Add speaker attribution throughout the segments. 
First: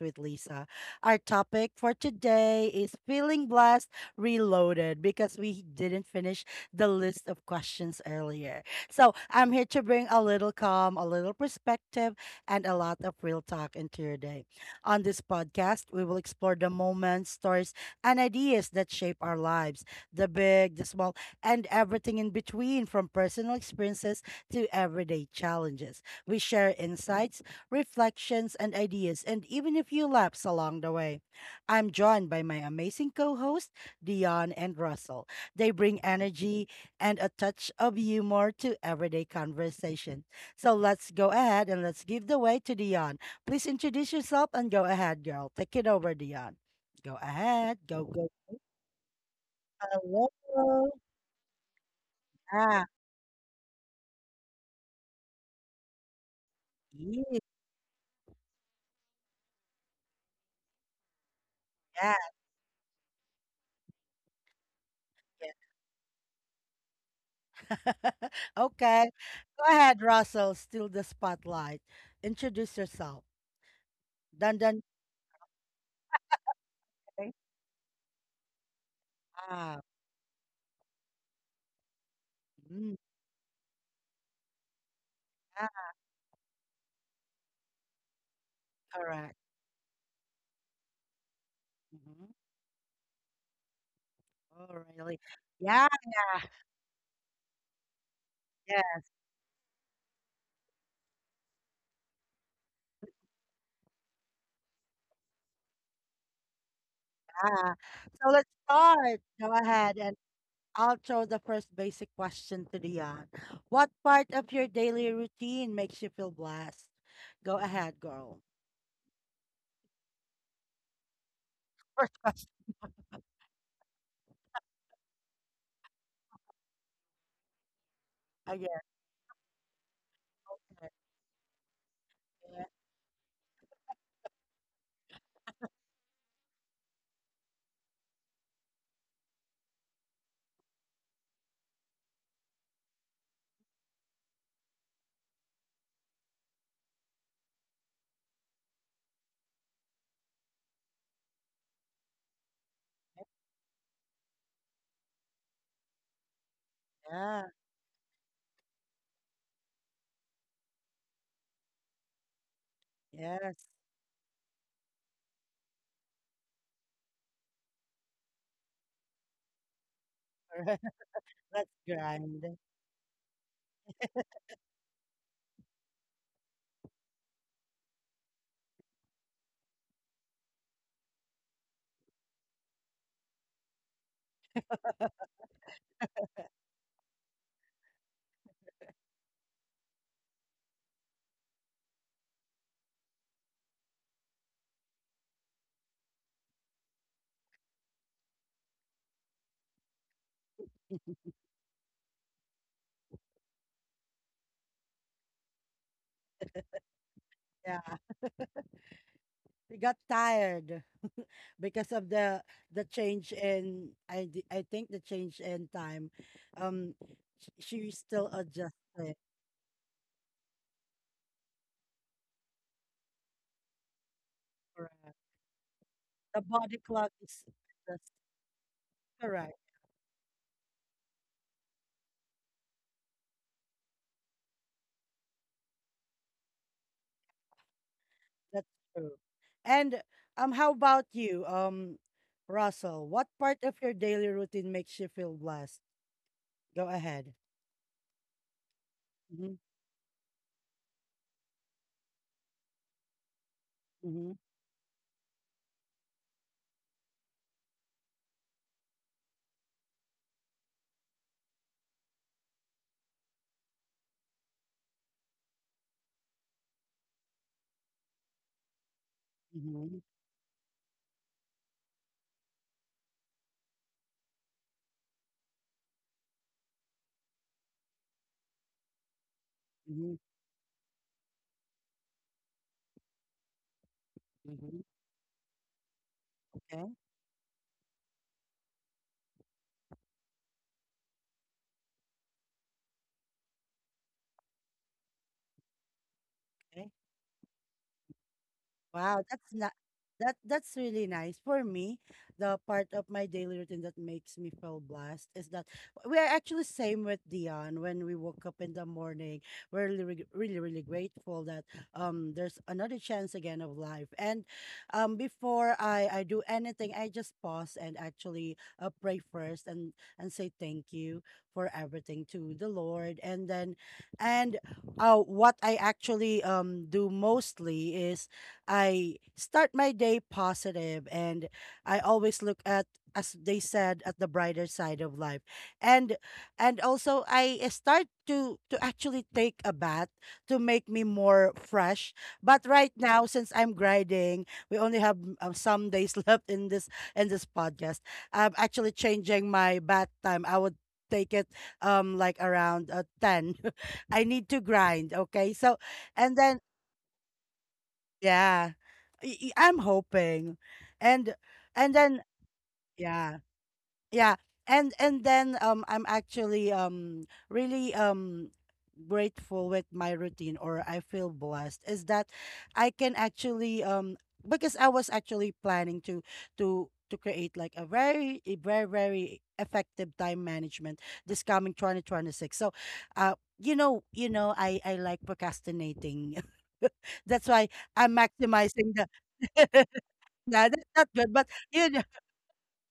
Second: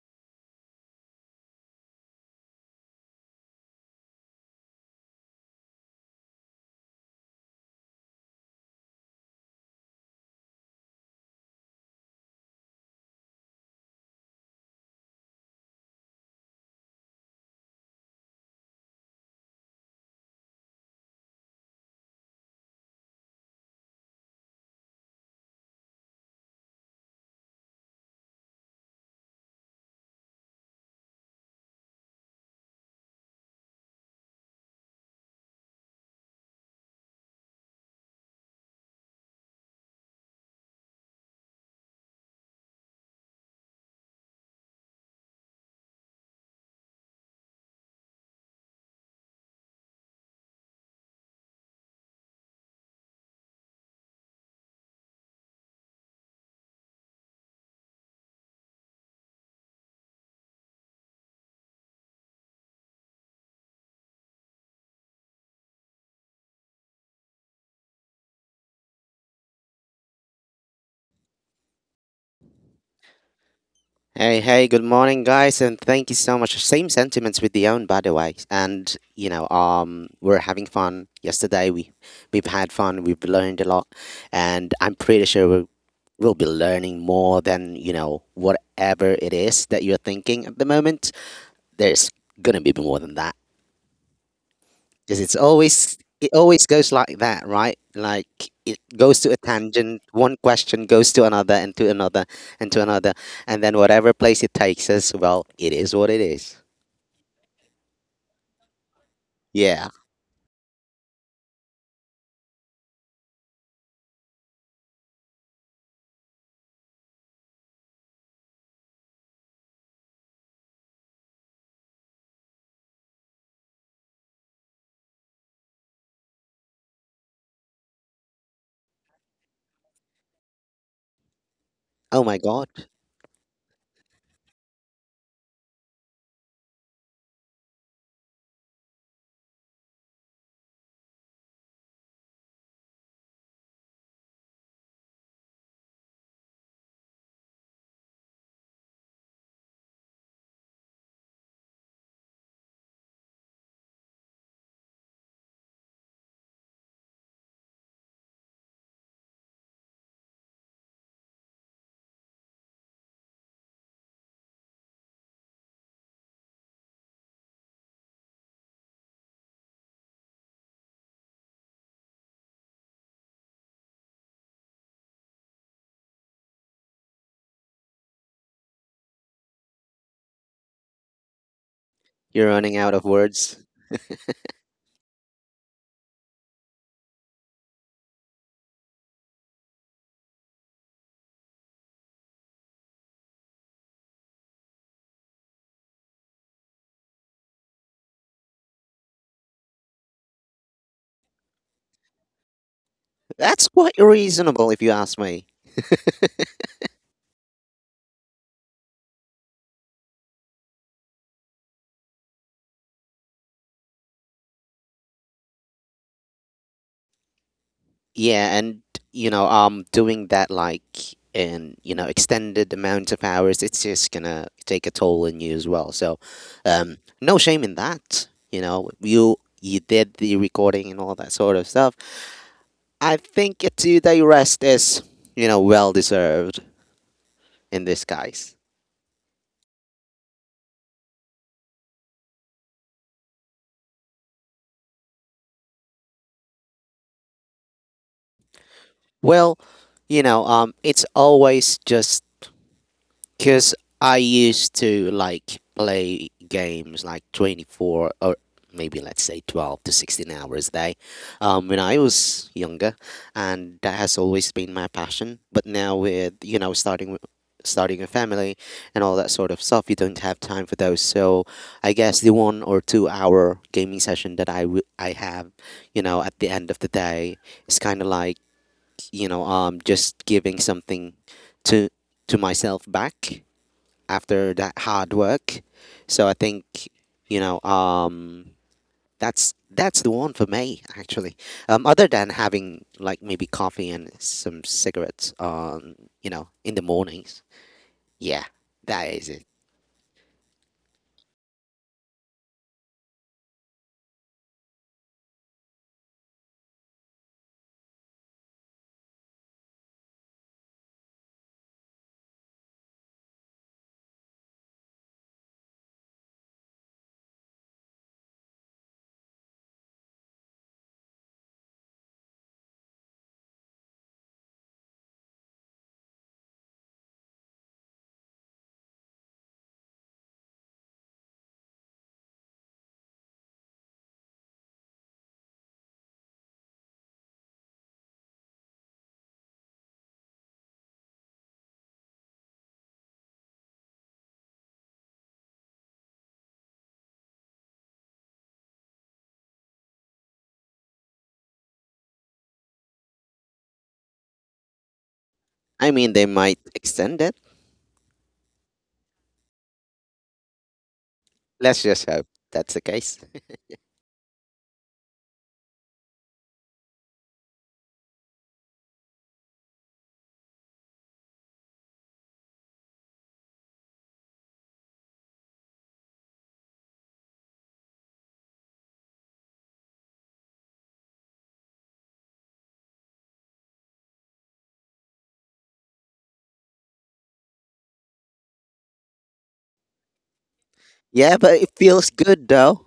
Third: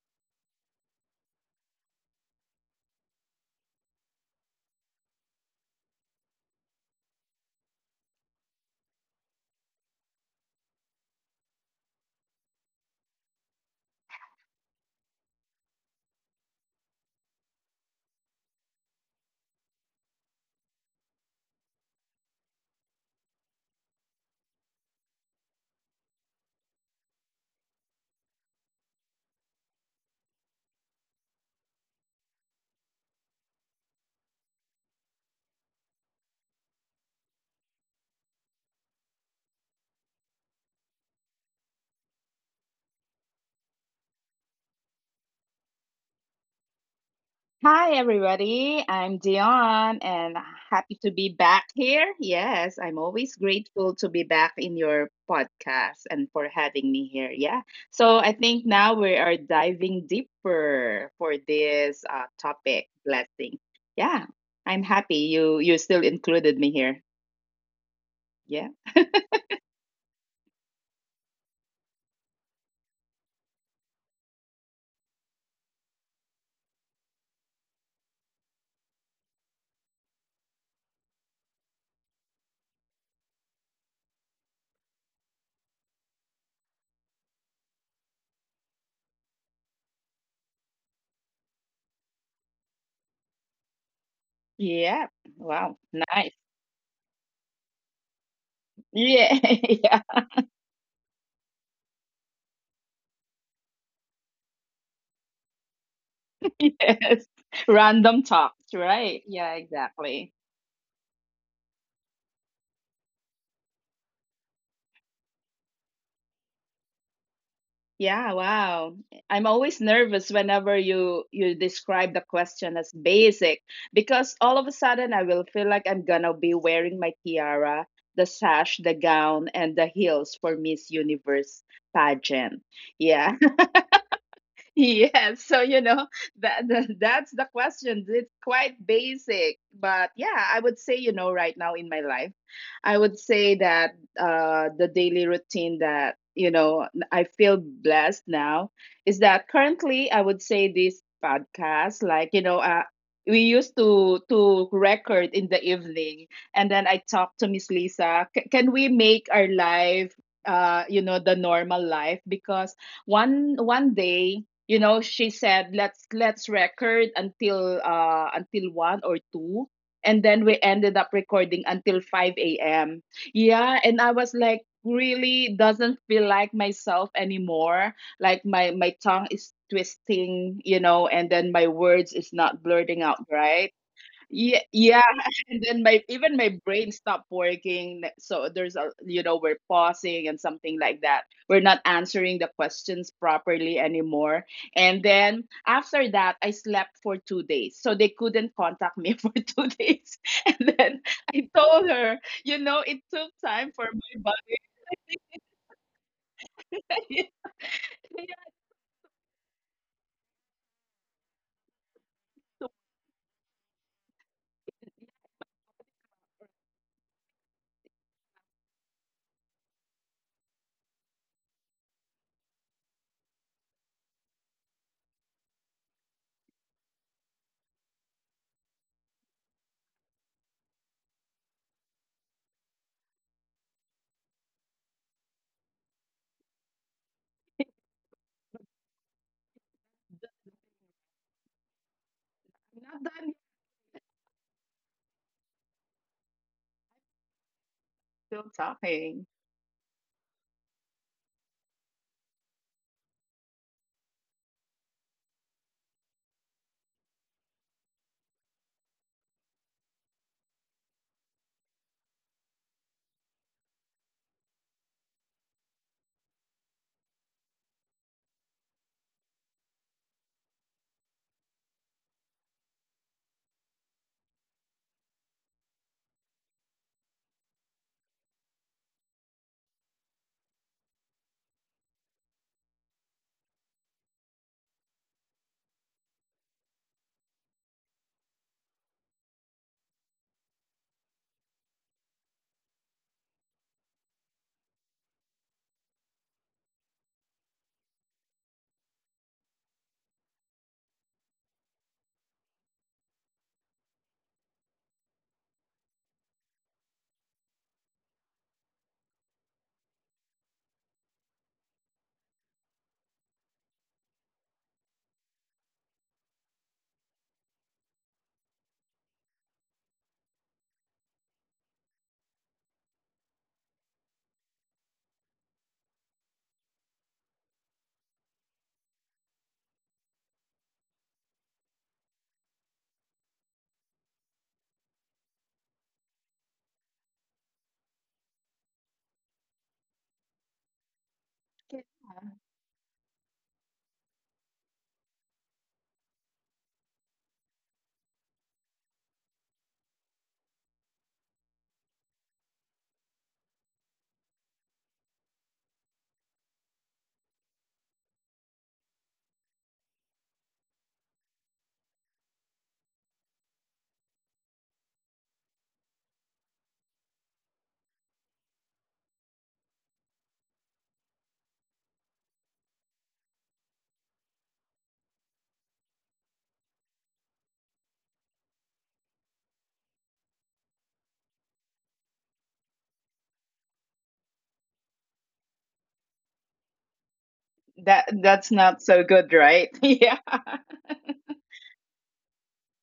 Speaker 1: with Lisa. Our topic for today is Feeling Blessed Reloaded because we didn't finish the list of questions earlier. So I'm here to bring a little calm, a little perspective, and a lot of real talk into your day. On this podcast, we will explore the moments, stories, and ideas that shape our lives, the big, the small, and everything in between, from personal experiences to everyday challenges. We share insights, reflections, and ideas, and even a few laughs along the way. I'm joined by my amazing co hosts, Dion and Russell. They bring energy and a touch of humor to everyday conversation. So let's go ahead and let's give the way to Dion. Please introduce yourself and go ahead, girl. Take it over, Dion. Go ahead.
Speaker 2: Hi,
Speaker 1: Go.
Speaker 2: everybody. I'm Dion
Speaker 1: Hello.
Speaker 2: and happy to be back here. Yes,
Speaker 1: Ah,
Speaker 2: I'm always grateful to be back in your podcast and for having me here.
Speaker 1: yeah.
Speaker 2: Yeah. So I think now we are diving deeper for this topic, blessing. Yeah, I'm happy
Speaker 1: yeah.
Speaker 2: you still included me here. Yeah.
Speaker 1: Okay. Go ahead, Russell. Steal the spotlight. Introduce yourself.
Speaker 3: Hey,
Speaker 1: Dun
Speaker 3: hey,
Speaker 1: dun.
Speaker 3: good morning, guys, and thank you so much. Same
Speaker 1: Okay.
Speaker 3: sentiments with the own, by the way. And,
Speaker 1: Ah,
Speaker 3: we're having fun. Yesterday, we've had
Speaker 1: mm,
Speaker 3: fun, we've learned a lot, and I'm pretty sure
Speaker 1: yeah,
Speaker 3: we'll be learning more than, whatever
Speaker 1: correct.
Speaker 3: it is that you're thinking at the moment. There's
Speaker 1: hmm
Speaker 3: gonna be more than that.
Speaker 1: Oh,
Speaker 2: Yeah.
Speaker 1: really?
Speaker 3: Because
Speaker 2: Wow.
Speaker 1: Yeah,
Speaker 3: it
Speaker 1: yeah,
Speaker 2: Nice.
Speaker 3: always goes like that, right? Like it goes to a
Speaker 2: Yeah.
Speaker 3: tangent,
Speaker 2: yeah.
Speaker 3: one question goes to another and to another and to another, and then whatever place it takes us, well, it is what it is.
Speaker 2: Yes.
Speaker 1: yeah. So
Speaker 2: Random
Speaker 1: let's
Speaker 2: talks,
Speaker 1: start.
Speaker 2: right?
Speaker 1: Go
Speaker 2: Yeah,
Speaker 3: Yeah.
Speaker 1: ahead, and
Speaker 2: exactly.
Speaker 1: I'll throw the first basic question to Dion. What part of your daily routine makes you feel blessed? Go ahead,
Speaker 2: Yeah,
Speaker 1: girl.
Speaker 2: wow. I'm always nervous whenever you
Speaker 1: First
Speaker 2: describe the
Speaker 1: question.
Speaker 2: question as basic because all of a sudden I will feel like I'm gonna be wearing my tiara, the
Speaker 1: Oh, yeah,
Speaker 2: sash, the gown, and the heels for Miss Universe
Speaker 3: Oh my
Speaker 1: yeah,
Speaker 2: pageant.
Speaker 3: god,
Speaker 2: Yeah. Yes, so you know that's the question. It's quite basic, but yeah, I would say you know right now in my life, I would say that the daily routine that you know I feel blessed now is that currently I would say this podcast, like you know, we used to record in the evening, and then I talked to
Speaker 1: yeah.
Speaker 2: Miss Lisa. Can we make our life, you know, the normal life, because one
Speaker 1: Yes,
Speaker 2: one day, you know, she said let's record until 1 or 2, and then we
Speaker 1: correct.
Speaker 2: ended up recording
Speaker 1: Let's
Speaker 2: until
Speaker 1: grind.
Speaker 2: 5 a.m. Yeah, and I was like, really doesn't feel like myself anymore. Like, my tongue is twisting, you know, and then my words is
Speaker 3: you're
Speaker 2: not
Speaker 3: running
Speaker 2: blurting
Speaker 3: out of
Speaker 2: out right.
Speaker 3: words.
Speaker 2: Yeah, yeah, and then my, even my brain stopped working. So there's a, you know, we're pausing and something like that. We're not answering the questions properly anymore. And then after that, I slept for 2 days, so they couldn't contact me for 2 days. And then I told her, you know, it took time
Speaker 3: That's
Speaker 2: for
Speaker 3: quite
Speaker 2: my body.
Speaker 3: reasonable if you ask me.
Speaker 1: Yeah, we got tired because of the change in I think the change in time. Um, she's still
Speaker 3: Yeah, and
Speaker 1: adjusting.
Speaker 3: doing that like in extended amounts of hours, it's just gonna take a
Speaker 1: Correct.
Speaker 3: toll on you as well. So,
Speaker 1: The body clock is
Speaker 3: no shame in
Speaker 1: just
Speaker 3: that. You know,
Speaker 1: correct.
Speaker 3: you did the recording and all that sort of stuff. I think a 2-day rest is well deserved in this case.
Speaker 1: That's true. And how about you,
Speaker 2: I'm
Speaker 1: Russell?
Speaker 2: not
Speaker 1: What
Speaker 2: done yet,
Speaker 1: part of your daily routine makes you feel blessed? Go ahead.
Speaker 2: still talking.
Speaker 1: Mhm,
Speaker 3: Well, it's always just. Because I
Speaker 1: mhm,
Speaker 3: used to like play games like 24, or maybe let's say 12 to 16 hours a day when I was younger. And that has always been my passion. But now with, starting a family and all that sort of stuff, you
Speaker 1: mhm,
Speaker 3: don't have time for those, so I guess the 1 or 2 hour gaming session that I have at the end of the day is kind of like
Speaker 1: mhm,
Speaker 3: just giving something to myself back after that
Speaker 1: mhm.
Speaker 3: hard work. So I think,
Speaker 1: Okay,
Speaker 3: you know um, that's the one for me, actually. Other than having, like, maybe coffee and some cigarettes on, in the
Speaker 1: okay.
Speaker 3: mornings. Yeah, that
Speaker 1: Wow,
Speaker 3: is it.
Speaker 1: that's not that's really nice. For me, the part of my daily routine that makes me feel blessed is that we are actually same with Dion when we woke up in the morning. We're really really really really grateful that there's another chance again of life. And before I do anything, I just pause and actually pray first and say thank you for everything to the Lord. And what I actually do mostly is I start my day positive, and I always look at, as they said, at the brighter side of life. And and also I start to actually take a bath to make me more fresh. But right now, since I'm grinding, we only have some days left in this podcast. I'm actually changing my bath time. I would take it like around 10 I need to grind, okay, so
Speaker 3: I mean, they
Speaker 1: and then
Speaker 3: might extend it.
Speaker 1: yeah. Y y I'm hoping. And
Speaker 3: Let's
Speaker 1: and
Speaker 3: just
Speaker 1: then
Speaker 3: hope that's the case.
Speaker 1: yeah. Yeah. And then I'm actually really grateful with my routine, or I feel blessed is that I can actually because I was actually planning to to create like a very very effective time management this coming 2026. So you know I like procrastinating. That's why
Speaker 2: That
Speaker 1: I'm
Speaker 2: that's not
Speaker 1: maximizing the
Speaker 2: so good, right? Yeah.
Speaker 1: Yeah, that's not good,
Speaker 3: Yeah,
Speaker 1: but
Speaker 3: but it
Speaker 1: you
Speaker 3: feels good though.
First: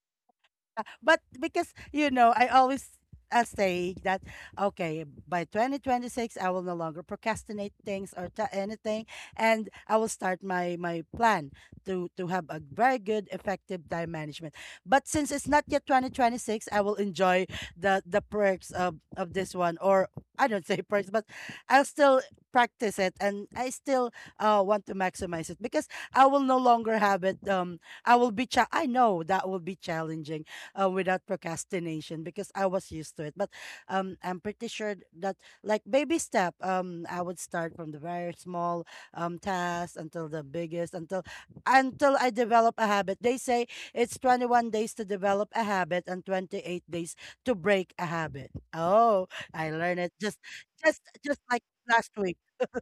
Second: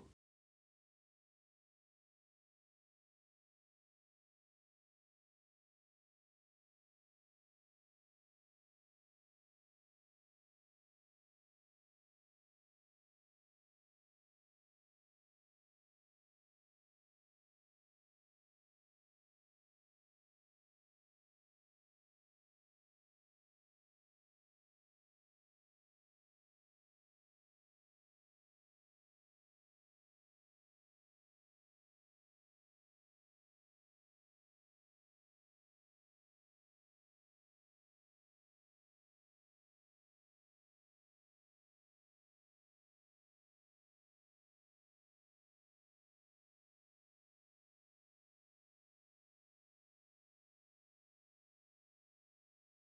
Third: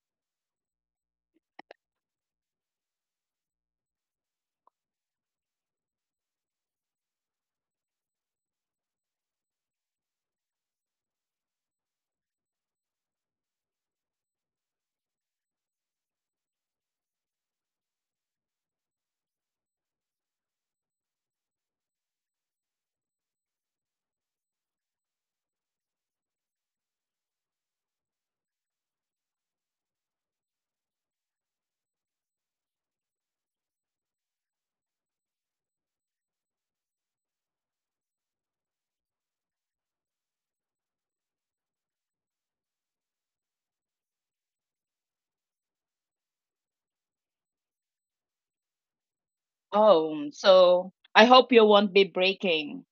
Speaker 1: but because you know I always say that okay, by 2026 I will no longer procrastinate things or ta anything, and I will start my plan to have a very good effective time management. But since it's not yet 2026, I will enjoy the perks of this one, or I don't say perks, but I'll still practice it, and I still want to maximize it because I will no longer have it. I know that will be challenging without procrastination because I was used to it. But I'm pretty sure that like baby step, I would start from the very small task until the biggest, until I develop a habit. They say it's 21 days to develop a habit and 28 days to break a habit. Oh, I learned it
Speaker 2: Oh, so I
Speaker 1: just
Speaker 2: hope you
Speaker 1: like
Speaker 2: won't be
Speaker 1: last week.
Speaker 2: breaking.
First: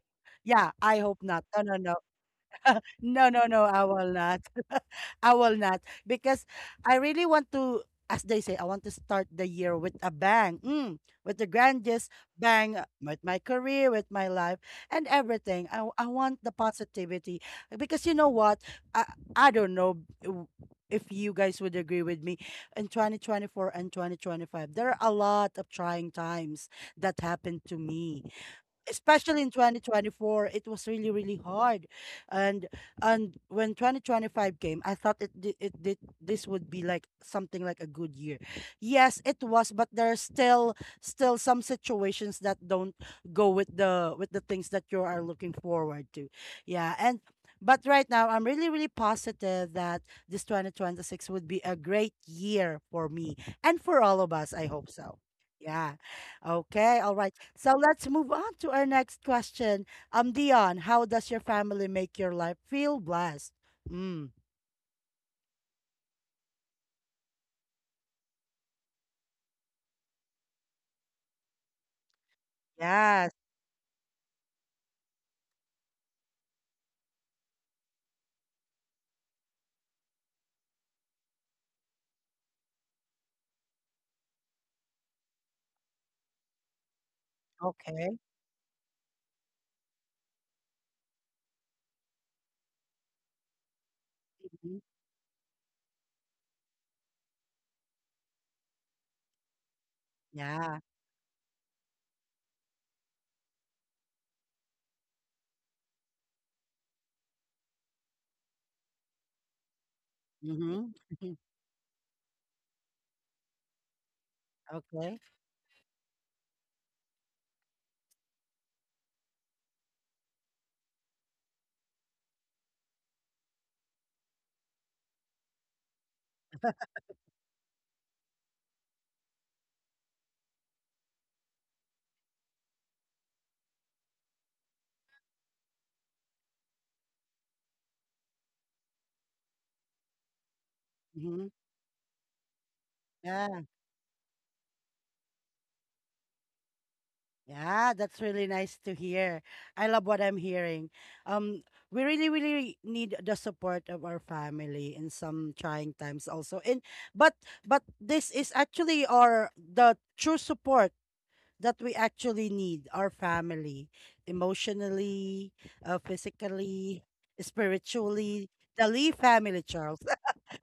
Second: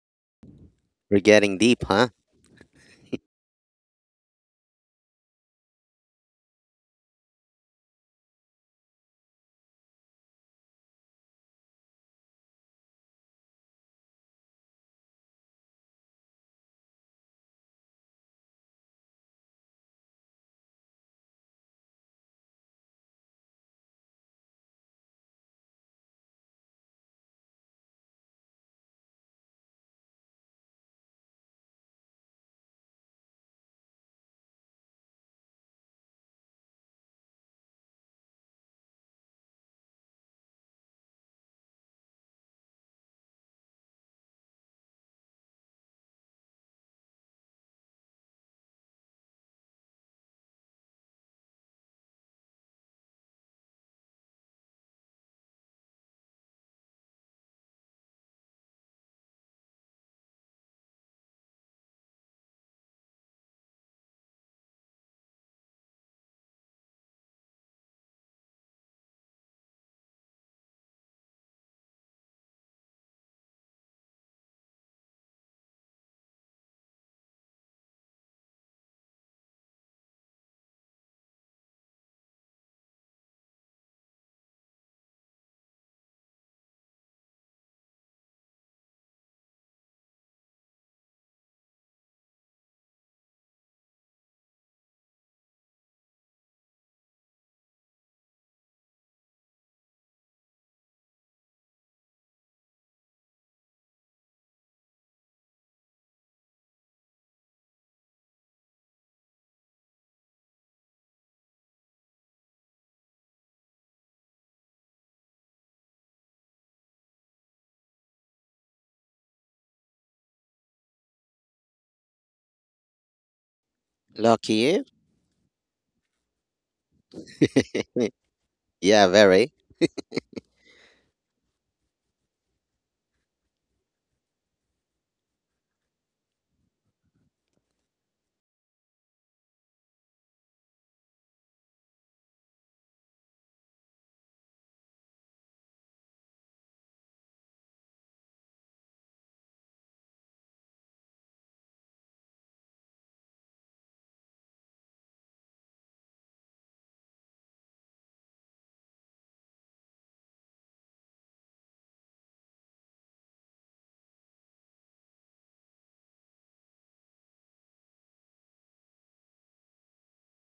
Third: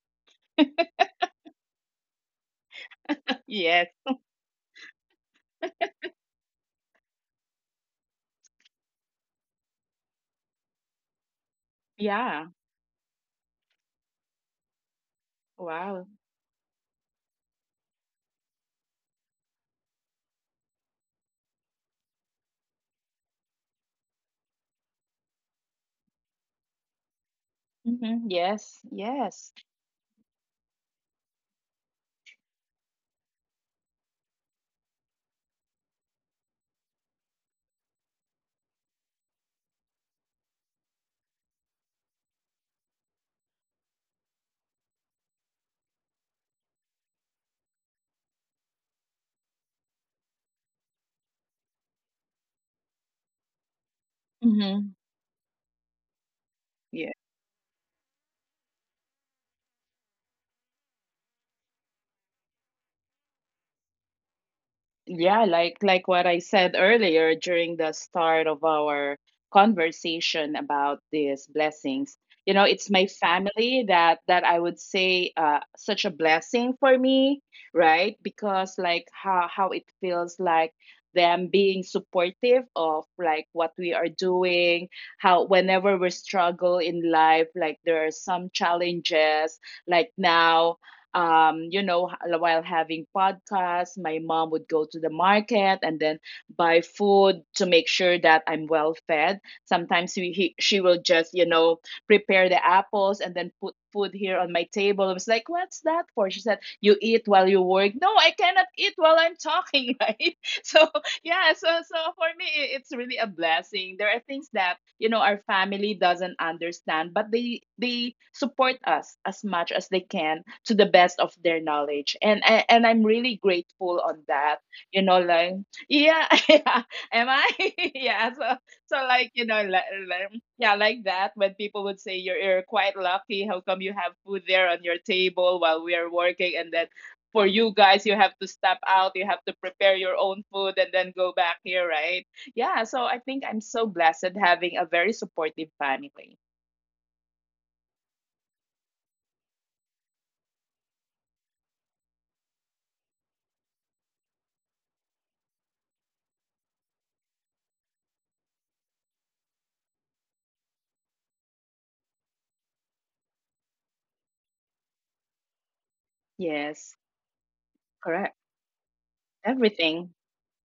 Speaker 1: Yeah, I
Speaker 3: We're
Speaker 1: hope not.
Speaker 3: getting
Speaker 1: No, no,
Speaker 3: deep,
Speaker 1: no.
Speaker 3: huh?
Speaker 1: No, I
Speaker 2: Yes.
Speaker 1: will not. I will not because I really want to, as they say, I want to start the year with a bang, with the grandest
Speaker 2: Yeah.
Speaker 1: bang, with my career, with my life, and everything. I
Speaker 2: Wow.
Speaker 1: I want the positivity because you know what? I, I don't know if you guys would agree with me. In 2024 and 2025, there are a lot of trying times that happened to me,
Speaker 2: Hmm. Yes.
Speaker 1: especially in
Speaker 2: Yes.
Speaker 1: 2024. It was really really hard, and and when 2025 came, I thought it did, this would be like something like a good year. Yes, it was, but there are still some situations that don't go with the things that you are looking forward to, yeah. And but right now I'm really really positive that this 2026 would be a great year for me and for all of us, I
Speaker 2: Hmm.
Speaker 1: hope so. Yeah. Okay,
Speaker 2: Yeah.
Speaker 1: all right. So let's move on to our next question. Dion, how does your family make your life feel blessed? Mm,
Speaker 2: Yeah, like what I said earlier during the start of our conversation about these blessings. You know, it's my
Speaker 1: yes.
Speaker 2: family that I would say such a blessing for me, right? Because like how it feels like them being supportive of like what we are doing, how whenever we struggle in life, like there are
Speaker 1: Okay.
Speaker 2: some challenges, like now, you know, while having podcasts, my mom would
Speaker 1: mhm,
Speaker 2: go to the market and then buy food to make sure that I'm well fed. Sometimes she
Speaker 1: Yeah.
Speaker 2: will just, you know, prepare the apples and then put food here on my table. I was like, what's that for? She said, you eat while you work. No, I cannot eat while I'm talking, right? So
Speaker 1: Mm-hmm.
Speaker 2: yeah, so for me, it's really a blessing. There are things that, you know,
Speaker 1: Okay.
Speaker 2: our family doesn't understand, but they support us as much as they can to the best of their knowledge, and and I'm really grateful on that,
Speaker 3: Lucky you.
Speaker 2: you know. Like yeah. Yeah. Am I? Yeah. So
Speaker 3: Yeah,
Speaker 2: like, you
Speaker 3: very.
Speaker 2: know, yeah, like that, when people would say, you're, quite lucky, how come you have food there on your table while we are working, and then for you guys you have to step out, you have to prepare your own food and then go
Speaker 1: Mm-hmm.
Speaker 2: back here, right? Yeah, so I think I'm
Speaker 1: Yeah.
Speaker 2: so blessed having a very supportive family.
Speaker 1: Yeah. That's really nice to hear. I love what I'm hearing. Um, we really, really need the support of our family in some trying times also. And but but this is actually our the true support that we actually need, our family, emotionally,
Speaker 2: Yes,
Speaker 1: physically,
Speaker 2: correct.
Speaker 1: spiritually. The Lee family, Charles.
Speaker 2: Everything.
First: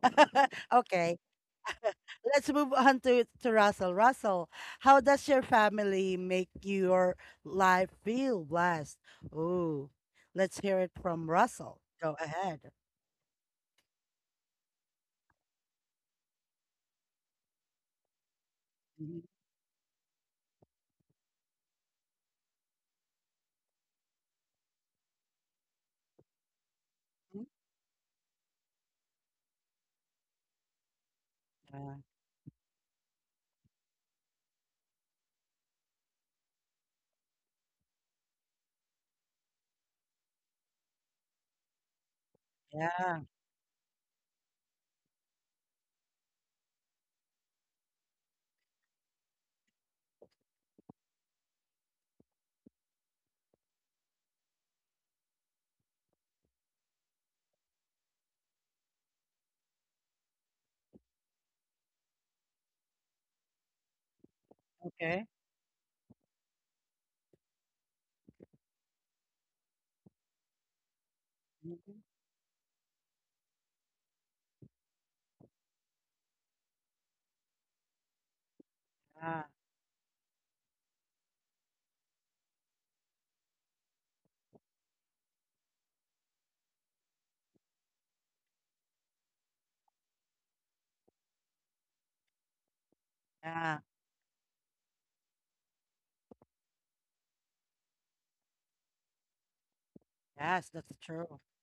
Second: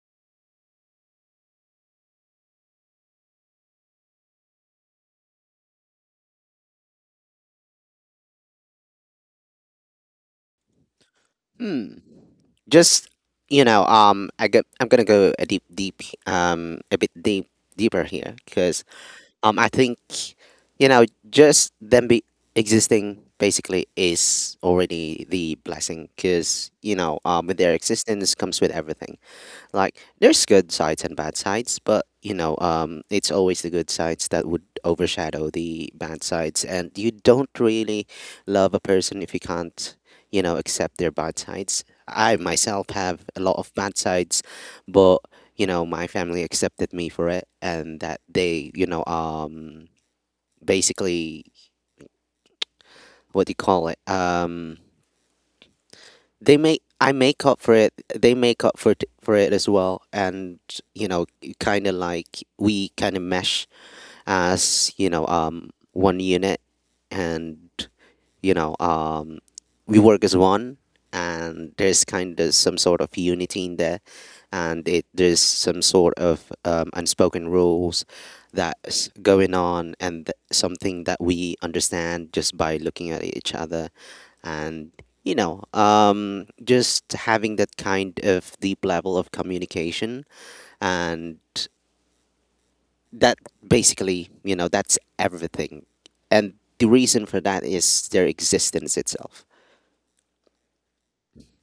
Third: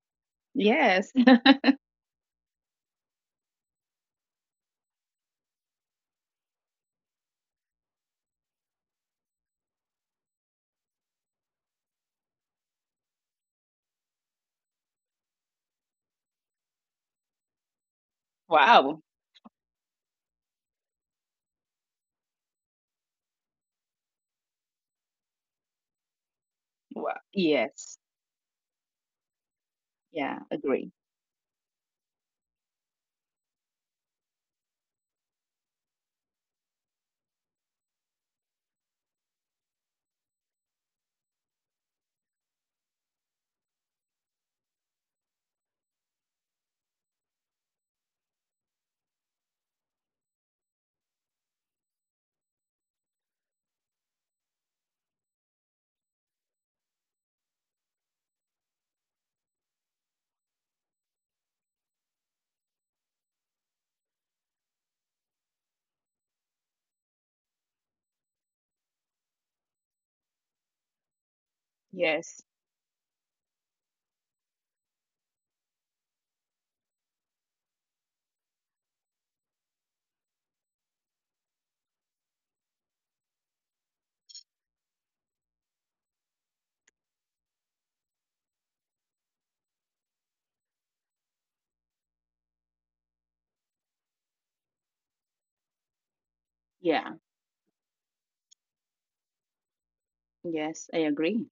Speaker 2: Yes.
Speaker 1: Okay, let's move on to Russell. Russell, how does your family make your life feel blessed? Ooh, let's hear it from Russell.
Speaker 3: Hmm.
Speaker 1: Go ahead.
Speaker 3: Just, you know I get. I'm gonna go a deep deep a bit deeper here, because
Speaker 2: Wow.
Speaker 1: Mhm.
Speaker 3: I think, you know just them be existing basically is already the blessing, because
Speaker 2: Wow.
Speaker 3: with their
Speaker 2: Yes.
Speaker 3: existence comes with everything. Like,
Speaker 2: Yeah,
Speaker 3: there's good
Speaker 2: agree.
Speaker 3: sides and bad sides,
Speaker 1: Uh,
Speaker 3: but, it's always the good sides that would overshadow the bad sides, and you don't really love a person if you can't, accept their bad sides. I myself
Speaker 1: yeah,
Speaker 3: have a lot of bad sides, but, my family accepted me for it, and that they, basically, what do you call it? They make I make up for it. They make up for it as well, and, you know, kind of like, we kind of mesh as,
Speaker 1: okay.
Speaker 3: one unit, and, you know, um, we work as one, and
Speaker 1: Mhm.
Speaker 3: there's kind
Speaker 2: Yes.
Speaker 3: of some sort of unity in there, and there's some sort of unspoken rules that's
Speaker 1: Yeah,
Speaker 3: going on, and something that we understand just by looking at each other, and, just having that kind of deep level of communication, and that,
Speaker 1: yeah,
Speaker 3: basically, that's everything, and the
Speaker 2: Yeah.
Speaker 3: reason for that is their existence itself.
Speaker 1: yes, that's
Speaker 2: Yes, I
Speaker 1: true.
Speaker 2: agree.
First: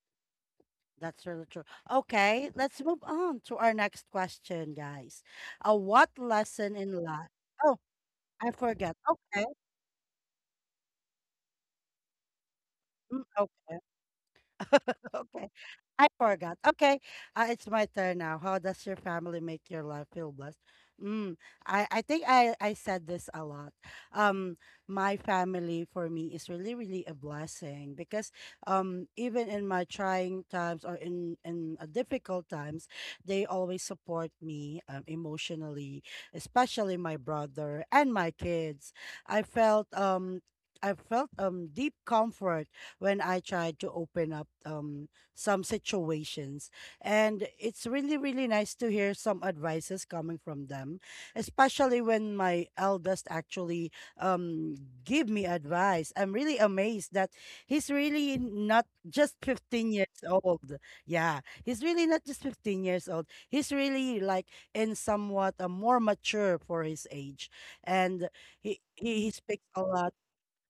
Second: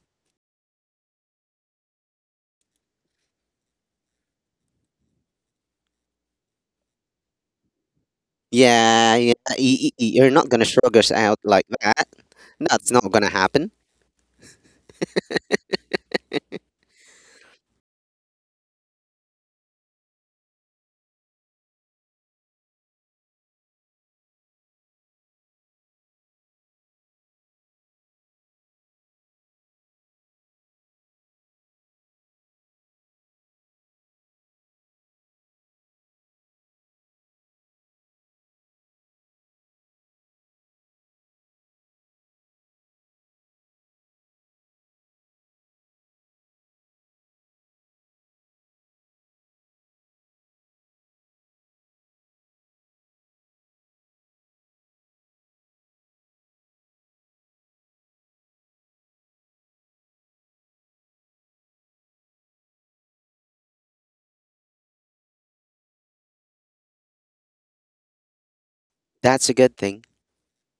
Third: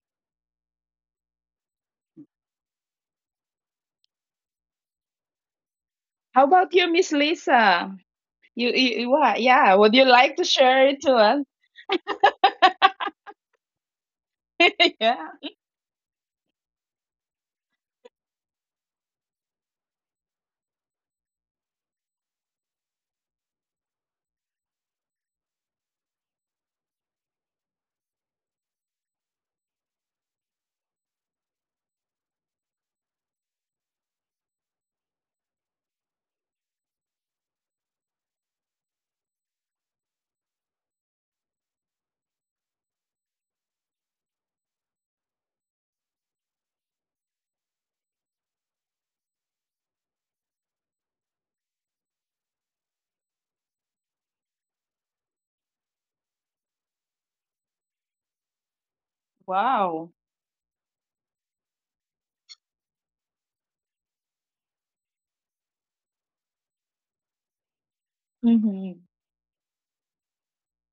Speaker 1: That's really true. Okay, let's move on to our next question, guys. What
Speaker 2: How
Speaker 1: lesson
Speaker 2: about you,
Speaker 1: in
Speaker 2: Miss
Speaker 1: life? Oh,
Speaker 2: Lisa?
Speaker 1: I
Speaker 2: you, you,
Speaker 1: forget.
Speaker 2: you
Speaker 3: Yeah, yeah.
Speaker 2: what?
Speaker 1: Okay.
Speaker 2: Yeah, would you
Speaker 3: You're
Speaker 2: like to
Speaker 3: not gonna
Speaker 2: share
Speaker 3: shrug
Speaker 2: it
Speaker 3: us
Speaker 2: to
Speaker 3: out
Speaker 2: us?
Speaker 3: like that. That's not gonna happen.
Speaker 1: Okay.
Speaker 2: Yeah.
Speaker 1: Okay. I forgot. Okay. It's my turn now. How does your family make your life feel blessed? Mm, I think I said this a lot. Um, my family for me is really, really a blessing because even in my trying times or in, difficult times, they always support me, emotionally, especially my brother and my kids. I felt um, I felt deep comfort when I tried to open up some situations. And it's really, really nice to hear some advices coming from them, especially when my eldest actually um, give me advice. I'm really amazed that he's really not just
Speaker 2: Wow.
Speaker 1: 15 years old. Yeah, he's really not just 15 years old. He's really like in somewhat a more mature for his age. And
Speaker 2: Hmm.
Speaker 1: he
Speaker 3: That's a
Speaker 1: speaks
Speaker 3: good
Speaker 1: a
Speaker 3: thing.
Speaker 1: lot,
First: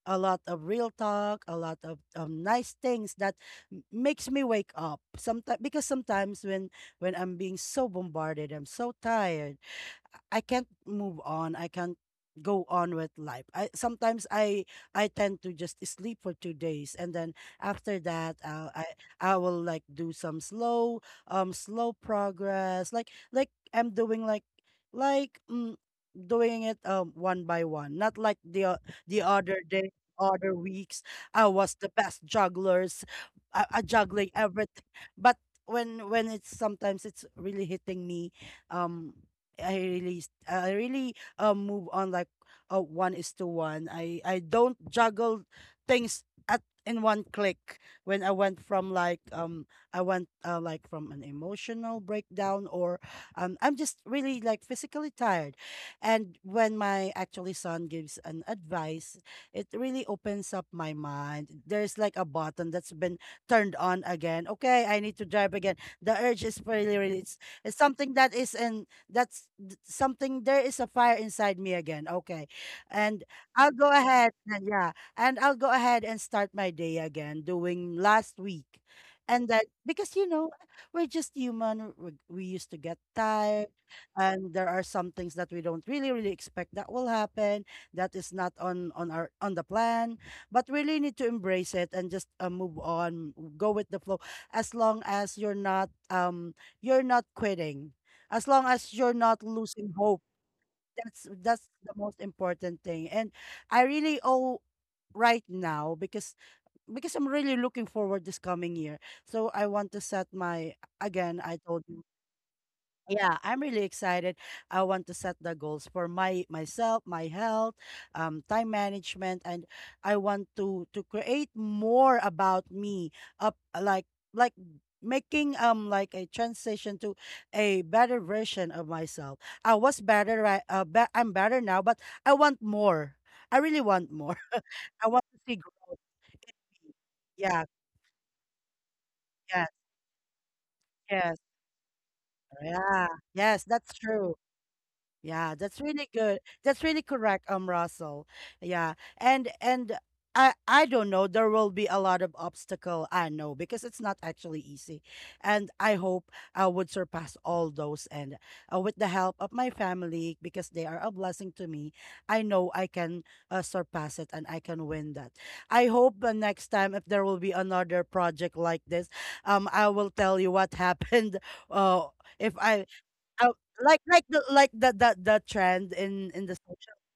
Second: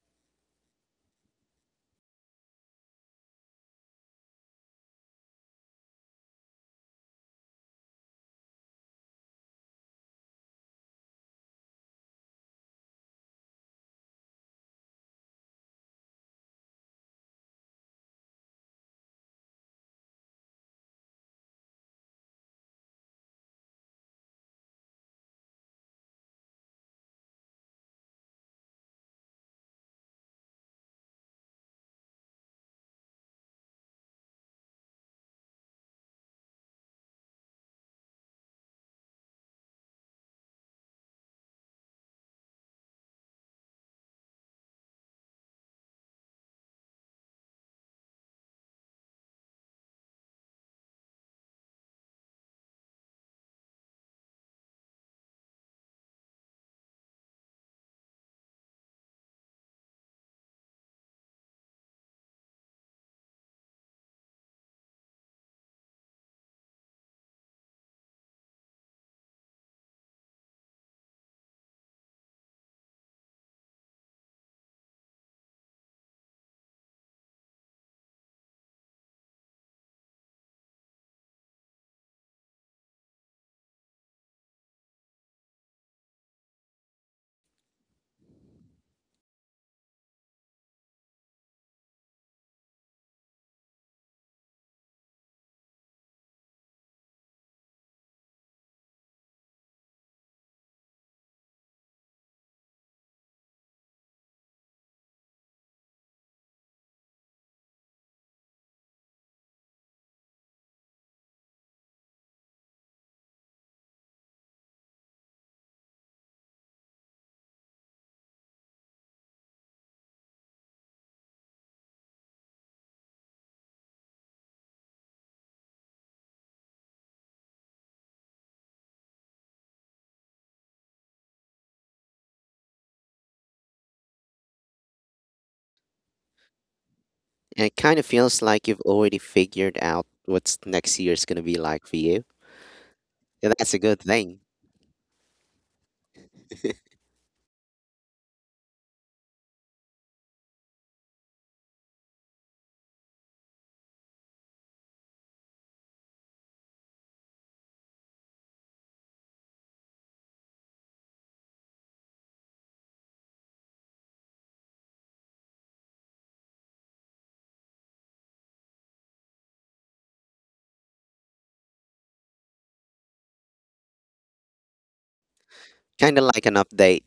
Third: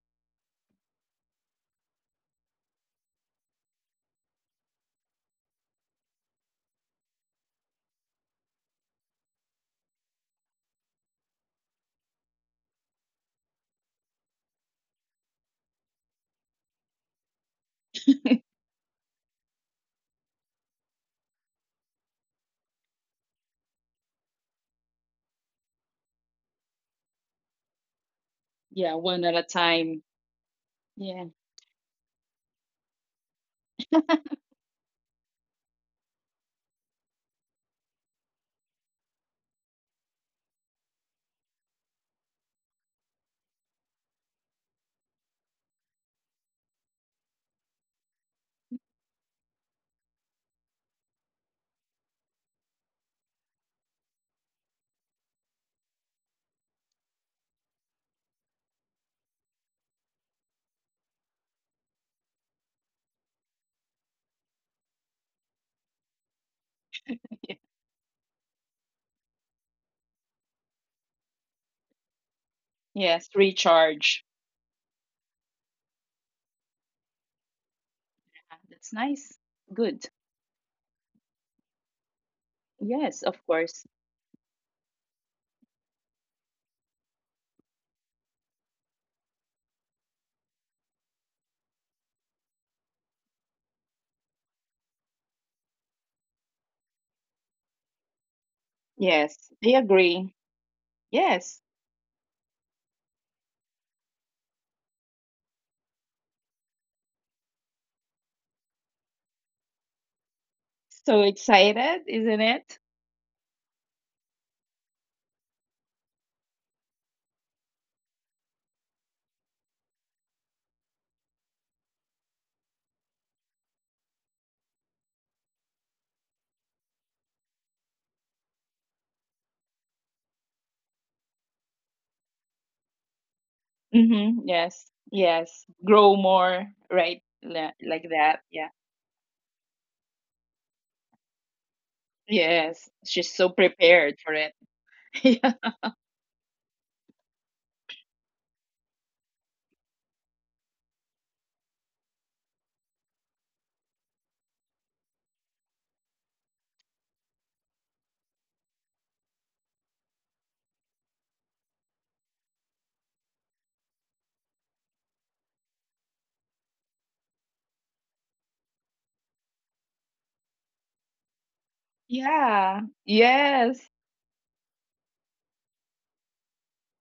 Speaker 1: a lot of real talk, a lot of nice things that makes me wake up. Sometimes because sometimes when I'm being so bombarded, I'm so tired. I can't move on. I can't go on with life. I sometimes I tend to just sleep for 2 days, and then after that, I will like do some slow slow progress, like I'm doing like doing it one by one, not like
Speaker 2: Yeah,
Speaker 1: the
Speaker 2: one at a
Speaker 1: other day,
Speaker 2: time.
Speaker 1: other weeks.
Speaker 2: Yeah.
Speaker 1: I was the best jugglers, I juggling everything, but when it's sometimes it's really hitting me, um. I really I really move on like one is to one. I don't juggle things at in one click when I went from like I went like from an emotional breakdown, or I'm just really like physically tired. And when my actually son gives an advice, it really opens up my mind. There's like a button that's been turned on again. Okay, I need to drive again. The urge is really really it's something that is in something, there is a fire inside me again, okay. And
Speaker 2: Yes,
Speaker 1: I'll go
Speaker 2: recharge.
Speaker 1: ahead, and yeah and I'll go ahead and start my day again doing last week.
Speaker 2: That's nice.
Speaker 1: And that because
Speaker 2: Good.
Speaker 1: you know we're just human, we used to get
Speaker 2: Yes, of
Speaker 1: tired,
Speaker 2: course.
Speaker 1: and there are some things that we don't really really expect that will happen, that is not on on our on the plan, but really need to embrace it and just move on, go with the flow, as long as you're not quitting, as long as you're not
Speaker 2: Yes, I
Speaker 1: losing hope.
Speaker 2: agree.
Speaker 1: That's
Speaker 2: Yes.
Speaker 1: the most important thing. And I really owe right now because I'm really looking forward this coming year, so I want to set my,
Speaker 2: So
Speaker 1: again I told you,
Speaker 2: excited, isn't it?
Speaker 1: yeah, I'm really excited. I want to set the goals for my myself, my health, time management, and I want to create more about me. Up like making like a transition to a better version of myself. I was better right. I'm better now, but I want more. I really want more.
Speaker 2: Mm-hmm. Yes.
Speaker 1: I want to see
Speaker 2: Yes.
Speaker 1: growth.
Speaker 2: Grow more, right?
Speaker 1: Yeah.
Speaker 3: And it kind of
Speaker 2: Like that.
Speaker 3: feels like
Speaker 2: Yeah.
Speaker 3: you've already
Speaker 1: Yes.
Speaker 3: figured out what's next year's
Speaker 1: Yes.
Speaker 3: gonna be like for you.
Speaker 2: Yes.
Speaker 1: Yeah.
Speaker 2: She's so
Speaker 3: And
Speaker 1: Yes.
Speaker 3: that's a
Speaker 1: That's
Speaker 3: good
Speaker 2: prepared
Speaker 1: true.
Speaker 2: for
Speaker 3: thing.
Speaker 2: it.
Speaker 1: Yeah, that's really good. That's really correct, Russell. Yeah, and I don't know. There will be a lot of obstacle. I know because it's not actually easy, and I hope I would surpass all those. And with the help of my family, because they are a blessing to me, I know I can surpass it and I can win that. I hope the next time if there will be another project like this, I will tell you what happened. Uh, if I
Speaker 2: Yeah.
Speaker 1: Oh,
Speaker 2: Yeah.
Speaker 1: like
Speaker 2: Yes.
Speaker 1: like the like the the the trend
Speaker 3: Kind
Speaker 1: in
Speaker 3: of
Speaker 1: in
Speaker 3: like
Speaker 1: the
Speaker 3: an
Speaker 1: social,
Speaker 3: update.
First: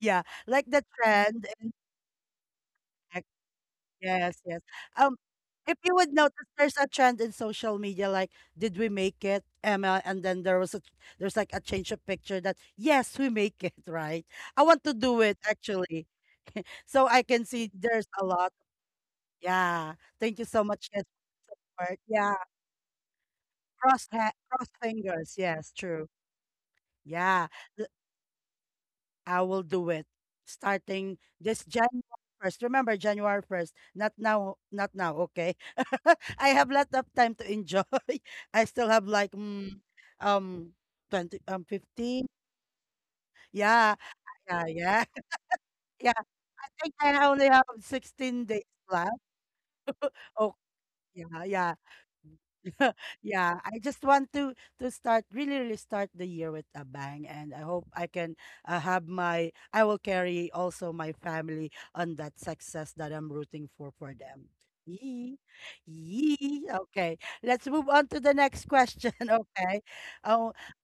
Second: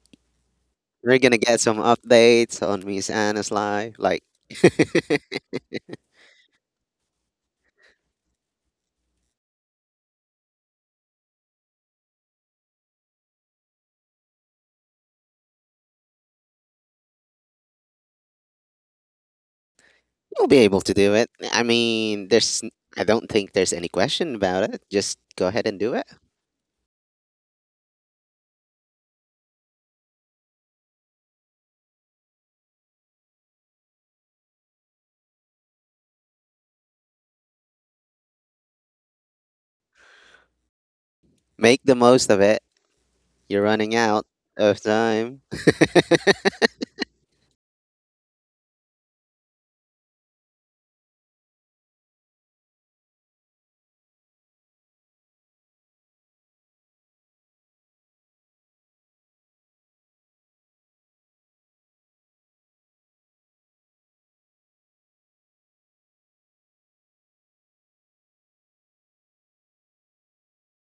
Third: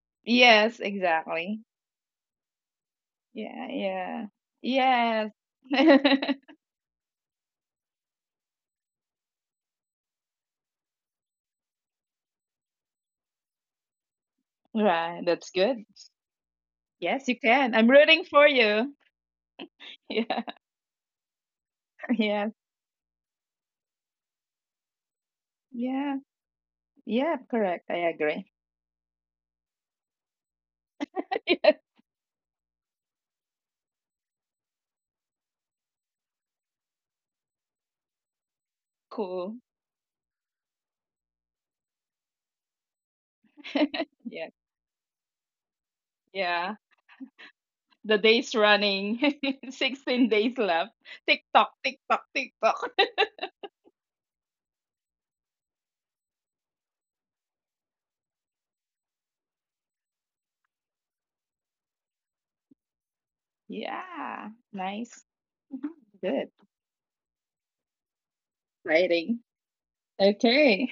Speaker 1: yeah, like
Speaker 2: Yes,
Speaker 1: the
Speaker 3: We're gonna
Speaker 1: trend
Speaker 3: get
Speaker 2: exactly.
Speaker 1: in
Speaker 3: some updates on Miss
Speaker 1: tech.
Speaker 3: Anna's
Speaker 2: Yeah,
Speaker 3: life. Like,
Speaker 2: yeah.
Speaker 1: Yes, yes. Um, if you would notice,
Speaker 2: Yes.
Speaker 1: there's a trend in social media like, did we make it, Emma? And then there's like a change of picture that yes, we make it, right? I want to do
Speaker 2: Right.
Speaker 1: it
Speaker 2: That's good.
Speaker 1: actually, so I
Speaker 2: Yes, you
Speaker 1: can see
Speaker 2: can. I'm
Speaker 1: there's
Speaker 2: rooting
Speaker 1: a
Speaker 2: for
Speaker 1: lot.
Speaker 2: you.
Speaker 1: Yeah, thank
Speaker 2: Yeah.
Speaker 1: you
Speaker 3: you'll be
Speaker 1: so
Speaker 3: able
Speaker 1: much,
Speaker 3: to
Speaker 1: yes,
Speaker 3: do it. I
Speaker 1: for it.
Speaker 3: mean,
Speaker 1: Yeah,
Speaker 2: Yes.
Speaker 3: I don't think there's any question about
Speaker 1: cross
Speaker 3: it. Just
Speaker 1: fingers.
Speaker 3: go ahead
Speaker 1: Yes,
Speaker 3: and do it.
Speaker 1: true.
Speaker 2: Yeah. Yeah,
Speaker 1: Yeah,
Speaker 2: correct. I agree.
Speaker 1: I will do it starting this
Speaker 2: Yeah,
Speaker 1: January 1st. Remember, January 1st, not now, not now, okay? I have lot of time to enjoy. I still have like
Speaker 2: cool.
Speaker 1: um 20
Speaker 3: Make the
Speaker 1: 15.
Speaker 3: most of it. You're
Speaker 1: Yeah,
Speaker 3: running out
Speaker 2: Yeah,
Speaker 1: yeah,
Speaker 3: of
Speaker 1: yeah.
Speaker 3: time.
Speaker 1: Yeah,
Speaker 2: yeah.
Speaker 1: I think I only have
Speaker 2: The
Speaker 1: 16
Speaker 2: day's
Speaker 1: days
Speaker 2: running.
Speaker 1: left.
Speaker 2: 16 days
Speaker 1: Oh,
Speaker 2: left. Tick
Speaker 1: yeah,
Speaker 2: tock,
Speaker 1: yeah.
Speaker 2: tick tock, tick tock.
Speaker 1: Yeah, I just want to start really, really start the year with a bang, and I hope I can have my. I will carry also my family on that success that I'm rooting for
Speaker 2: Yeah,
Speaker 1: them.
Speaker 2: nice.
Speaker 1: Yee,
Speaker 2: Mhm. Good.
Speaker 1: yee. Okay, let's move on to the next question.
Speaker 2: Exciting.
Speaker 1: Okay, oh,
Speaker 2: Okay.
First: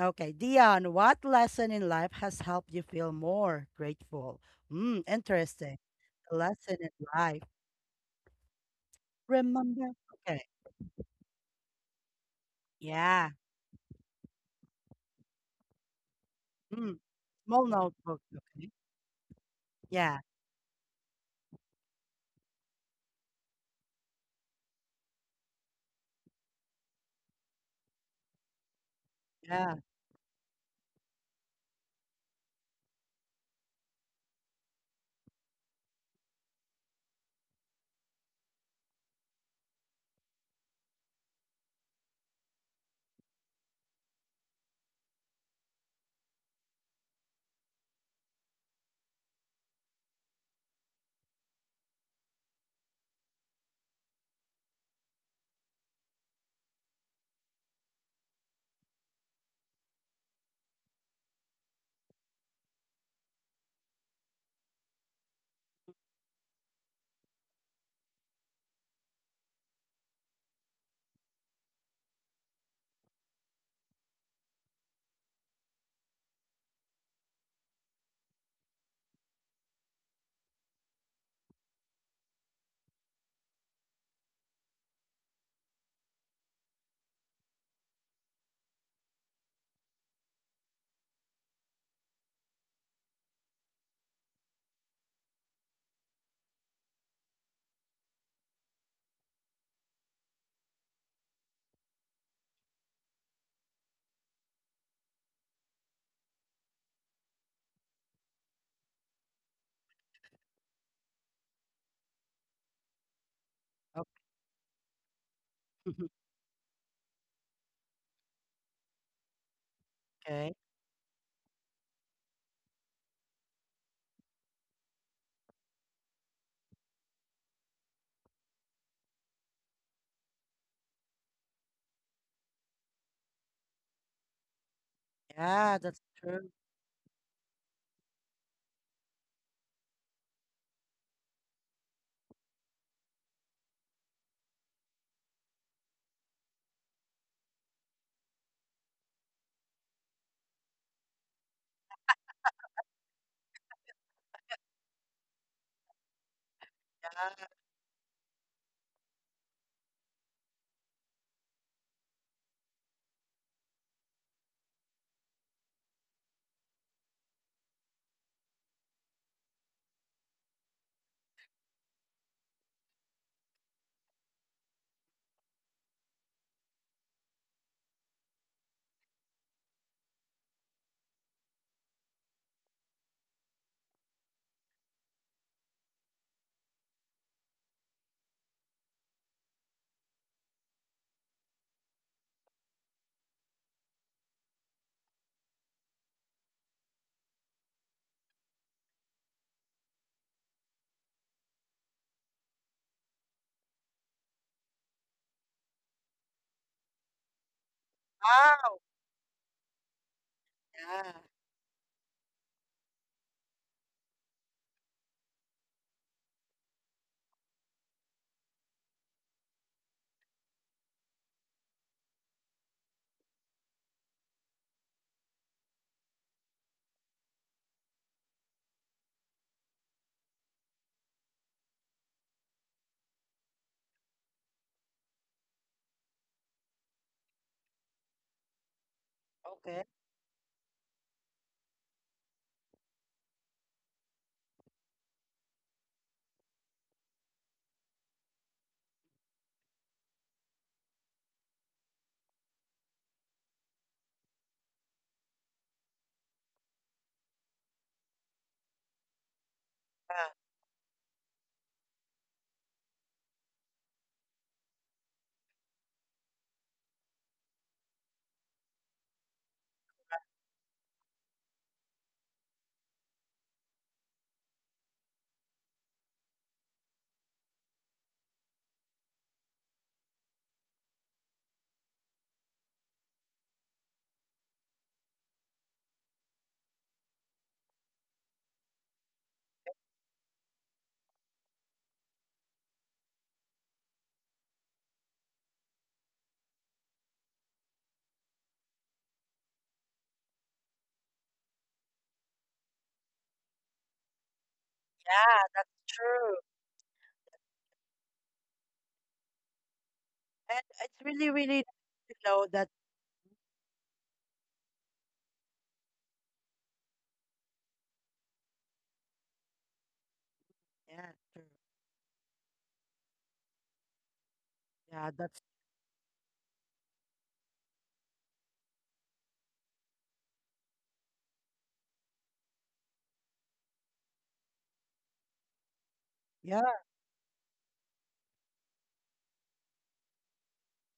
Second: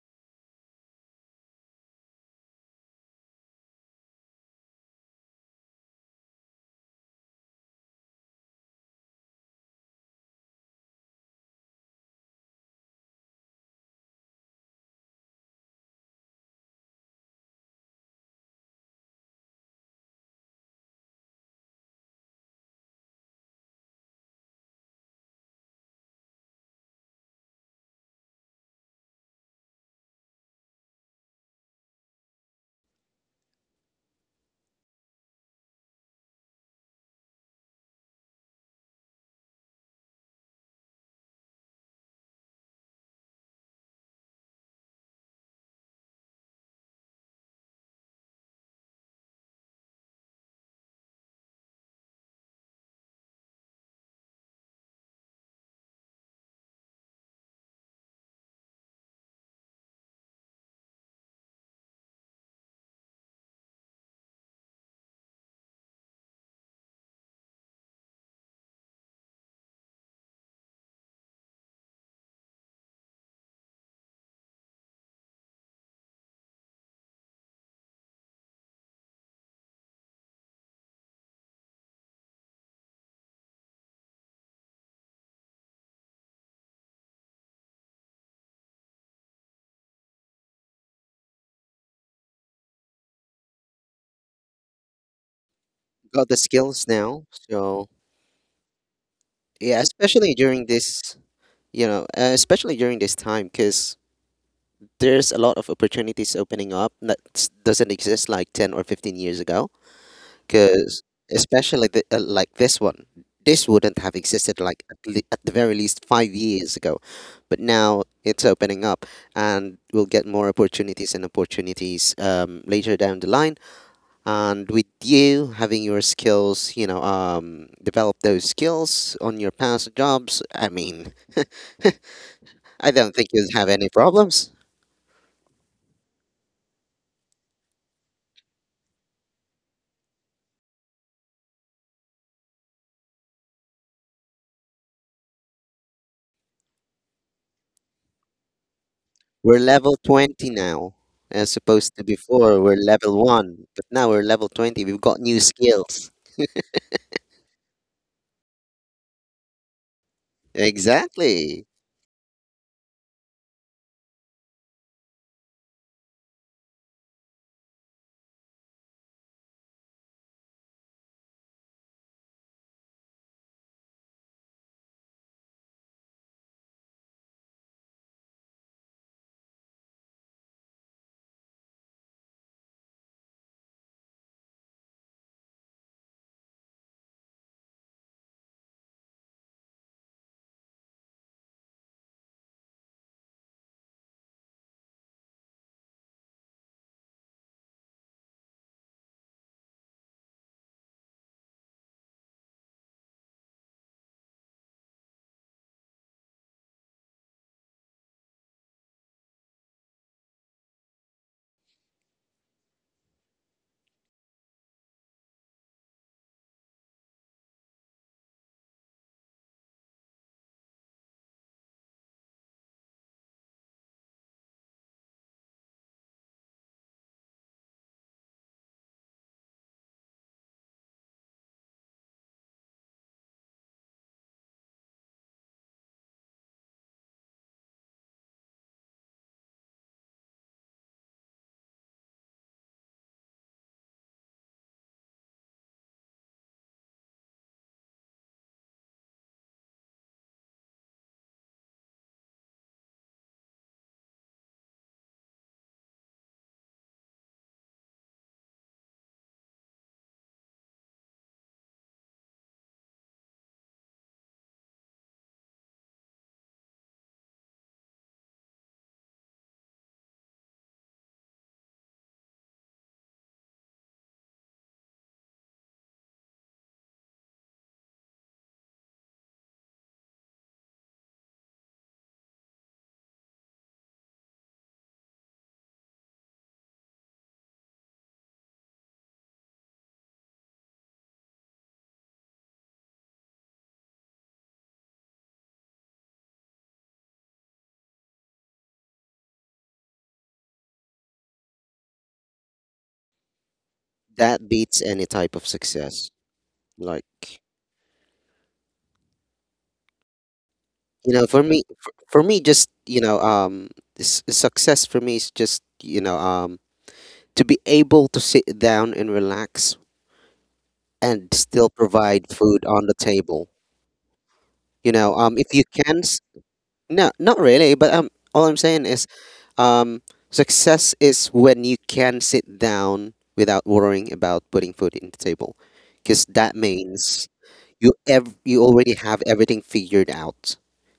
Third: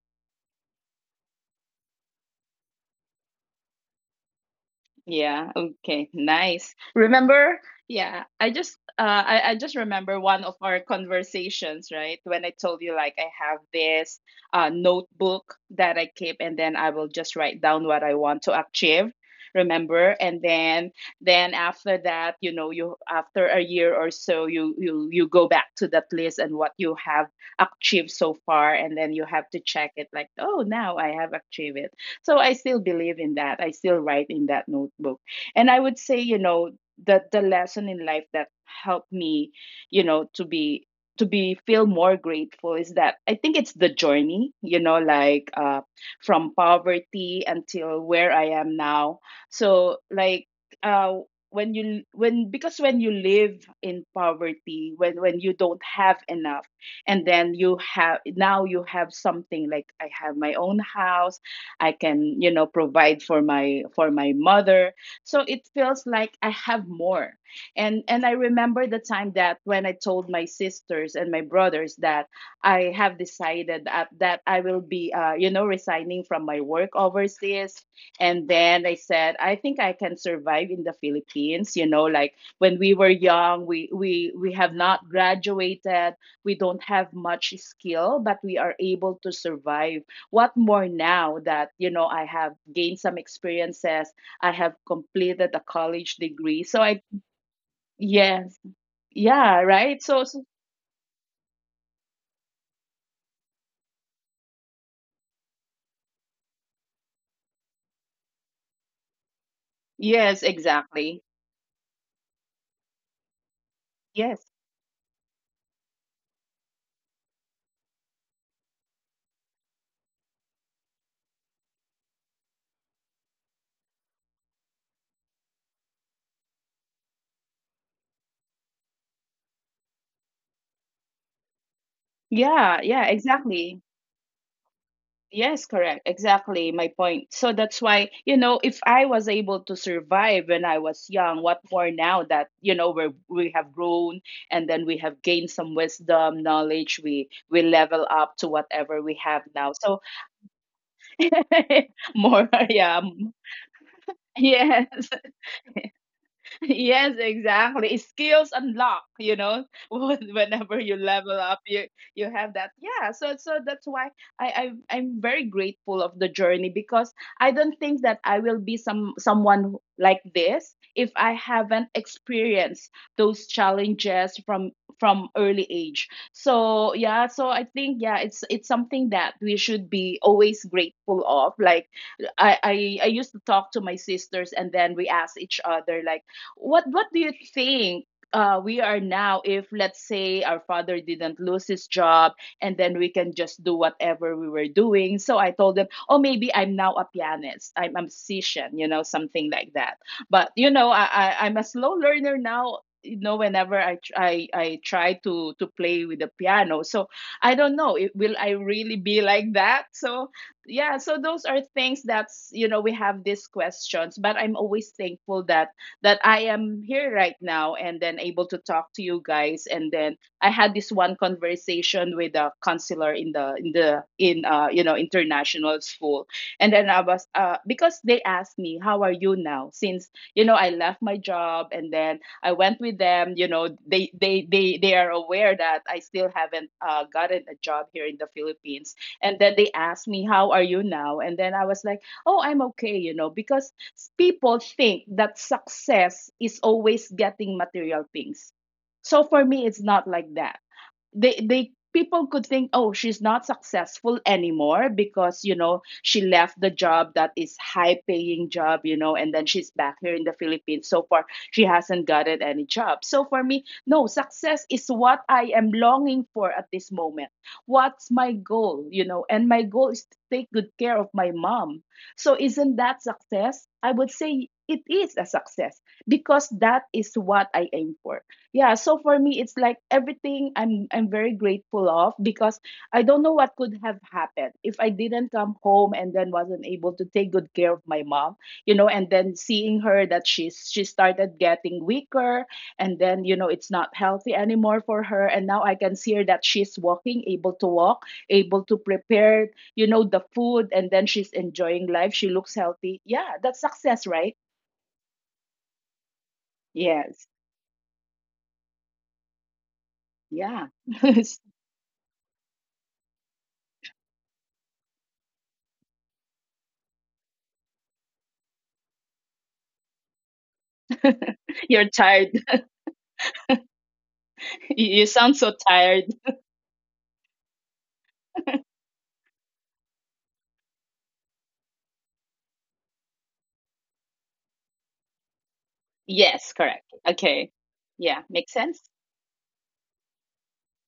Speaker 1: okay, Dion, what lesson in life has helped you feel more grateful? Hmm,
Speaker 2: Yeah,
Speaker 1: interesting.
Speaker 2: okay, nice.
Speaker 1: Lesson in life.
Speaker 2: Remember, yeah, I just I just
Speaker 1: Remember.
Speaker 2: remember
Speaker 1: Okay.
Speaker 2: one of our conversations, right? When I told you, like, I
Speaker 1: Yeah.
Speaker 2: have this notebook that I keep, and then I
Speaker 1: Mm.
Speaker 2: will just write
Speaker 1: Small
Speaker 2: down what I
Speaker 1: notebook.
Speaker 2: want to
Speaker 1: Okay.
Speaker 2: achieve. Remember?
Speaker 1: Yeah,
Speaker 2: And then after that, you know, you after a year or so, you go back to that list and what you have achieved so far, and then you have to
Speaker 1: yeah.
Speaker 2: check it, like, oh now I have achieved it. So I still believe in that. I still write in that notebook. And I would say, you know, that the lesson in life that helped me, you know, to be feel more grateful is that I think it's the journey, you know, like from poverty until where I am now. So like, uh when you, when because when you live in poverty, when you don't have enough, and then you have, now you have something like, I have my own house. I can, you know, provide for my mother. So it feels like I have more. And I remember the time that, when I told my sisters and my brothers that I have decided that I will be, you know, resigning from my work overseas. And then I said, I think I can survive in the Philippines. You know, like when we were young, we have not graduated, we don't have much skill, but we are able to survive. What more now that, you know, I have gained some experiences, I have completed a college
Speaker 3: Got the
Speaker 2: degree, so
Speaker 3: skills
Speaker 2: I.
Speaker 3: now, so.
Speaker 2: Yes. Yeah,
Speaker 3: Yeah,
Speaker 2: right. So,
Speaker 3: especially during this time, because there's a lot of opportunities opening up that doesn't exist like 10 or 15 years ago.
Speaker 2: yes,
Speaker 3: Because,
Speaker 2: exactly.
Speaker 3: especially like this one, this wouldn't have
Speaker 1: Okay.
Speaker 2: Yes.
Speaker 3: existed like at the very least 5 years ago. But now it's opening up, and we'll get more
Speaker 1: Okay.
Speaker 3: opportunities and opportunities later down the line. And with you having your skills, develop those skills on your past jobs, I mean.
Speaker 2: Yeah,
Speaker 3: I don't
Speaker 2: yeah,
Speaker 3: think you'll have
Speaker 2: exactly.
Speaker 3: any problems.
Speaker 2: Yes,
Speaker 1: Yeah, that's
Speaker 2: correct,
Speaker 1: true.
Speaker 2: exactly my point. So that's why, you know, if I was able to survive when I was young, what more now that, you know, we have grown, and then we have gained some wisdom, knowledge. We level up to whatever we have
Speaker 3: We're
Speaker 2: now.
Speaker 3: level
Speaker 2: So
Speaker 3: 20 now, as opposed to before,
Speaker 2: more,
Speaker 3: we're
Speaker 2: yeah.
Speaker 3: level 1, but now we're level 20. We've got
Speaker 2: Yes.
Speaker 3: new skills.
Speaker 2: Yes,
Speaker 1: Yeah.
Speaker 2: exactly. It's skills unlock, you know, whenever you level
Speaker 3: Exactly.
Speaker 2: up, you have that. Yeah, so that's why I'm very grateful of the journey, because I don't think that I will be someone like this if I haven't experienced those challenges from early age. So yeah, so I think, yeah, it's something that we should be always grateful of. Like I, I I used to talk to my sisters, and then we ask each other, like, what do you think we are now if, let's say, our father didn't lose his job, and then we can just do whatever we were doing. So I told them, oh, maybe I'm now a pianist. I'm a musician, you know, something like that. But you know, I'm a slow learner now. You know, whenever I tr- I try to play with the piano, so I don't know, will I
Speaker 1: Wow.
Speaker 2: really be like that? So yeah,
Speaker 1: Yeah.
Speaker 2: so those are things that's you know, we have these questions, but I'm always thankful that I am here right now, and then able to talk to you guys. And then I had this one conversation with a counselor in the in the in you know international school. And then I was because they asked me, how are you now? Since, you know, I left my job and then I went with them. You know, they are aware that I still haven't gotten a job here in the Philippines. And then they
Speaker 1: Okay.
Speaker 2: asked me, how are you now? And then I was like, oh, I'm okay, you know, because people think that success is always getting material things. So for me, it's not like that, they people could think, oh, she's not successful anymore because you know she left the job that is high paying job, you know, and then she's back here in
Speaker 1: Yeah.
Speaker 2: the Philippines. So far she hasn't gotten any job. So for me, no, success is what I am longing for at this moment. What's my goal, you know? And my goal is to take good care of my mom. So isn't that success? I would say it is a success because that is what I aim for. Yeah, so for me it's like everything I'm very grateful of, because I don't know what could have happened if I didn't come home and then wasn't able to take good care of my mom. You know, and then seeing her that she started getting weaker, and then you know it's not healthy anymore for her. And now I can see her that she's walking, able to walk, able to prepare, you know, the food, and then she's enjoying life. She looks healthy. Yeah, that's success, right?
Speaker 3: That beats any type of
Speaker 1: Yeah.
Speaker 3: success.
Speaker 1: True.
Speaker 2: Yes.
Speaker 3: Like,
Speaker 1: And
Speaker 2: Yeah.
Speaker 1: it's really, really nice to
Speaker 3: for me,
Speaker 1: know that.
Speaker 3: just, success for me is just, to be able to sit down and relax
Speaker 1: Yeah.
Speaker 3: and
Speaker 1: True.
Speaker 3: still
Speaker 2: Your
Speaker 3: provide
Speaker 2: child.
Speaker 3: food on the table. You
Speaker 1: Yeah.
Speaker 2: You
Speaker 3: know,
Speaker 1: That's.
Speaker 2: sound
Speaker 3: if
Speaker 2: so
Speaker 3: you can
Speaker 2: tired.
Speaker 3: s- no, not really. But, all I'm saying is, um, success is when you can sit down without worrying about putting food in the table, because that
Speaker 2: Yes,
Speaker 1: Yeah.
Speaker 2: correct.
Speaker 3: means
Speaker 2: Okay. Yeah,
Speaker 3: you
Speaker 2: makes
Speaker 3: already
Speaker 2: sense.
Speaker 3: have everything figured out.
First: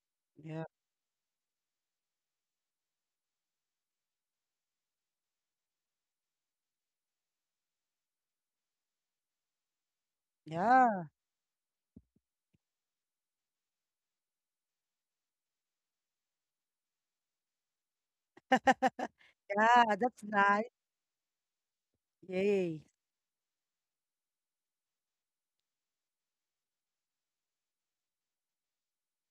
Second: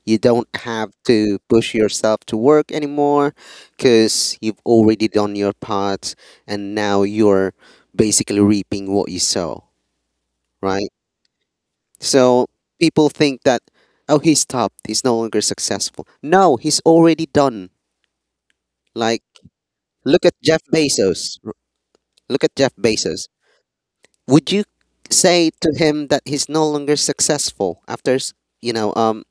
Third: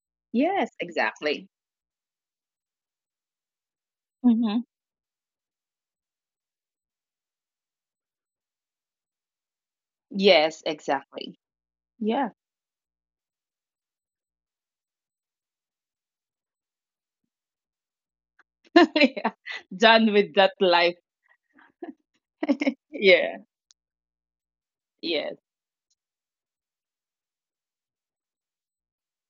Speaker 3: You don't
Speaker 1: Yeah.
Speaker 2: Yes,
Speaker 3: have to
Speaker 2: exactly.
Speaker 3: push yourself to work anymore, because you've
Speaker 2: Hmm.
Speaker 3: already done your part, and now you're basically reaping what you sow,
Speaker 2: Yes,
Speaker 3: right?
Speaker 1: Yeah.
Speaker 2: exactly. Yeah.
Speaker 3: So people think that, oh, he stopped. He's no longer successful. No, he's already done. Like,
Speaker 2: Yeah.
Speaker 1: Yeah.
Speaker 2: Done
Speaker 1: That's
Speaker 3: look at
Speaker 2: with that
Speaker 3: Jeff
Speaker 1: nice.
Speaker 2: life.
Speaker 3: Bezos. Look at Jeff
Speaker 1: Yay.
Speaker 3: Bezos.
Speaker 2: Yeah.
Speaker 3: Would you
Speaker 2: Yes.
Speaker 3: say to him that he's no longer successful after, you know, um,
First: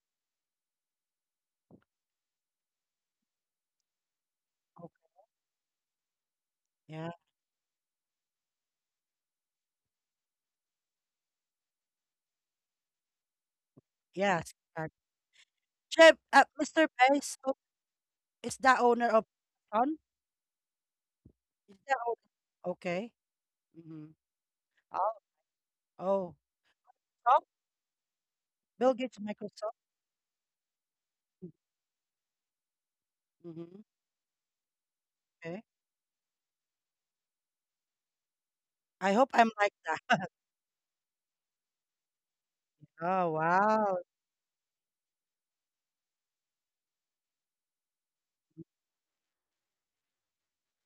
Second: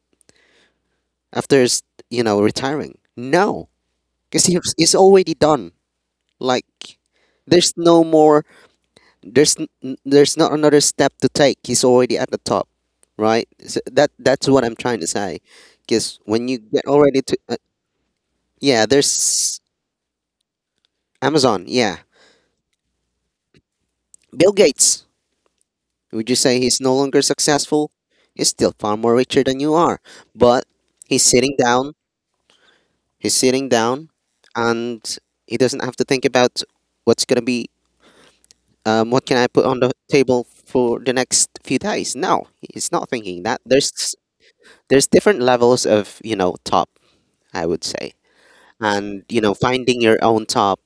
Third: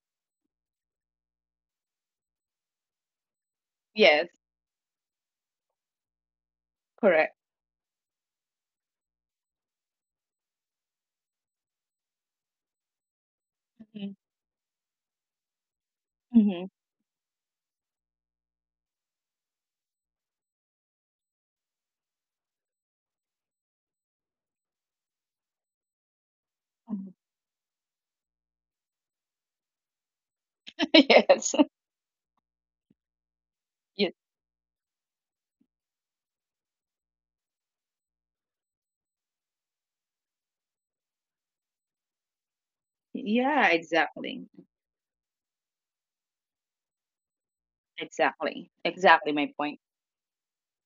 Speaker 3: after, s- retiring? No,
Speaker 2: Yes,
Speaker 3: because
Speaker 1: Okay.
Speaker 3: he's already done. Like,
Speaker 1: Yeah.
Speaker 2: correct.
Speaker 3: there's no more. There's not another step to take. He's already at the top, right? So that's
Speaker 1: Yes.
Speaker 3: what I'm
Speaker 1: Correct.
Speaker 3: trying to say,
Speaker 1: Chef,
Speaker 3: because when you
Speaker 2: Mm-hmm.
Speaker 1: Mr.
Speaker 3: get already
Speaker 1: Bass,
Speaker 3: to.
Speaker 1: oh, is the
Speaker 3: Yeah,
Speaker 1: owner of
Speaker 3: there's
Speaker 1: Amazon.
Speaker 3: Amazon.
Speaker 1: Is the
Speaker 3: Yeah.
Speaker 1: owner? Okay. Mm-hmm.
Speaker 3: Bill Gates.
Speaker 1: Oh.
Speaker 3: Would
Speaker 1: Oh.
Speaker 3: you say he's no longer
Speaker 1: Oh.
Speaker 3: successful? He's still
Speaker 1: Bill
Speaker 3: far more
Speaker 1: Gates,
Speaker 3: richer than you
Speaker 1: Microsoft.
Speaker 3: are. But he's
Speaker 2: Yes.
Speaker 3: sitting down. He's sitting
Speaker 1: Mm-hmm.
Speaker 3: down,
Speaker 2: Yes.
Speaker 3: and he
Speaker 1: Okay.
Speaker 3: doesn't have to think about what's going to be,
Speaker 1: I
Speaker 3: what
Speaker 1: hope
Speaker 3: can I
Speaker 1: I'm
Speaker 3: put
Speaker 1: like
Speaker 3: on the
Speaker 1: that.
Speaker 3: table for the next few days. No, he's not
Speaker 1: Oh,
Speaker 3: thinking that.
Speaker 2: Yeah,
Speaker 1: wow.
Speaker 2: exactly.
Speaker 3: There's different levels of, top, I would say.
Speaker 2: Exactly.
Speaker 3: And,
Speaker 2: Exactly my point.
Speaker 3: finding your own top,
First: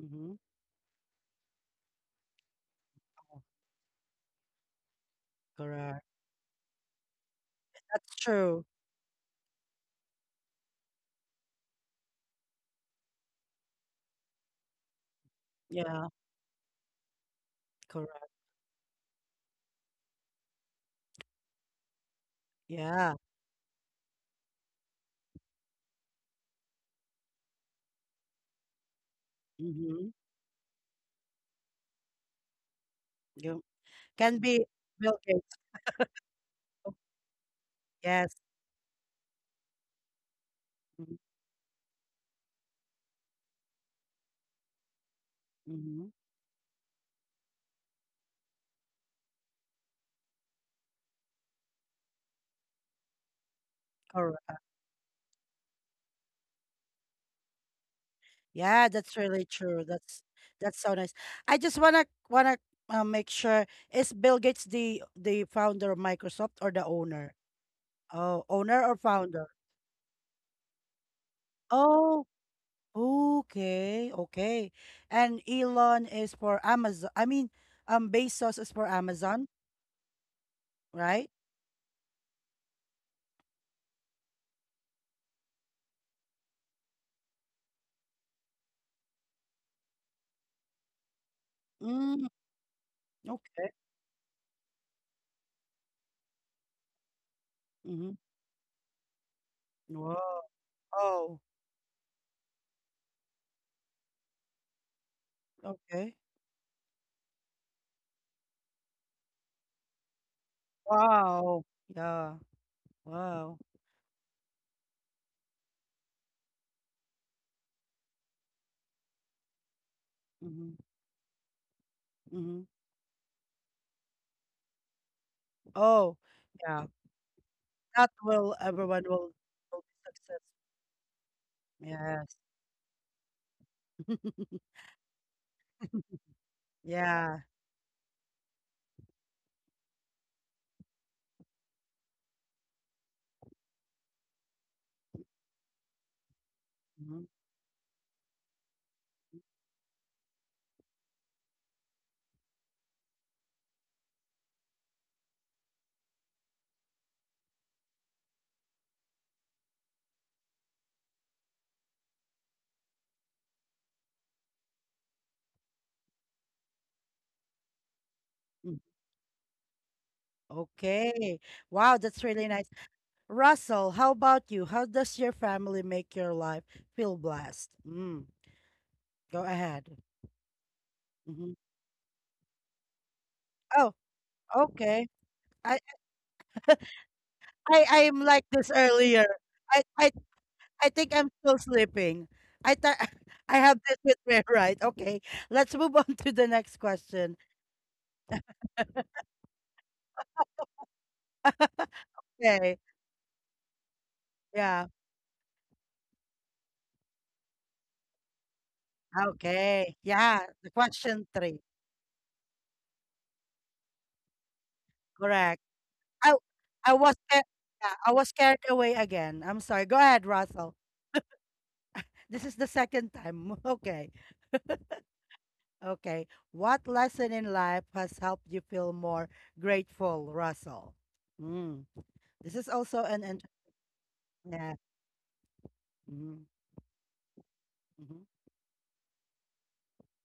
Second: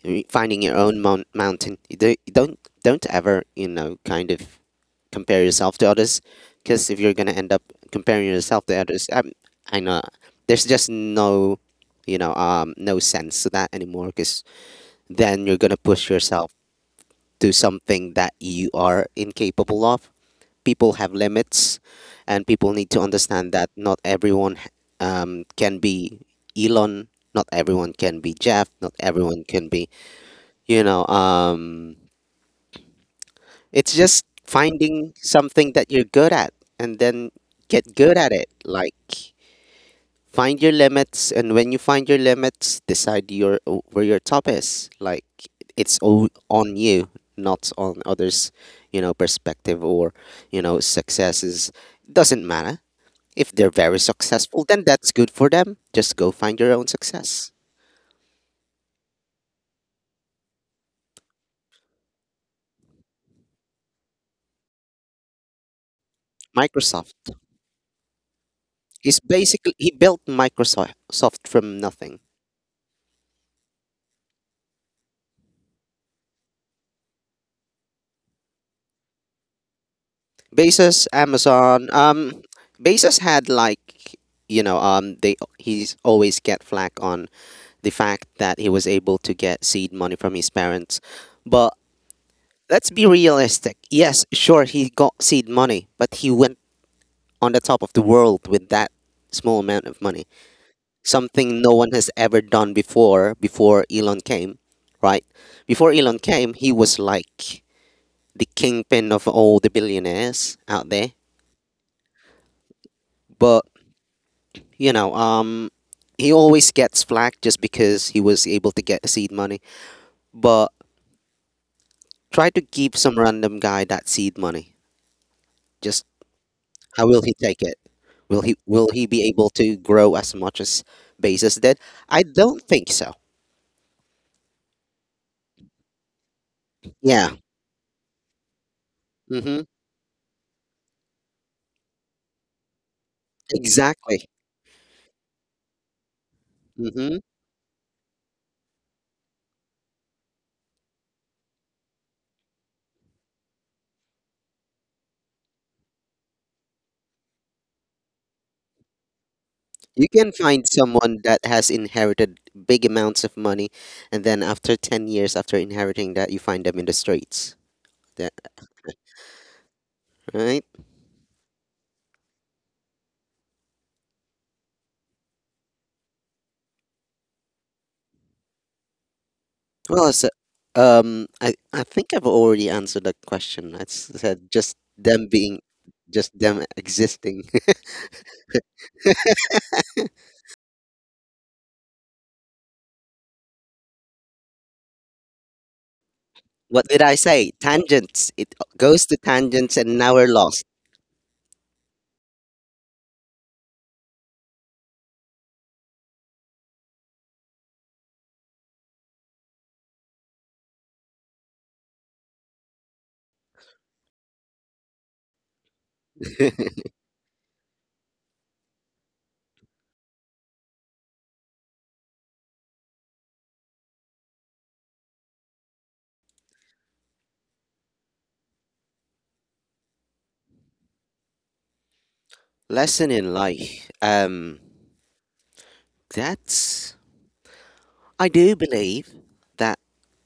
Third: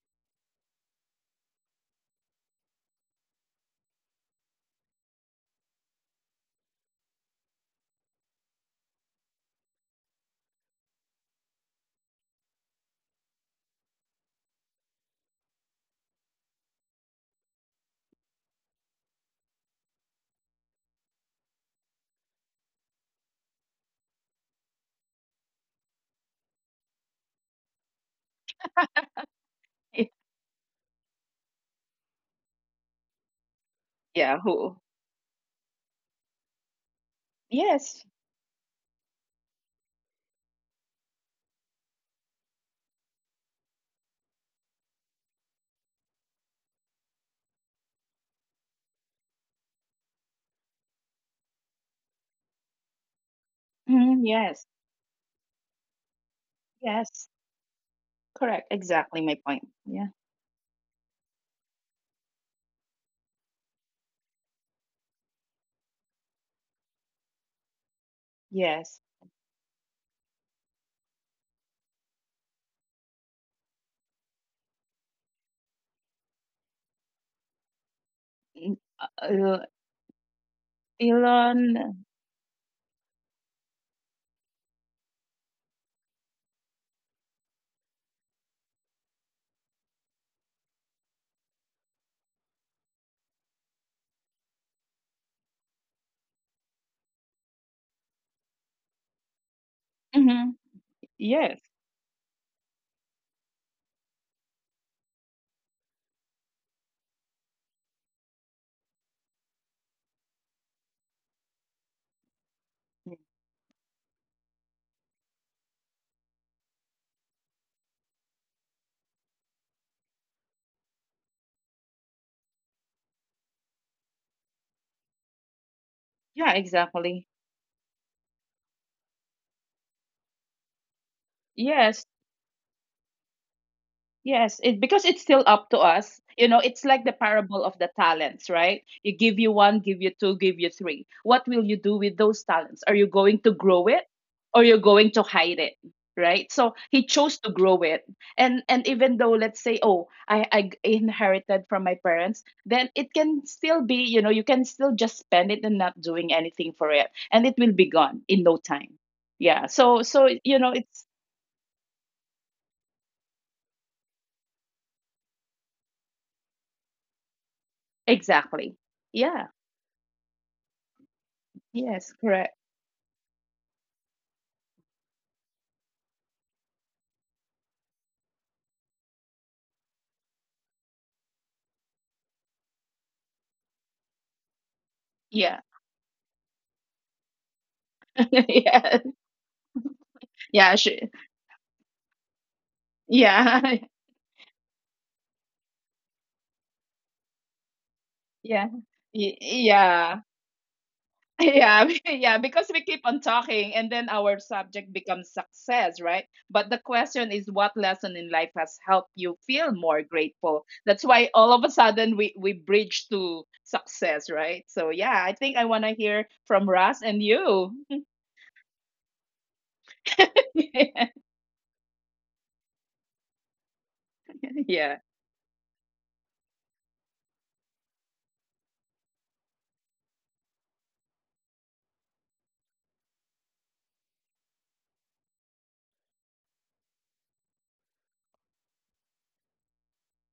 Speaker 1: Mm-hmm.
Speaker 3: finding your own mountain. You don't ever, kind of, compare yourself to
Speaker 1: Correct.
Speaker 3: others, because if you're gonna end up
Speaker 1: That's
Speaker 3: comparing
Speaker 1: true.
Speaker 3: yourself to others, I know there's just no sense to that anymore. Because then you're gonna
Speaker 1: Yeah.
Speaker 3: push yourself to something that
Speaker 1: Correct.
Speaker 3: you are incapable of. People have limits, and people need to
Speaker 1: Yeah.
Speaker 3: understand that not everyone can be Elon. Not everyone can be Jeff. Not everyone can be,
Speaker 1: Mm-hmm.
Speaker 3: you know um
Speaker 1: You
Speaker 3: it's just
Speaker 2: Yeah,
Speaker 1: can be
Speaker 2: who?
Speaker 3: finding
Speaker 1: Bill Gates.
Speaker 3: something that you're good at and then get
Speaker 2: Yes.
Speaker 3: good at
Speaker 1: Yes.
Speaker 3: it. Like, find your limits, and when you find your limits, decide your where your top is. Like, it's
Speaker 1: Mm-hmm.
Speaker 3: all on you, not on others', perspective, or successes. Doesn't matter. If they're very
Speaker 2: Mhm.
Speaker 1: Correct.
Speaker 3: successful,
Speaker 2: Yes.
Speaker 3: then that's good for them. Just go find your own
Speaker 2: Yes.
Speaker 3: success.
Speaker 2: Correct.
Speaker 1: Yeah, that's
Speaker 2: Exactly my
Speaker 1: really
Speaker 2: point.
Speaker 1: true.
Speaker 2: Yeah.
Speaker 1: That's so nice. I just wanna wanna make sure, is Bill Gates the founder of Microsoft or the
Speaker 3: Microsoft
Speaker 1: owner? Oh, owner or
Speaker 2: Yes.
Speaker 3: is
Speaker 1: founder?
Speaker 3: basically. He built Microsoft soft from nothing.
Speaker 1: Oh, okay, okay. And Elon is for Amazon. I mean, Bezos is
Speaker 2: Mm,
Speaker 1: for
Speaker 2: uh,
Speaker 1: Amazon.
Speaker 2: uh,
Speaker 3: Bezos,
Speaker 1: Right?
Speaker 2: Elon.
Speaker 3: Amazon. Bezos had like, you know they he's always get flack on the fact that he was able to get seed money from his parents, but
Speaker 1: Mm,
Speaker 3: let's be
Speaker 1: okay.
Speaker 3: realistic. Yes, sure he got seed money, but he went on the top of the
Speaker 1: Mhm.
Speaker 3: world with that small amount of money.
Speaker 1: Wow.
Speaker 2: Mm-hmm.
Speaker 1: Oh,
Speaker 2: Yes.
Speaker 3: Something no one has ever done before. Before Elon came, right? Before
Speaker 1: okay.
Speaker 3: Elon came, he was like the kingpin of all the billionaires out there,
Speaker 1: Wow. Yeah. Wow.
Speaker 3: but, you know, um, he always gets flack just because he was able to get the seed money. But
Speaker 1: Mhm.
Speaker 3: try to
Speaker 1: Mhm.
Speaker 3: give some random guy that seed money. Just
Speaker 1: Oh,
Speaker 2: Yeah,
Speaker 1: yeah.
Speaker 3: how will
Speaker 2: exactly.
Speaker 3: he take it?
Speaker 1: That
Speaker 3: Will
Speaker 1: will
Speaker 3: he will
Speaker 1: Everyone
Speaker 3: he be
Speaker 1: will
Speaker 3: able to
Speaker 1: will be
Speaker 3: grow as
Speaker 1: successful.
Speaker 3: much as Bezos did?
Speaker 2: Yes.
Speaker 3: I
Speaker 1: Yes.
Speaker 3: don't think so.
Speaker 2: Yes, it because it's still up to us. You know, it's like the
Speaker 3: Yeah.
Speaker 1: Yeah.
Speaker 2: parable of the talents, right? You give you
Speaker 3: Mm-hmm.
Speaker 2: one, give you two, give you three. What will you do with those talents? Are you going to grow it
Speaker 3: Exactly.
Speaker 2: or you're going to hide it? Right? So he
Speaker 3: Mm-hmm.
Speaker 1: Mhm.
Speaker 2: chose to grow it. And even though let's say, oh, I inherited from my parents, then it can still be, you know, you can still just spend it and not doing anything for it. And it will be gone in no time. Yeah. So
Speaker 3: You
Speaker 2: so
Speaker 3: can
Speaker 2: you know,
Speaker 3: find
Speaker 2: it's
Speaker 3: someone that has inherited big amounts of money, and then after 10 years after inheriting that, you find them in the streets. That.
Speaker 2: exactly.
Speaker 1: Mm.
Speaker 2: Yeah.
Speaker 3: Right?
Speaker 1: Okay. Wow,
Speaker 2: Yes,
Speaker 1: that's
Speaker 2: correct.
Speaker 1: really nice. Russell, how about you? How does your family make your life feel blessed? Go ahead.
Speaker 3: Well, it's,
Speaker 1: Mhm.
Speaker 3: I think I've already answered that question. I
Speaker 1: Oh,
Speaker 3: said
Speaker 1: okay.
Speaker 2: Yeah.
Speaker 1: I
Speaker 3: just them existing.
Speaker 1: I'm like this
Speaker 2: Yeah.
Speaker 1: earlier. I I
Speaker 2: Yeah,
Speaker 1: I
Speaker 2: she
Speaker 1: think I'm still sleeping. I thought I
Speaker 2: yeah.
Speaker 1: have this with me, right? Okay. Let's move on to the next
Speaker 3: What did I
Speaker 1: question.
Speaker 3: say? Tangents. It
Speaker 2: Yeah.
Speaker 3: goes to
Speaker 2: Y
Speaker 3: tangents, and now
Speaker 2: yeah.
Speaker 3: we're lost.
Speaker 2: Yeah, yeah, because we
Speaker 1: Okay.
Speaker 2: keep on talking and then our subject
Speaker 1: Yeah.
Speaker 2: becomes success, right? But the question is, what lesson in life has helped you feel
Speaker 1: Okay.
Speaker 2: more
Speaker 1: Yeah.
Speaker 2: grateful?
Speaker 1: The
Speaker 2: That's why
Speaker 1: question
Speaker 2: all of
Speaker 1: three.
Speaker 2: a sudden we bridge to success, right? So yeah, I think I
Speaker 1: Correct.
Speaker 2: want to hear
Speaker 1: I
Speaker 2: from Russ
Speaker 1: I
Speaker 2: and
Speaker 1: was ca-
Speaker 2: you.
Speaker 1: yeah, I was carried away again. I'm sorry. Go ahead, Russell. This is the second time. Okay.
Speaker 2: Yeah.
Speaker 1: Okay. What lesson in life has helped you feel more grateful, Russell? Mm. This is also
Speaker 3: Lesson
Speaker 1: an,
Speaker 3: in
Speaker 1: an
Speaker 3: life. Um,
Speaker 1: yeah. Mm-hmm.
Speaker 3: that's.
Speaker 1: Mm-hmm.
Speaker 3: I do believe that.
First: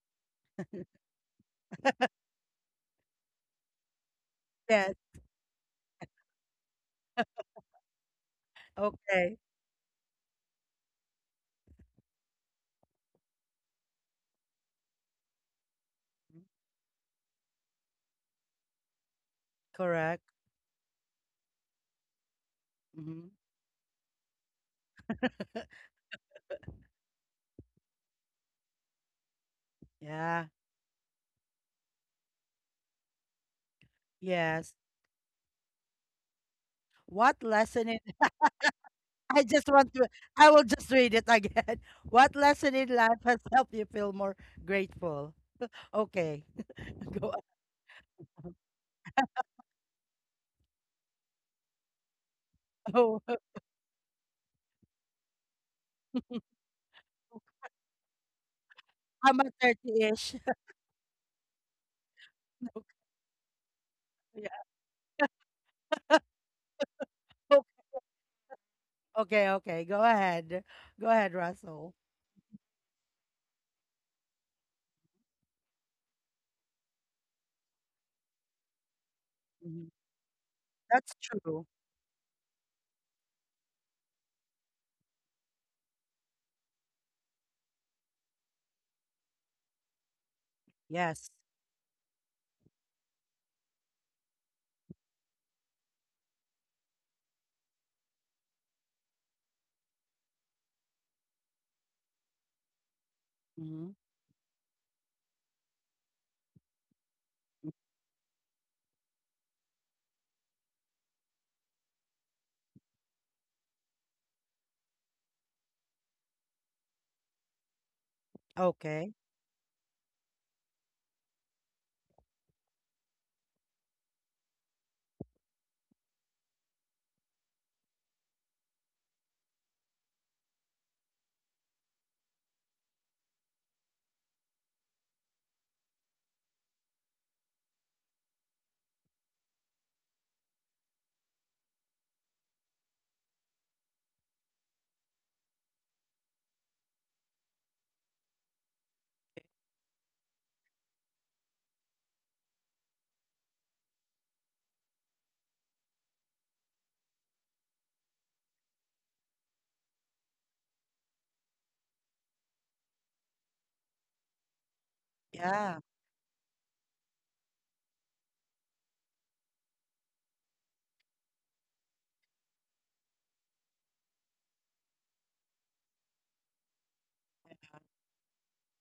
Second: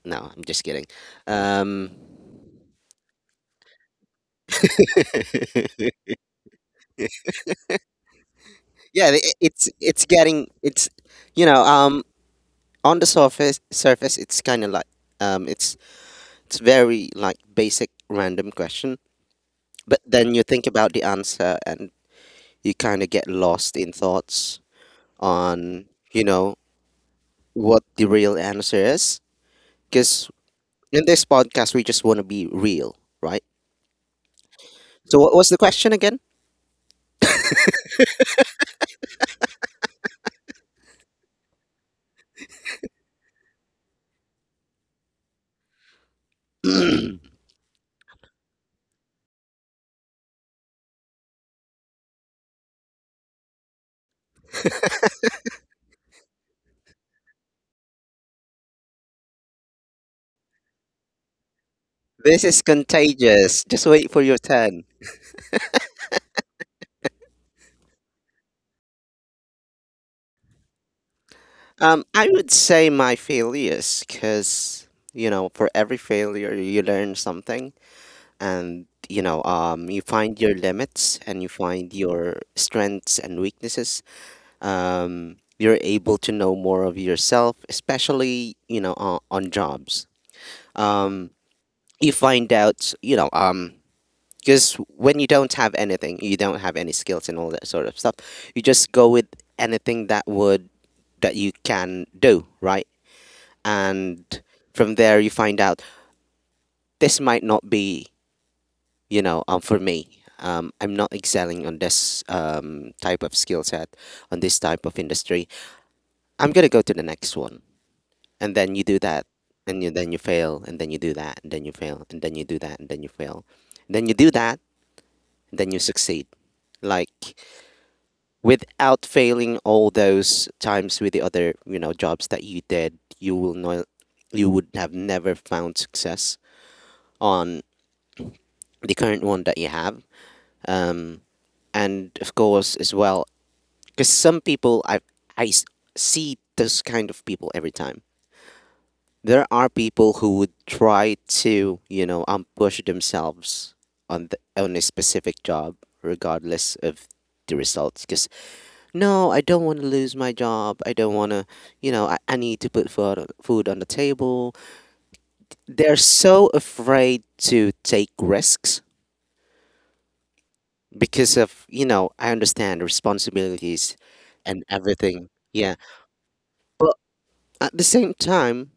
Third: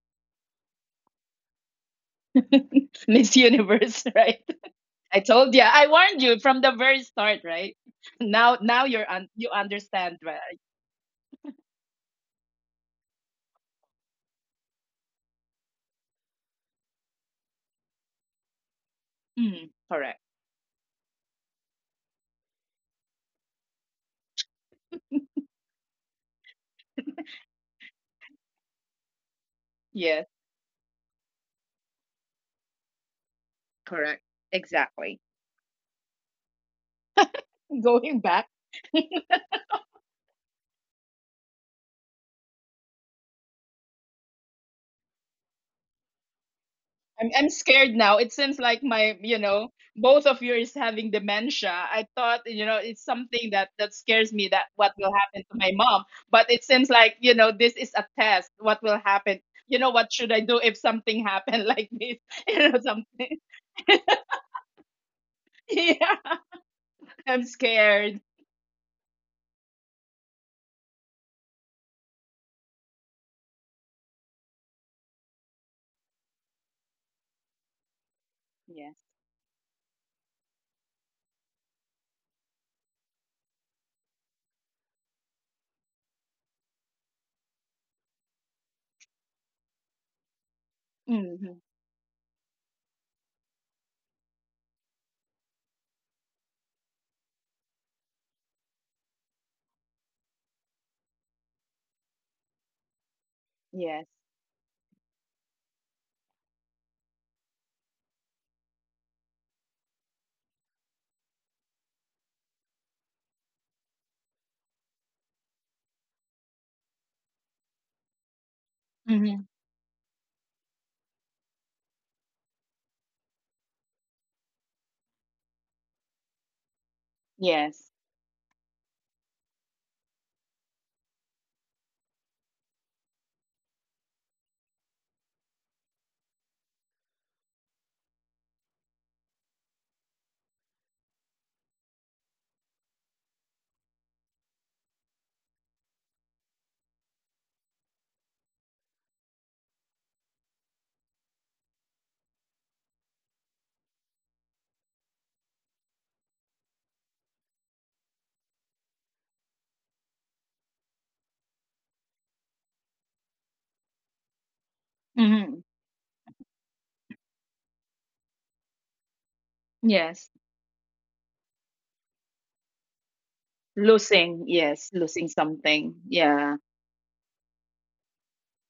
Speaker 3: No, I'm just kidding. Um,
Speaker 2: Miss Universe, right?
Speaker 1: Yes.
Speaker 2: I told you. I warned you from the very start, right? Now, now you're
Speaker 3: yeah, it,
Speaker 2: un-
Speaker 1: Okay.
Speaker 2: you
Speaker 3: it's it's
Speaker 2: understand,
Speaker 3: getting
Speaker 2: right?
Speaker 3: you know, um, on the surface it's kind of like um, it's
Speaker 1: Mm-hmm,
Speaker 3: It's very, like, basic random question,
Speaker 2: Mm,
Speaker 3: but
Speaker 1: correct.
Speaker 2: correct.
Speaker 3: then you think about the answer and you kind of get
Speaker 1: Hmm.
Speaker 3: lost in thoughts on, you know, what the real answer is. Because
Speaker 2: Yes,
Speaker 1: Yeah.
Speaker 3: in this podcast, we just want to be real, right?
Speaker 2: correct.
Speaker 1: Yes.
Speaker 3: So,
Speaker 2: Exactly.
Speaker 3: what was the question again?
Speaker 1: What lesson in
Speaker 2: Going back,
Speaker 1: I just want to I will just read it again. What lesson in life has helped you feel more grateful? Okay. Go
Speaker 2: I'm scared now. It seems like my, you know, both of you is having dementia. I thought, you know, it's
Speaker 1: oh,
Speaker 2: something that that scares me that what will happen to my mom. But it seems like, you know, this is a test. What will
Speaker 1: I'm
Speaker 2: happen?
Speaker 1: at
Speaker 2: You know, what should
Speaker 1: 30-ish.
Speaker 2: I do if something happened like this?
Speaker 3: This is
Speaker 2: You know, something.
Speaker 3: contagious. Just wait for your
Speaker 1: Yeah.
Speaker 3: turn.
Speaker 2: Yeah,
Speaker 1: Oh,
Speaker 2: I'm scared.
Speaker 1: okay, okay. Go ahead. Go ahead, Russell.
Speaker 3: I would say my failures, because, for every failure, you learn something. And
Speaker 2: Yes.
Speaker 3: you know,
Speaker 1: Mhm.
Speaker 3: you find your
Speaker 1: That's
Speaker 3: limits and you
Speaker 1: true.
Speaker 3: find your strengths and weaknesses. You're able to know more of yourself, especially you know, on jobs.
Speaker 1: Yes.
Speaker 3: um
Speaker 2: Mm-hmm.
Speaker 3: you find out, you know, because when you don't have anything, you don't have any skills and all that sort of stuff, you just go with anything that would, that you can do, right?
Speaker 1: Hmm.
Speaker 2: Yes.
Speaker 3: And from there you find out this might not be, you know, for me, I'm not excelling on this type of skill set, on this type of industry. I'm gonna go to the next one, and then you do
Speaker 1: Okay.
Speaker 3: that,
Speaker 2: Mm-hmm.
Speaker 3: and you then you fail, and then you do that, and then you fail, and then you do that, and then you fail, then you do that, and then you succeed, like
Speaker 2: Yes.
Speaker 3: without failing all those times with the other, you know, jobs that you did, you will not, you would have never found success on the current one that you have. Um, and of course, as well, because some people, I see those kind of people every time. There are people who would try to, you know, push themselves on on a specific job, regardless of the results. Because no, I don't want to lose my job. I don't want to, you know, I need to put food on, food on the table.
Speaker 2: Mm-hmm.
Speaker 1: Yeah.
Speaker 3: They're so afraid to take risks
Speaker 2: Yes.
Speaker 3: because of, you know, I understand responsibilities
Speaker 2: Losing.
Speaker 3: and
Speaker 2: Yes.
Speaker 3: everything.
Speaker 2: Losing
Speaker 3: Yeah,
Speaker 2: something. Yeah.
Speaker 3: but at the same time,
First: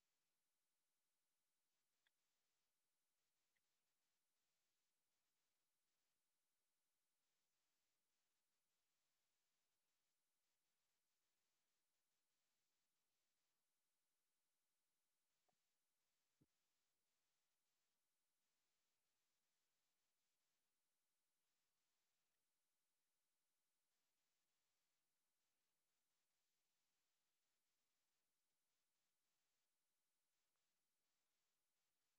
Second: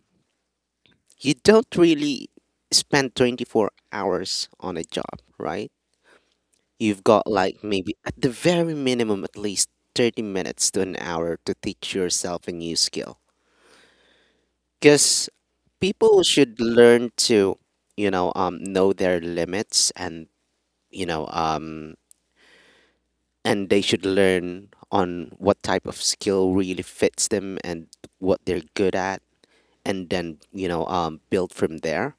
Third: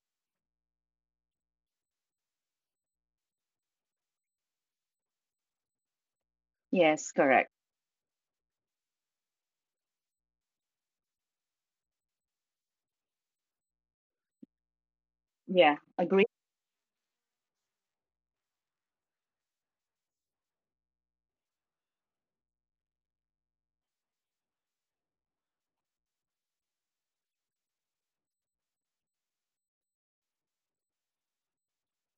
Speaker 3: you don't really spend 24 hours on a job, right? You've
Speaker 2: Yes.
Speaker 3: got
Speaker 2: Correct.
Speaker 3: like maybe at the very minimum at least 30 minutes to an hour to teach yourself a new skill. Because
Speaker 2: Yeah.
Speaker 3: people
Speaker 2: Agree.
Speaker 3: should learn to, know their limits, and you know, um, and they should learn on what type of skill really fits them and what they're good at, and then, build from there.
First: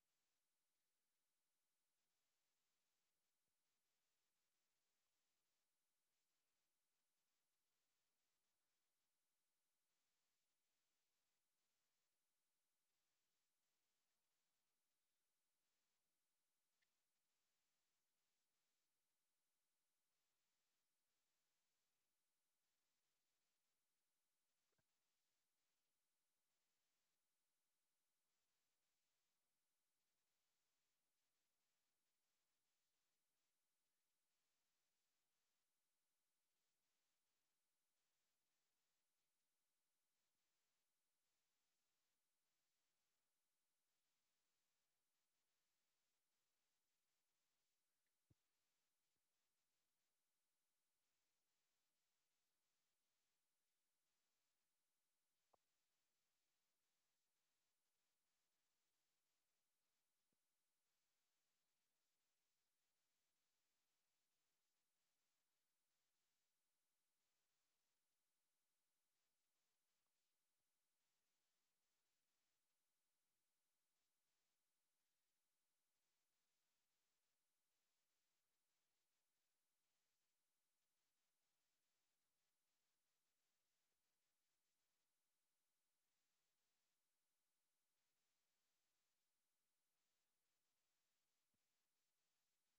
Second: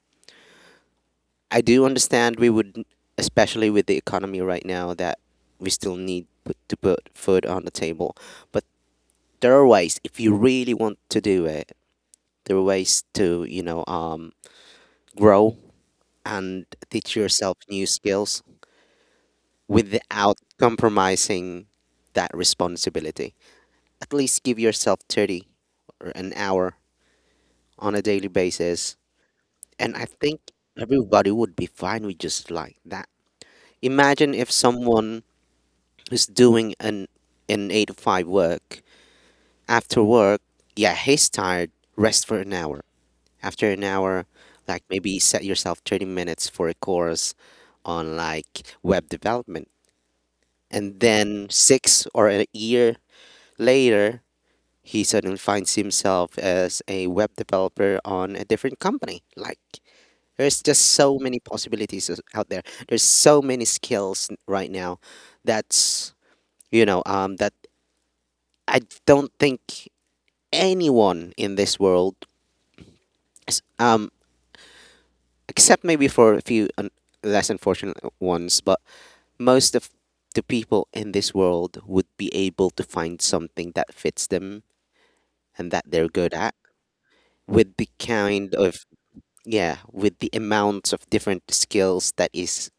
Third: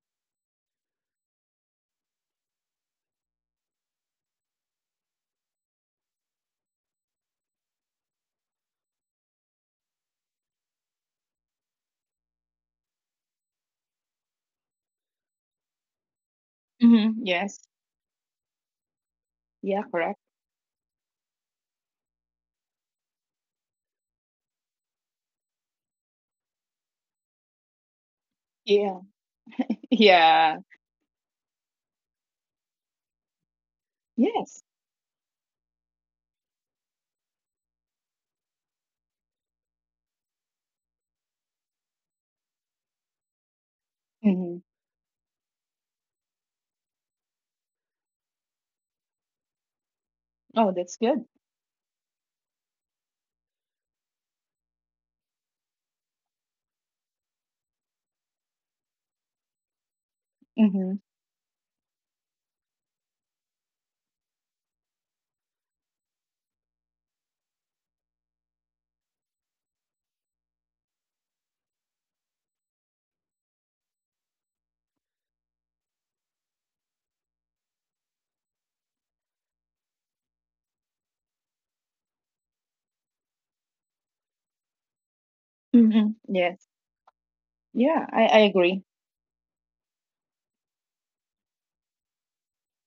Speaker 3: I do understand we would, especially with the economy right now, that we still need put, to put food on the table. But there are ways if you really want to do it. There are ways to, grow and teach
Speaker 2: Mm-hmm.
Speaker 3: yourself
Speaker 2: Yes.
Speaker 3: new skills
Speaker 2: Yeah. Correct.
Speaker 3: without compromising that responsibility. At least give yourself 30 or an hour on a daily basis,
Speaker 2: Yeah.
Speaker 3: and I think
Speaker 2: Yeah.
Speaker 3: everybody would be fine with just like that. Imagine if
Speaker 2: Yes.
Speaker 3: someone is doing an 8 to 5 work. After work, yeah, he's tired. Rest for an hour. After an hour,
Speaker 2: Mm-hmm.
Speaker 3: like maybe set yourself 30 minutes for a course on like web development,
Speaker 2: Oh, that's
Speaker 3: and
Speaker 2: good.
Speaker 3: then 6 months or a year later, he suddenly finds himself as a web developer on a different company. Like there's
Speaker 2: Mm-hmm.
Speaker 3: just so many possibilities out there. There's so many skills right now that's, that I don't think anyone in this world, s- um, except maybe for a few less unfortunate ones, but most of the people in this world would be able to find something that fits them and that
Speaker 2: Mm-hmm.
Speaker 3: they're good at,
Speaker 2: Yes.
Speaker 3: with the
Speaker 2: Yeah. I
Speaker 3: kind
Speaker 2: agree.
Speaker 3: of, yeah, with the amounts of different skills that is,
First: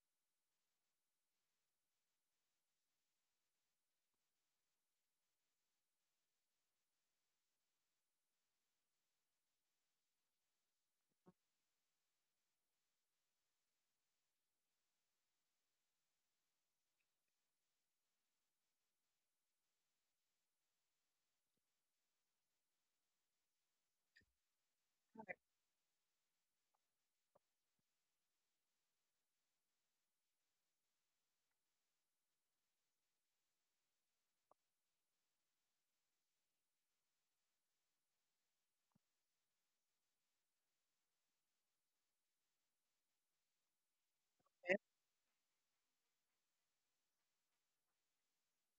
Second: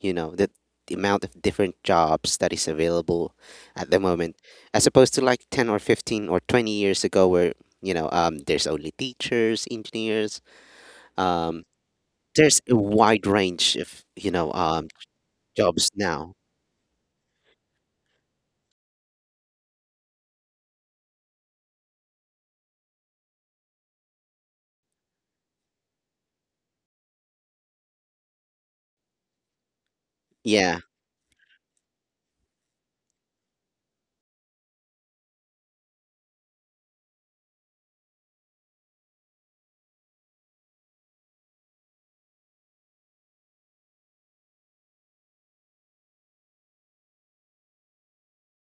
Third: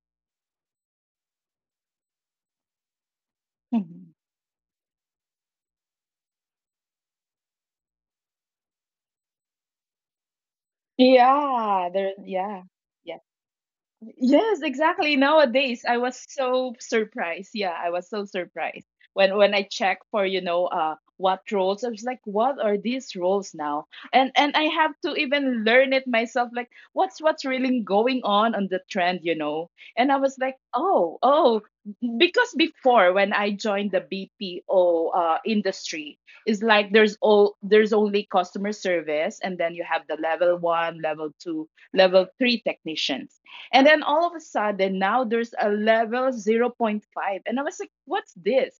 Speaker 3: you know, the amount of different jobs that is available at the
Speaker 2: Hmm.
Speaker 3: moment, as opposed to like 10 or 15 or 20 years ago, where there's only teachers, engineers, um,
Speaker 2: Yeah. There. Yeah.
Speaker 3: there's a
Speaker 2: Yes.
Speaker 3: wide range of,
Speaker 2: Yes, exactly. Nowadays,
Speaker 3: jobs
Speaker 2: I was
Speaker 3: now.
Speaker 2: so surprised. Yeah, I was so surprised when I checked for, you know, what roles. I was like, what are these roles now? And I have to even learn it myself like what's really going on the trend, you know? And I was like,
Speaker 3: Yeah,
Speaker 2: oh, oh, because before when I joined the BPO industry, it's like there's only customer service, and then you have the level 1, level 2, level 3 technicians. And then all of a sudden, now there's a level zero point 0.5. And I was like, what's this?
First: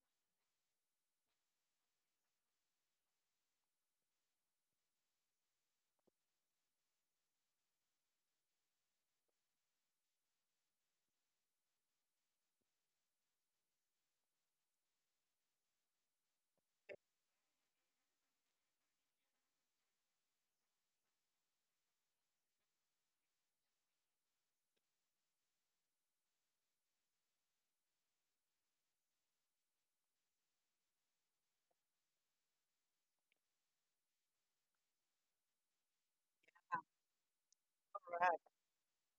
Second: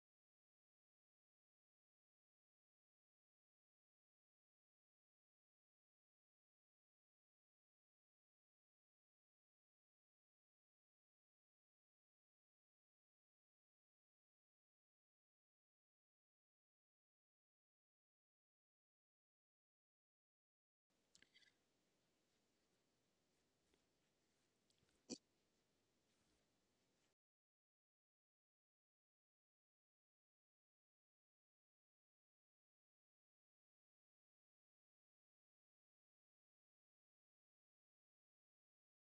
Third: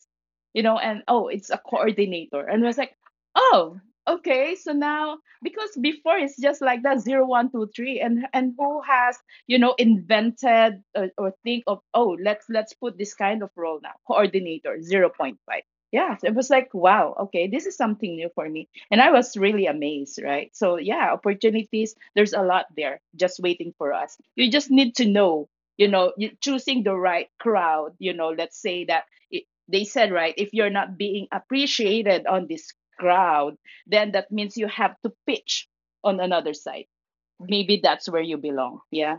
Speaker 2: You know, and oh, it's a coordinator. And I was like, oh, okay. So now, because before it's just like that zero, one, two, three, and who has, you know, invented or think of, oh, let's put this kind of role now, coordinator 0.5. Yeah, so it was like wow, okay, this is something new for me. And I was really amazed, right? So, yeah, opportunities, there's a lot there just waiting for us. You just need to know, you choosing the right crowd, you know, let's say that it, they said, right, if you're not being appreciated on this crowd, then that means you have to pitch on another side. Maybe that's where you
Speaker 1: Right.
Speaker 2: belong. Yeah.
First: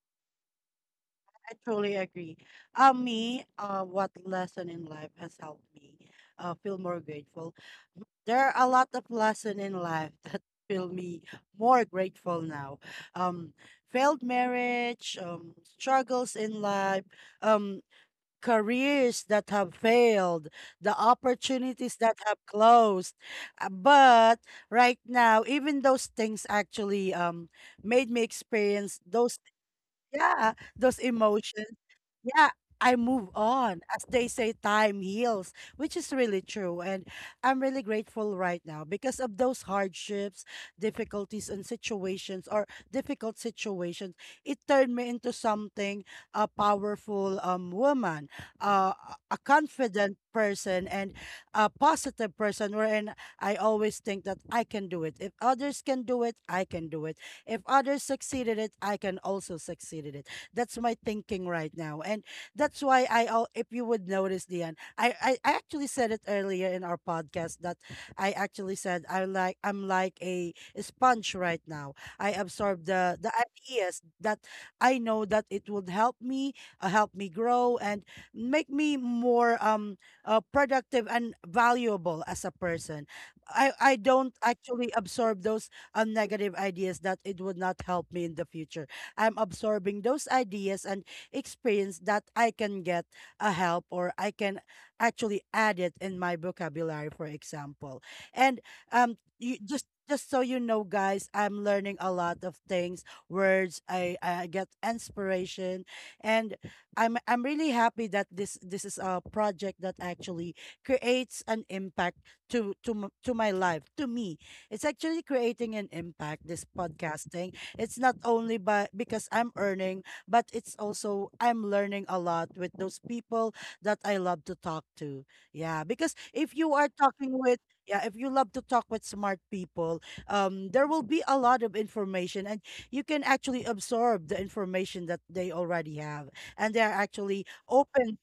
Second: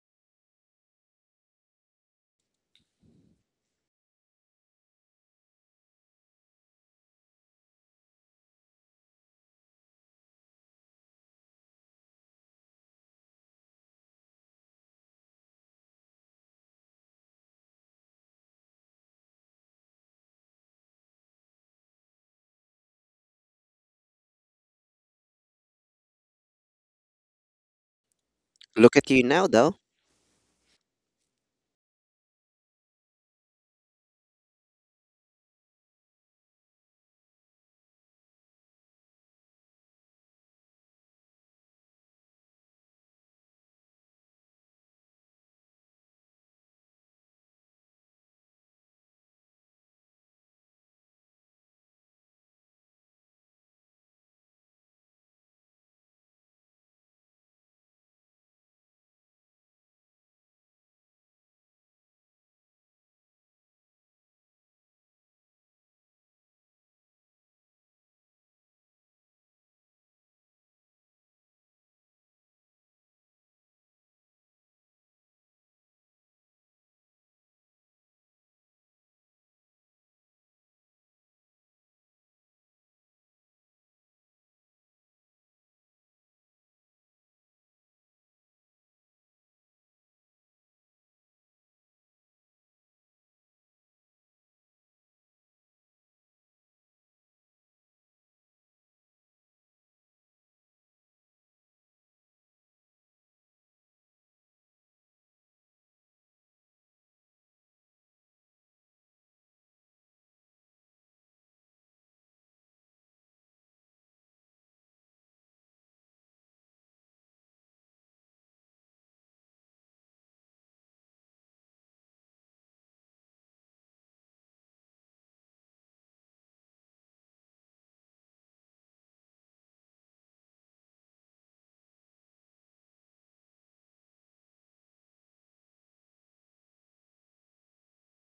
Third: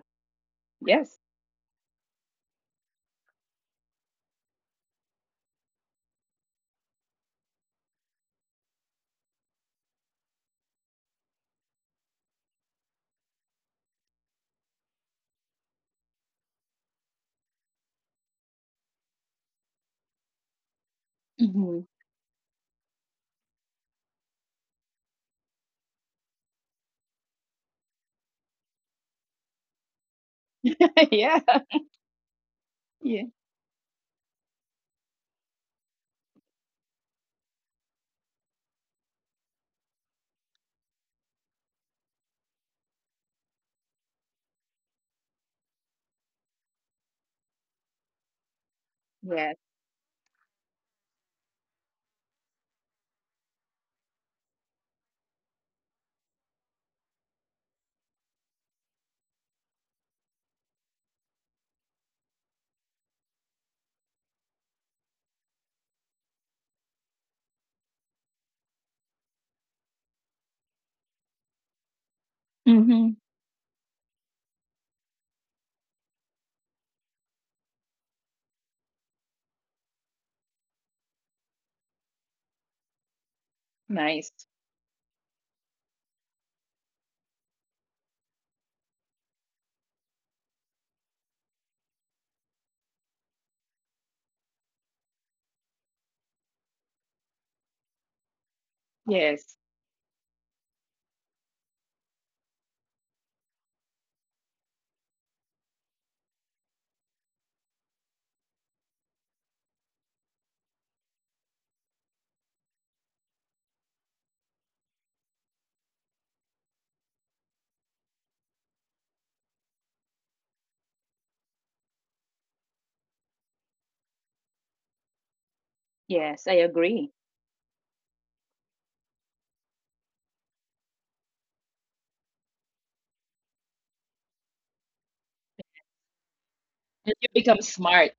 Speaker 2: Yes.
Speaker 1: I totally agree. Me, what lesson in life has helped me feel more grateful? There are a lot of lessons in life that feel me more grateful now. Um, failed marriage, struggles in life, um, careers that have failed, the
Speaker 2: Hmm.
Speaker 1: opportunities that have closed. But right now, even those things actually made me
Speaker 3: look
Speaker 1: experience
Speaker 3: at you
Speaker 1: those,
Speaker 3: now though.
Speaker 1: yeah, those
Speaker 2: Yeah.
Speaker 1: emotions, yeah, I move
Speaker 2: Yeah.
Speaker 1: on. As they say, time heals, which is really true. And I'm really grateful right now because of those hardships, difficulties, and situations, or difficult situations. It turned me into something, a powerful woman, a
Speaker 2: Yes.
Speaker 1: confident person, and a positive person. Wherein I always think that I can do it. If others can do it, I can do it. If others succeeded it, I can also succeed in it. That's my thinking right now. And that's why I, if you would notice, Dion, I actually said it earlier in our podcast that I actually said, I'm like a sponge right now. I absorb the,
Speaker 2: Hmm.
Speaker 1: the ideas that I know that it would help me, grow and make me more productive and valuable as a person. I don't
Speaker 2: Nice.
Speaker 1: actually absorb those negative ideas that it would not help me in the future. I'm absorbing those ideas and experience that I can get a help or I can actually add it in my vocabulary, for example. And
Speaker 2: Yes.
Speaker 1: just so you know, guys, I'm learning a lot of things, words. I get inspiration, and I'm really happy that this is a project that actually creates an impact to my life, to me. It's actually creating an impact. This podcasting, it's not only by because I'm earning, but it's also I'm learning a lot with those people that I love to talk to. Yeah, because
Speaker 2: Yes.
Speaker 1: if
Speaker 2: I
Speaker 1: you are
Speaker 2: agree.
Speaker 1: talking with yeah, if you love to talk with smart people, there will be a lot of information, and you can actually absorb the information that they already have, and they are
Speaker 2: You
Speaker 1: actually
Speaker 2: become smart.
Speaker 1: open,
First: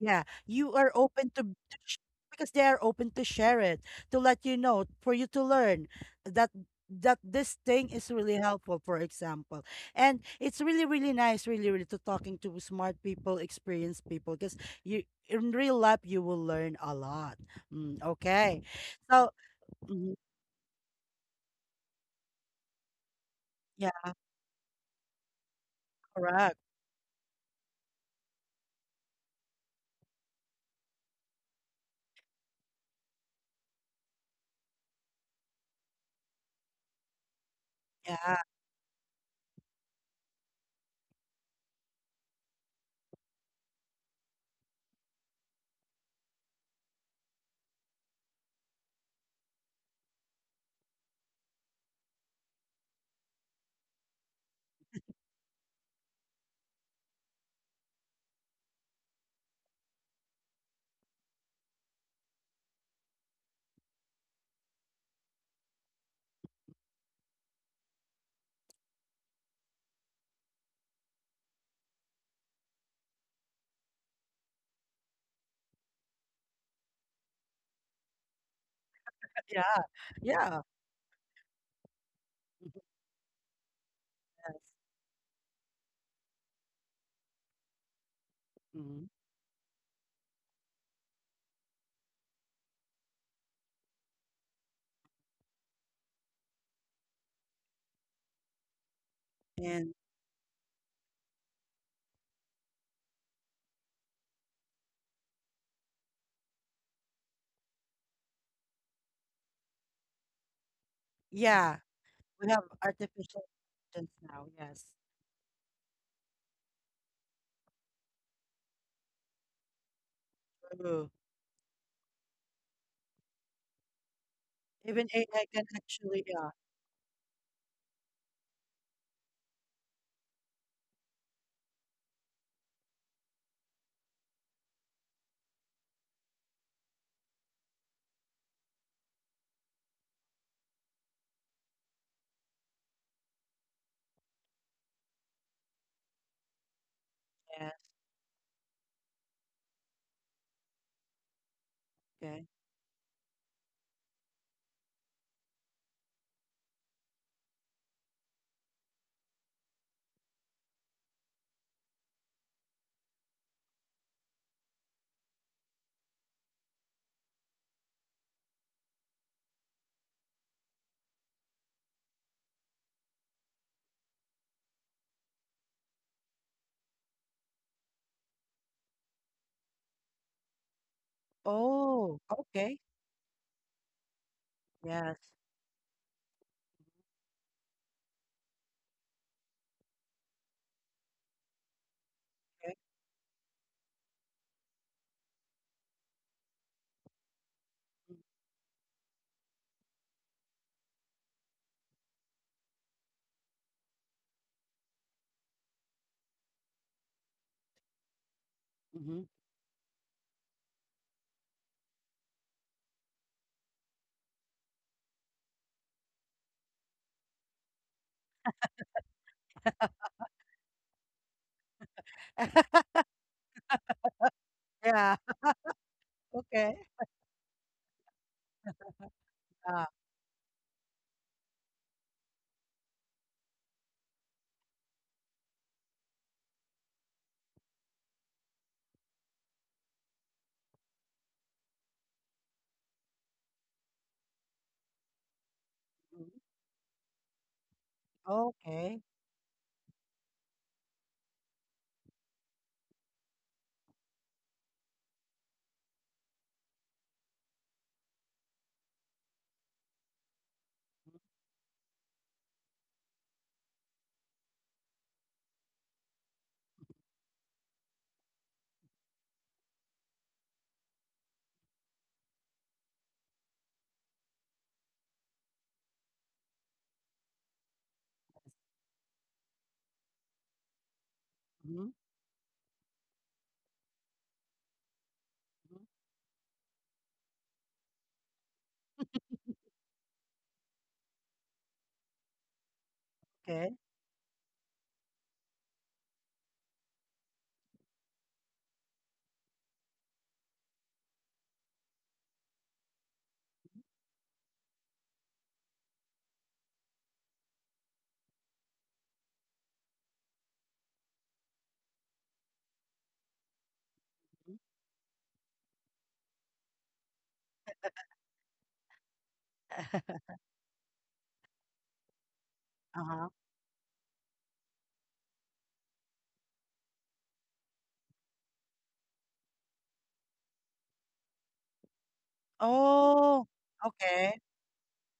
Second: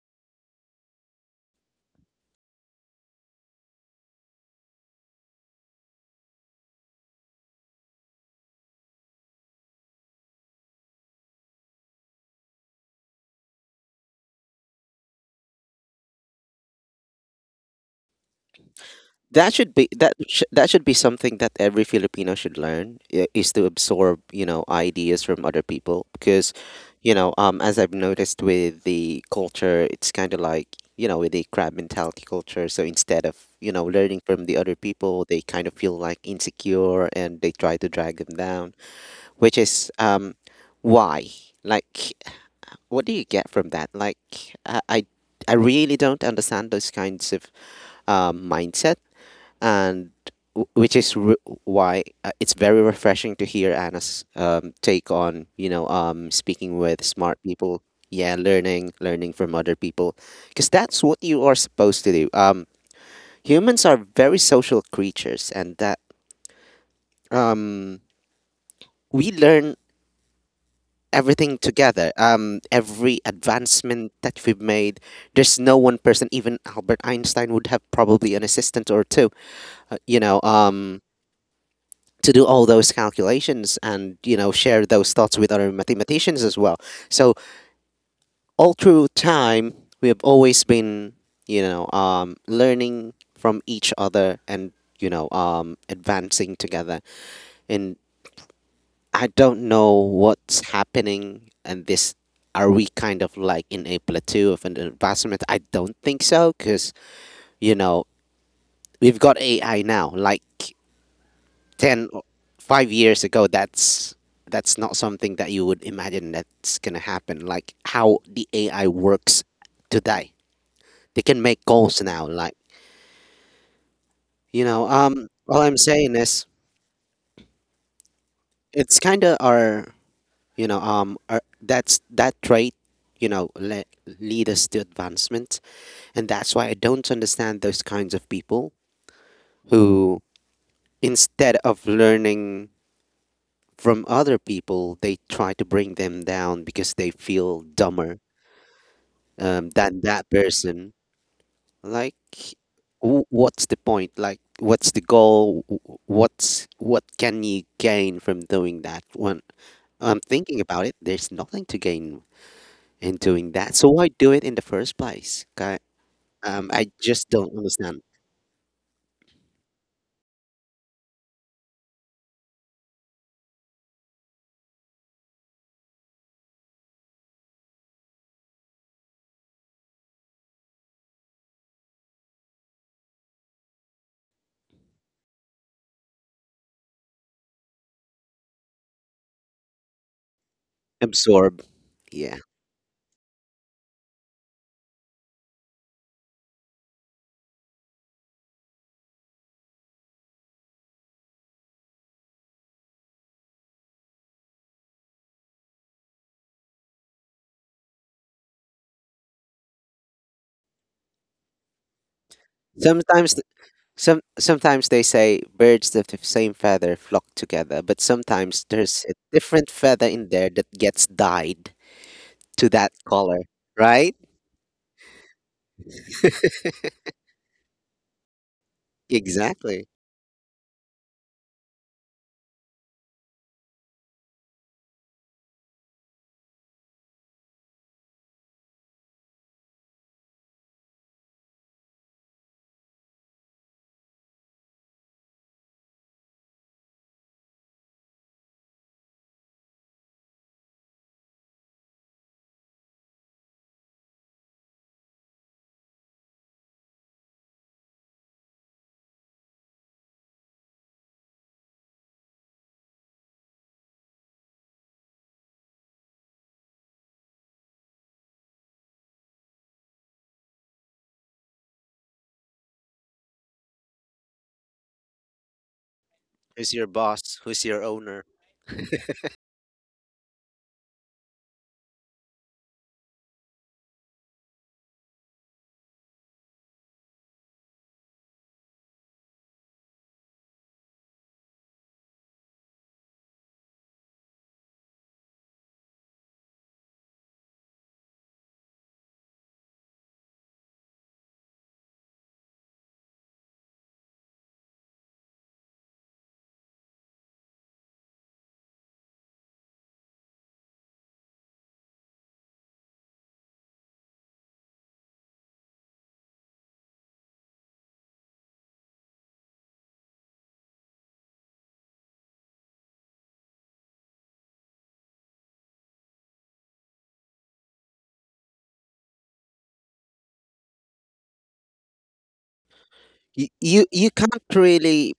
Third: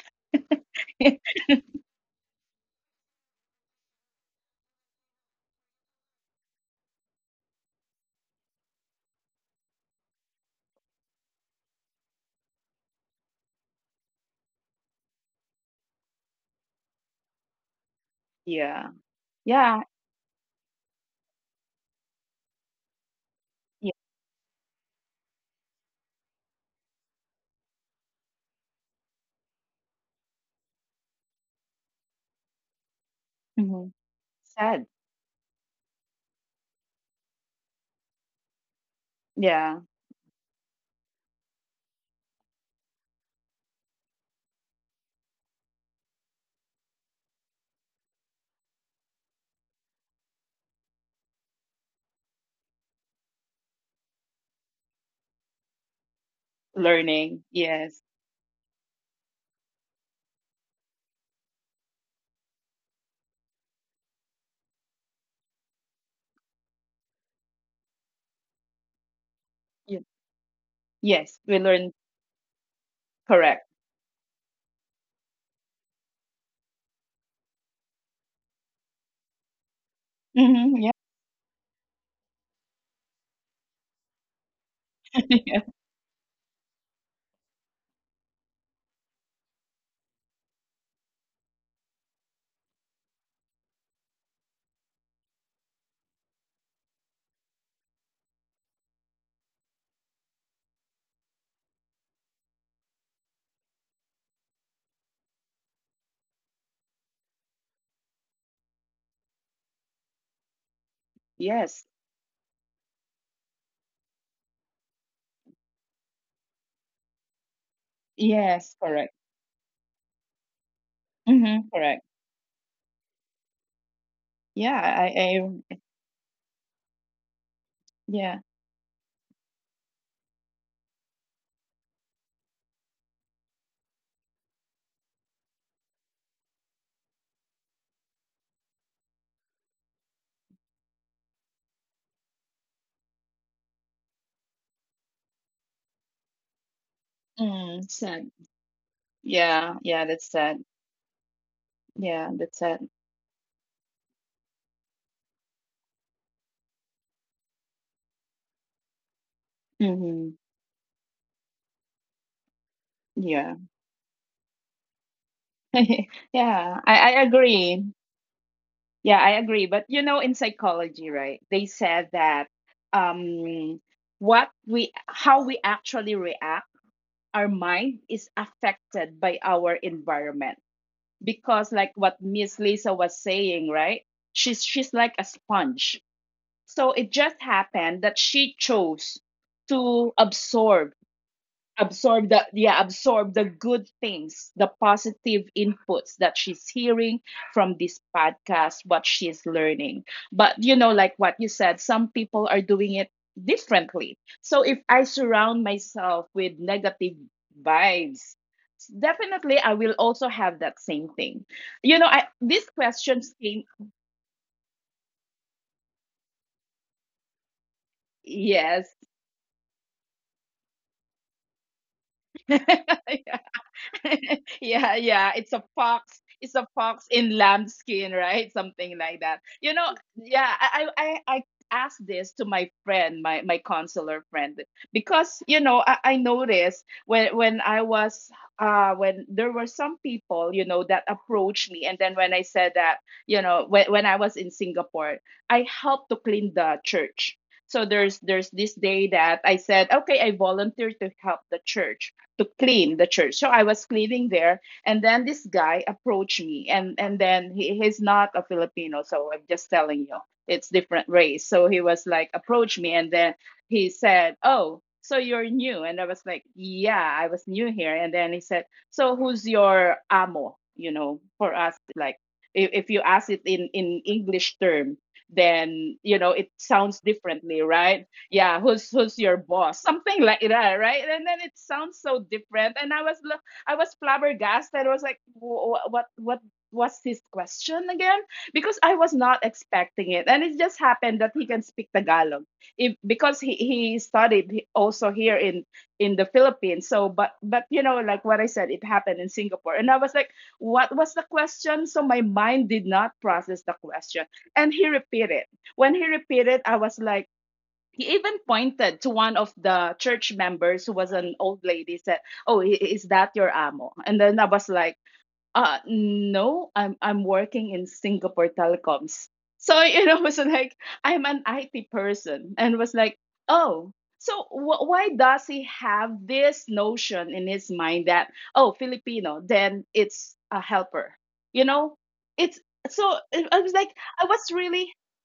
Speaker 1: yeah, you are open because they are open to share it, to let you know, for you to learn that that this thing is really helpful, for example. And it's really, really nice, really, really to talking to smart people, experienced people, because you in real life you will learn a lot. Mm, okay.
Speaker 2: Yeah.
Speaker 1: So
Speaker 3: That should
Speaker 2: Yeah.
Speaker 3: be,
Speaker 1: mhm,
Speaker 3: that should be something that every Filipino should learn, is to
Speaker 2: Yeah.
Speaker 1: yeah,
Speaker 3: absorb, you know, ideas from other people, because
Speaker 1: correct.
Speaker 3: you know, as I've noticed with the culture, it's kind of like, you know, with the crab mentality culture, so instead of, you know,
Speaker 2: Hmm.
Speaker 3: learning from the other
Speaker 2: Sad.
Speaker 3: people, they kind of feel like insecure and they try to drag them
Speaker 1: Yeah,
Speaker 3: down, which
Speaker 2: Yeah.
Speaker 3: is, why, like, what do you get from that? Like, I I, I really don't understand those kinds of mindset. And which is why, it's very refreshing to hear Anna's, take on, you know, speaking with
Speaker 2: Learning.
Speaker 3: smart people.
Speaker 2: Yes.
Speaker 3: Yeah, learning, learning from other people, because that's what you are supposed to do. Humans are very social creatures, and that, um, we learn
Speaker 2: Yeah. Yes. We
Speaker 3: everything
Speaker 2: learn.
Speaker 3: together. Every
Speaker 2: Correct.
Speaker 3: advancement that we've made, there's no one person. Even Albert Einstein would have probably an assistant or two.
Speaker 1: yeah,
Speaker 3: Uh, you know,
Speaker 1: yeah.
Speaker 2: Hmm. Yeah.
Speaker 3: to do all
Speaker 1: Mm-hmm.
Speaker 3: those calculations and you know,
Speaker 1: Yes.
Speaker 3: share those thoughts with
Speaker 2: Yeah.
Speaker 3: other mathematicians as well. So all
Speaker 1: Mhm.
Speaker 3: through time we have always been, you know, learning from each other, and you know, advancing together, and I don't know
Speaker 1: And
Speaker 3: what's happening, and this, are we kind of like in a plateau of an advancement? I don't think so, because you know, we've got AI now. Like
Speaker 1: yeah,
Speaker 2: Yes.
Speaker 3: ten or
Speaker 1: we have
Speaker 3: five years
Speaker 1: artificial
Speaker 3: ago,
Speaker 1: intelligence
Speaker 3: that's
Speaker 1: now,
Speaker 3: that's
Speaker 1: yes.
Speaker 3: not something that you would imagine that's gonna happen, like how the
Speaker 2: Yes.
Speaker 3: AI
Speaker 2: Correct.
Speaker 3: works today. They can make
Speaker 2: Hmm. Correct.
Speaker 3: calls now. Like, you
Speaker 2: Yeah.
Speaker 3: know,
Speaker 1: Even AI
Speaker 3: all
Speaker 1: can
Speaker 2: I
Speaker 3: I'm saying
Speaker 1: actually,
Speaker 3: is
Speaker 1: yeah,
Speaker 2: yeah.
Speaker 3: it's kind of our, you know, our, that's that trait, you know, lead us to advancement, and that's why I don't understand those kinds of people who, instead of learning from other people, they try to bring them down because they feel
Speaker 1: yes,
Speaker 2: Mm,
Speaker 3: dumber
Speaker 2: sad. Yeah.
Speaker 3: than
Speaker 2: Yeah. That's
Speaker 3: that
Speaker 2: sad.
Speaker 3: person. Like,
Speaker 2: Yeah.
Speaker 1: okay.
Speaker 2: That's sad.
Speaker 3: what's the point? Like, what's the goal? What's, what can you gain from doing that? When I'm
Speaker 2: Hmm.
Speaker 3: thinking about it, there's nothing to gain in
Speaker 2: Yeah.
Speaker 3: doing that, so why do it in the first place? Okay,
Speaker 2: Yeah.
Speaker 3: I
Speaker 2: I
Speaker 3: just don't
Speaker 2: agree.
Speaker 3: understand.
Speaker 2: Yeah. I agree. But you know, in psychology, right? They said that, um, what we, how we actually react, our mind is affected by our environment, because like what
Speaker 1: Oh,
Speaker 2: Miss
Speaker 1: okay.
Speaker 2: Lisa was saying, right, she's like
Speaker 1: Yes.
Speaker 2: a sponge. So it just happened that she chose to absorb,
Speaker 3: Absorb,
Speaker 2: absorb
Speaker 3: yeah.
Speaker 2: the,
Speaker 1: Okay.
Speaker 2: yeah, absorb the good things, the positive inputs that she's hearing from this podcast, what she's learning. But you know, like what you said, some people are doing it differently. So if I surround myself with negative vibes,
Speaker 1: Mm-hmm.
Speaker 2: definitely I will also have that same thing. You know, I, these questions
Speaker 3: sometimes th-
Speaker 2: came.
Speaker 3: some sometimes they say birds of the same feather flock together, but sometimes
Speaker 2: Yes.
Speaker 3: there's a different feather in there that gets dyed to that color, right?
Speaker 2: Yeah,
Speaker 1: Yeah.
Speaker 2: yeah. It's a fox. It's a
Speaker 1: Okay.
Speaker 2: fox in lambskin, right? Something like that. You
Speaker 1: Uh,
Speaker 3: Exactly.
Speaker 2: know, yeah. I asked this to my friend, my consular friend, because you know I noticed when I was when there were some people, you know, that approached me, and then when I said that, you know, when I was in Singapore, I helped to
Speaker 1: mhm.
Speaker 2: clean the church. So there's this
Speaker 1: Okay.
Speaker 2: day that I said, okay, I volunteer to help the church to clean the church. So I was cleaning there, and then this guy approached me, and then he, he's not a Filipino, so I'm just telling you it's different race. So he was like approached me, and then he said, "Oh, so you're new?" And I was like, "Yeah, I was new here." And then he said, "So who's your amo?" You know, for us, like, if you ask it in English term, then you know it
Speaker 3: Who's your
Speaker 2: sounds
Speaker 3: boss?
Speaker 2: differently,
Speaker 3: Who's your
Speaker 2: right?
Speaker 3: owner?
Speaker 2: Yeah, who's your boss, something like that, right? And then it
Speaker 1: Mm-hmm.
Speaker 2: sounds so different, and I I was flabbergasted. I was like,
Speaker 1: Mm-hmm.
Speaker 2: What was his question again?" Because I was not expecting it, and it just happened that he can speak Tagalog, if, because
Speaker 1: Okay.
Speaker 2: he studied he- also here in the Philippines. So but you know, like what I said, it happened in Singapore, and I was like, what was the question? So my mind did not process the question. And he repeated. When he repeated, I was like, he even pointed to one of the church members who was an old lady, said, oh, is that your amo? And then I
Speaker 1: Mhm.
Speaker 2: was like, uh, no, I'm working in Singapore Telecoms. So you know was like, I'm an IT person, and was like,
Speaker 1: Uh-huh.
Speaker 2: oh, so why does he have this notion in his mind that, oh, Filipino, then it's a helper? You know, it's, so
Speaker 1: Oh,
Speaker 2: I was like,
Speaker 3: You
Speaker 2: I was
Speaker 1: okay.
Speaker 3: can't
Speaker 2: really,
Speaker 3: really.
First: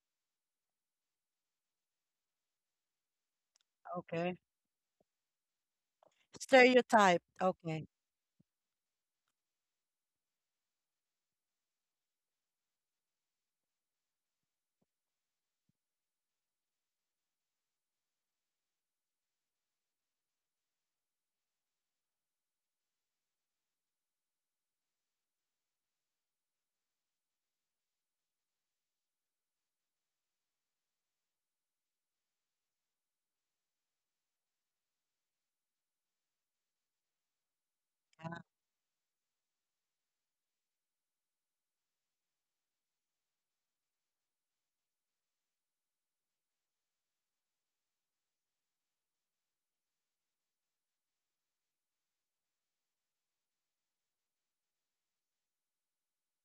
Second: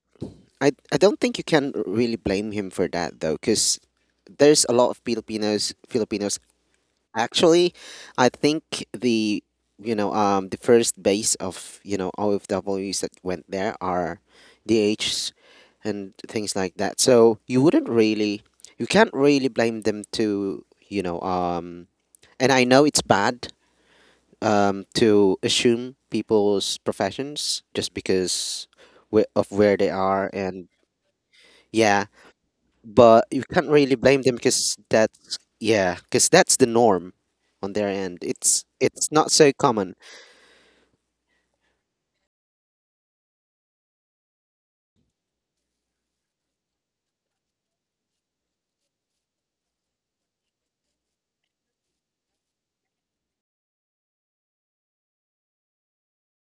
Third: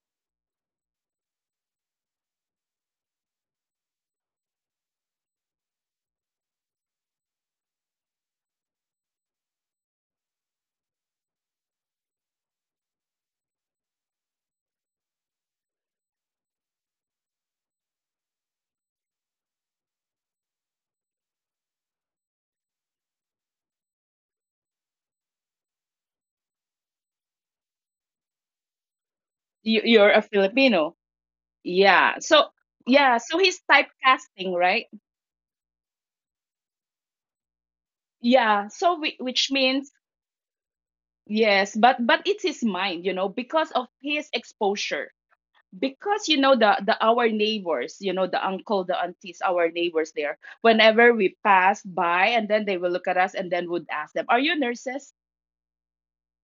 Speaker 3: I don't think you can really blame him for that though, because
Speaker 1: Okay.
Speaker 3: there's a lot of Filipinos. Filipinos
Speaker 1: Stereotype.
Speaker 3: actually,
Speaker 1: Okay.
Speaker 3: I think the, you know, the first base of, you know, OFWs that went there are D Hs and things like that. So you wouldn't really, you can't really blame them to, you know, um. And I know it's bad, to assume people's professions just because of where
Speaker 2: you,
Speaker 3: they
Speaker 2: you're a
Speaker 3: are. And
Speaker 2: Filipino.
Speaker 3: yeah,
Speaker 2: Yeah. So yeah,
Speaker 3: but
Speaker 2: so
Speaker 3: you
Speaker 2: he's
Speaker 3: can't really blame them
Speaker 2: typecasting,
Speaker 3: because
Speaker 2: right?
Speaker 3: that's, yeah, because that's the norm on their end. it's
Speaker 2: Yeah. So
Speaker 3: it's not so
Speaker 2: which means,
Speaker 3: common.
Speaker 2: yes, but it's his mind, you know, because of his exposure. Because you know the our neighbors, you know, the uncle, the aunties, our neighbors there. Whenever we pass by, and then they will look at us, and then would ask them, "Are you nurses?"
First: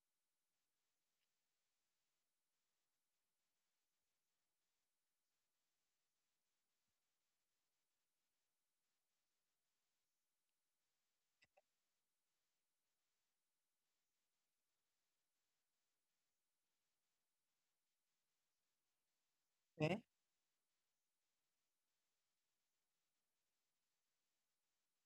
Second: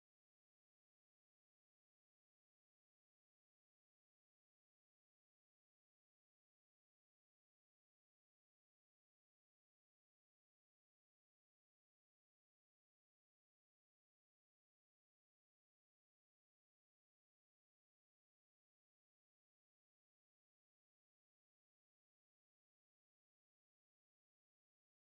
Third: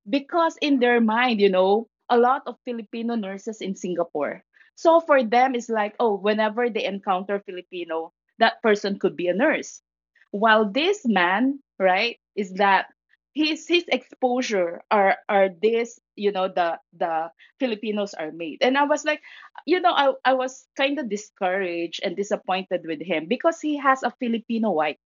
Speaker 2: Because in their mind, you know, a lot of Filipino nurses in Singapore. So for them, it's like, oh, whenever they encounter Filipino, that person could be a nurse. While this man, right, is that his exposure are this, you know, the Filipinos are made. And I was like, you know,
Speaker 1: Okay.
Speaker 2: I was kind of discouraged and disappointed with him because he has a Filipino wife.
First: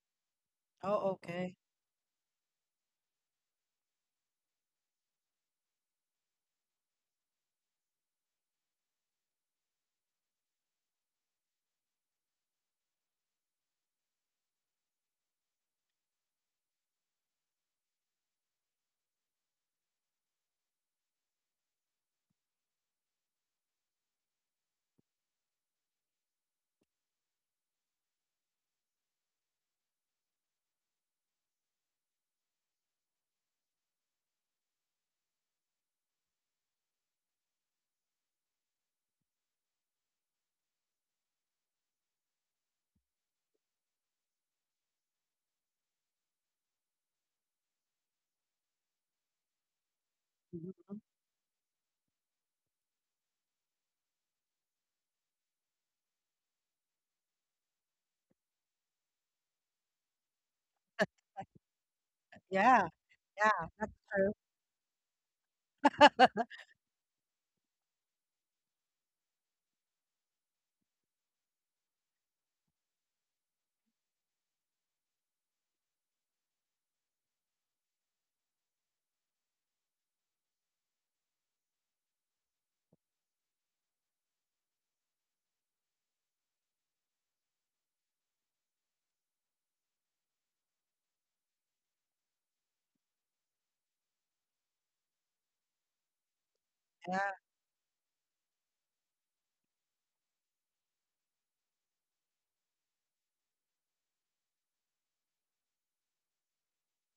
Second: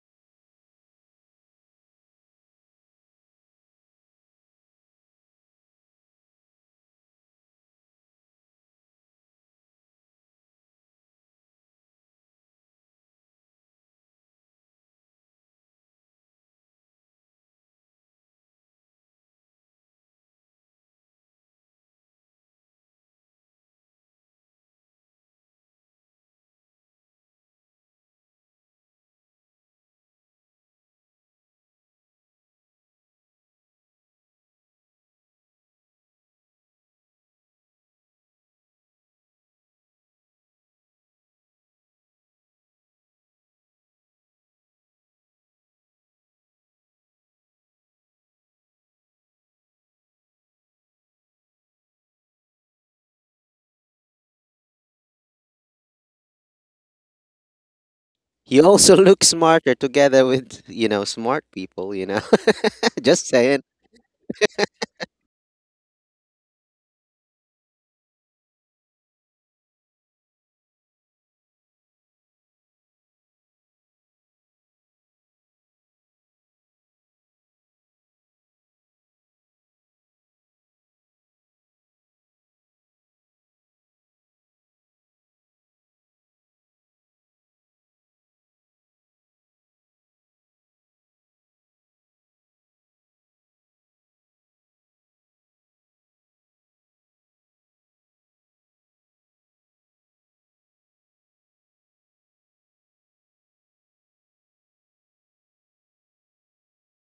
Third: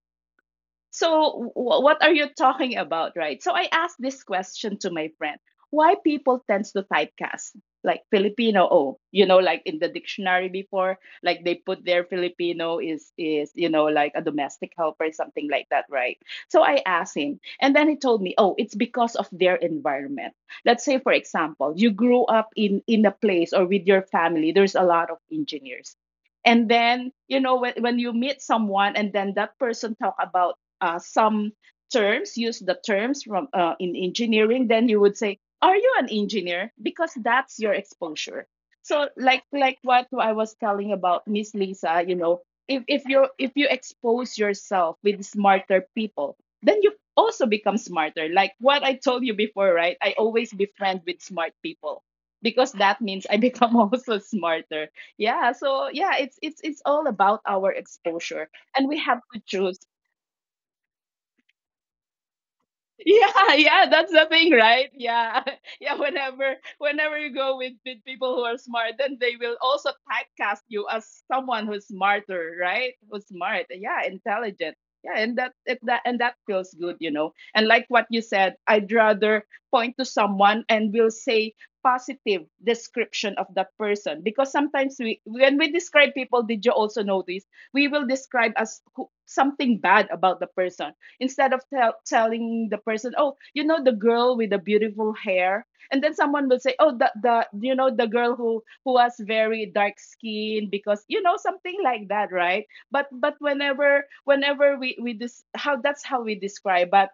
Speaker 2: So,
Speaker 1: Oh, okay.
Speaker 2: what are you talking about, right? So, I asked this question to my friend, why people tends to typecast, like Filipino, oh, you know, like in the dictionary before, like they put their Filipino is you know, like a domestic helper, something like that, right? So, I asked him, and then he told me, oh, it's because of their environment. Let's say, for example, you grew up in a place or with your family, there's a lot of engineers, and then you know when you meet someone and then that person talk about some terms, use the terms from in engineering, then you would say, "Are you an engineer?" Because that's your exposure. So, like what I was telling about Miss Lisa, you know, if if you expose yourself with smarter people, then you also become smarter. Like what I told you before, right? I always
Speaker 1: Mm-hmm. Mm-hmm.
Speaker 2: befriend with smart people, because that means I become also smarter. Yeah. So yeah, it's it's all about our exposure,
Speaker 3: You
Speaker 2: and
Speaker 3: also
Speaker 2: we have
Speaker 3: look
Speaker 2: to
Speaker 3: smarter
Speaker 2: choose.
Speaker 3: together with, you know, smart people, you know.
Speaker 1: Yeah.
Speaker 3: Just
Speaker 2: Yeah,
Speaker 1: Yeah.
Speaker 3: saying.
Speaker 1: That's
Speaker 2: yeah, that's
Speaker 1: true.
Speaker 2: the thing, right? Yeah. Yeah, whenever you go with people who are smart, then they will also typecast you as someone who's smarter, right? Who's smart. Yeah, intelligent. Yeah, and that it, that and that feels good, you know. And like what you said, I'd rather point to someone and will say positive description of that person because sometimes we when we describe people, did you also notice we will describe as something bad about the person instead of telling the person. Oh, you know the girl with the beautiful hair, and then someone will say, oh, the
Speaker 1: Yeah.
Speaker 2: the you know the girl who has very dark skin because you know something like that, right? But whenever we this how that's how we describe. But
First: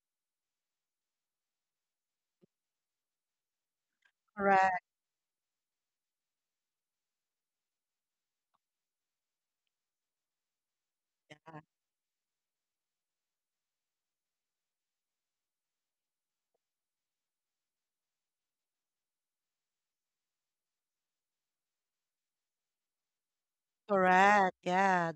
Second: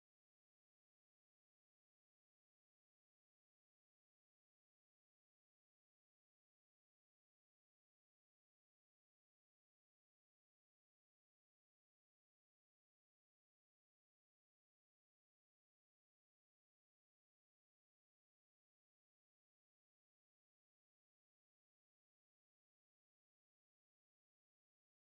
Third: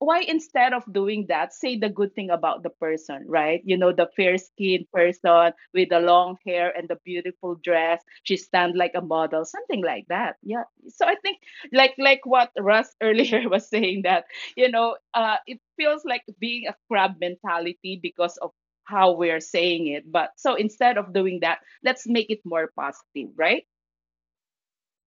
Speaker 2: why instead of doing that, say the good thing about the person, right? You know, the fair
Speaker 1: Correct.
Speaker 2: skinned person with the long hair and the beautiful dress. She stand like a model, something like that. Yeah. So I think like what Russ earlier was saying that, you know, it feels like being a crab mentality because of how we're saying it. But so instead of doing that, let's make it more positive, right?
Speaker 1: Correct. Yeah.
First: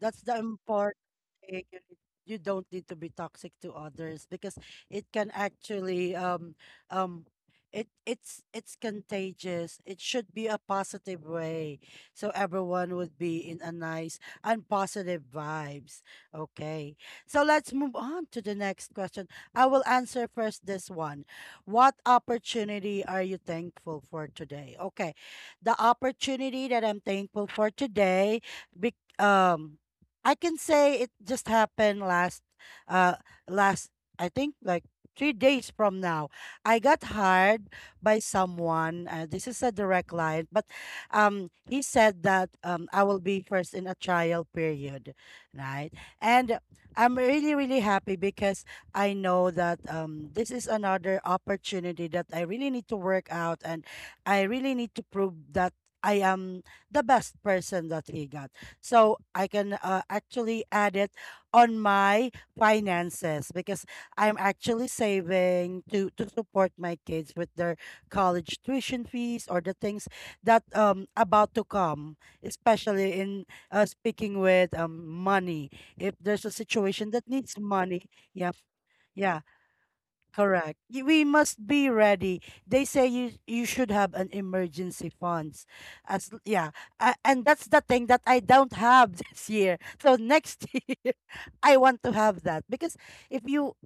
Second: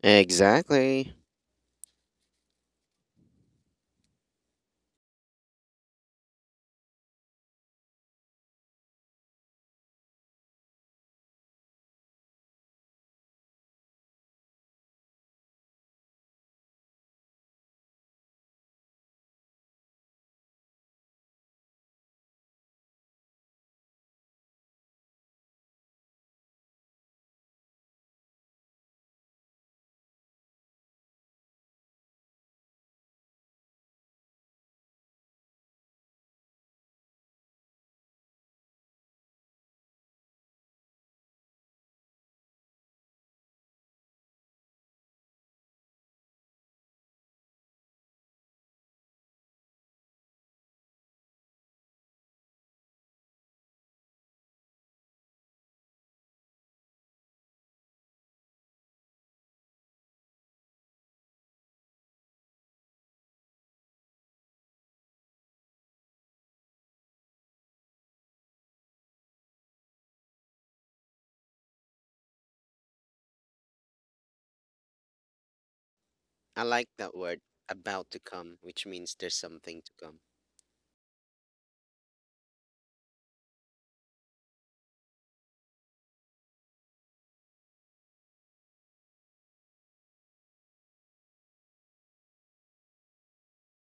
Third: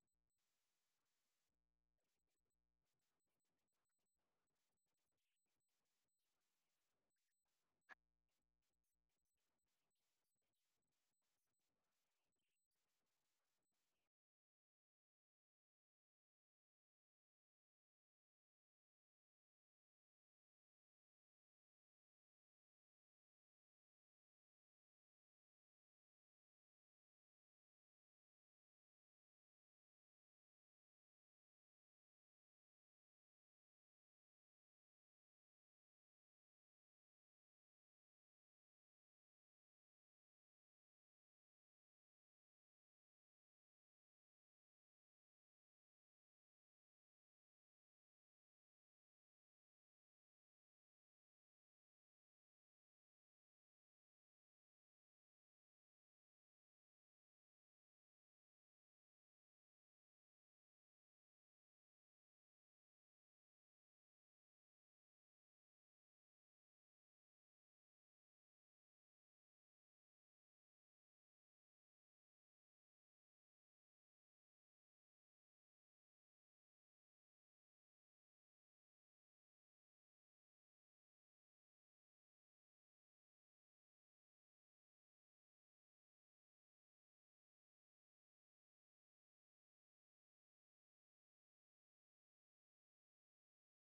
Speaker 1: That's the important
Speaker 3: Exactly.
Speaker 1: thing. You don't need to be toxic to others because it can actually um it's contagious. It should be a positive way. So everyone would be in a nice and positive vibes. Okay. So let's move on to the next question. I will answer first this one. What opportunity are you thankful for today? Okay, the opportunity that I'm thankful for today. Be- um, I can say it just happened last, uh, last I think like 3 days from now. I got hired by someone. This is a direct client, but he said that I will be first in a trial period, right? And I'm really really happy because I know that this is another opportunity that I really need to work out, and I really need to prove that I am the best person that he got. So I can actually add it on my finances because I'm actually saving to support my kids with their college tuition fees, or the things that about to come, especially in speaking with money. If there's a
Speaker 3: I like that
Speaker 1: situation that
Speaker 3: word,
Speaker 1: needs money,
Speaker 3: "about to
Speaker 1: yeah,
Speaker 3: come," which means there's
Speaker 1: yeah.
Speaker 3: something to come.
Speaker 1: Correct. We must be ready. They say you should have an emergency funds. As l- yeah, and that's the thing that I don't have this year. So next year I want to have that, because if you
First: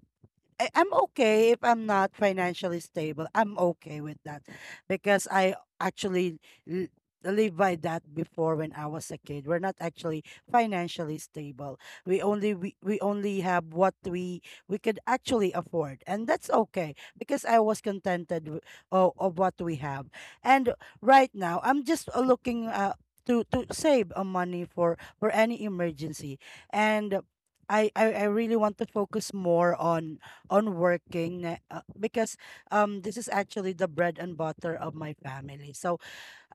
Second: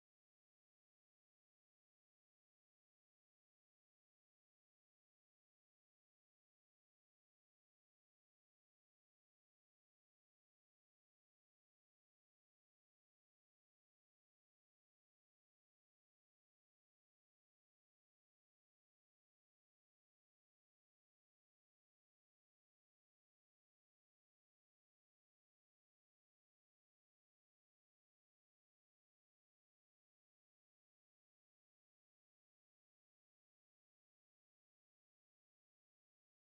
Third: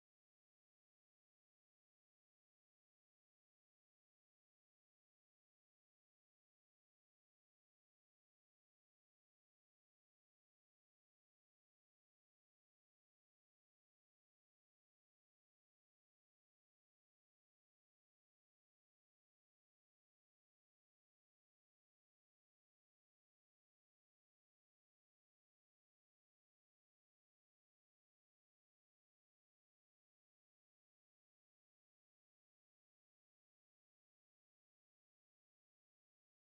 Speaker 1: I- I'm okay if I'm not financially stable. I'm okay with that because I actually live by that before, when I was a kid. We're not actually financially stable. We only have what we could actually afford, and that's okay because I was contented of what we have. And right now, I'm just looking, to save money for any emergency, and I really want to focus more on working, because this is actually the bread and butter of my family. So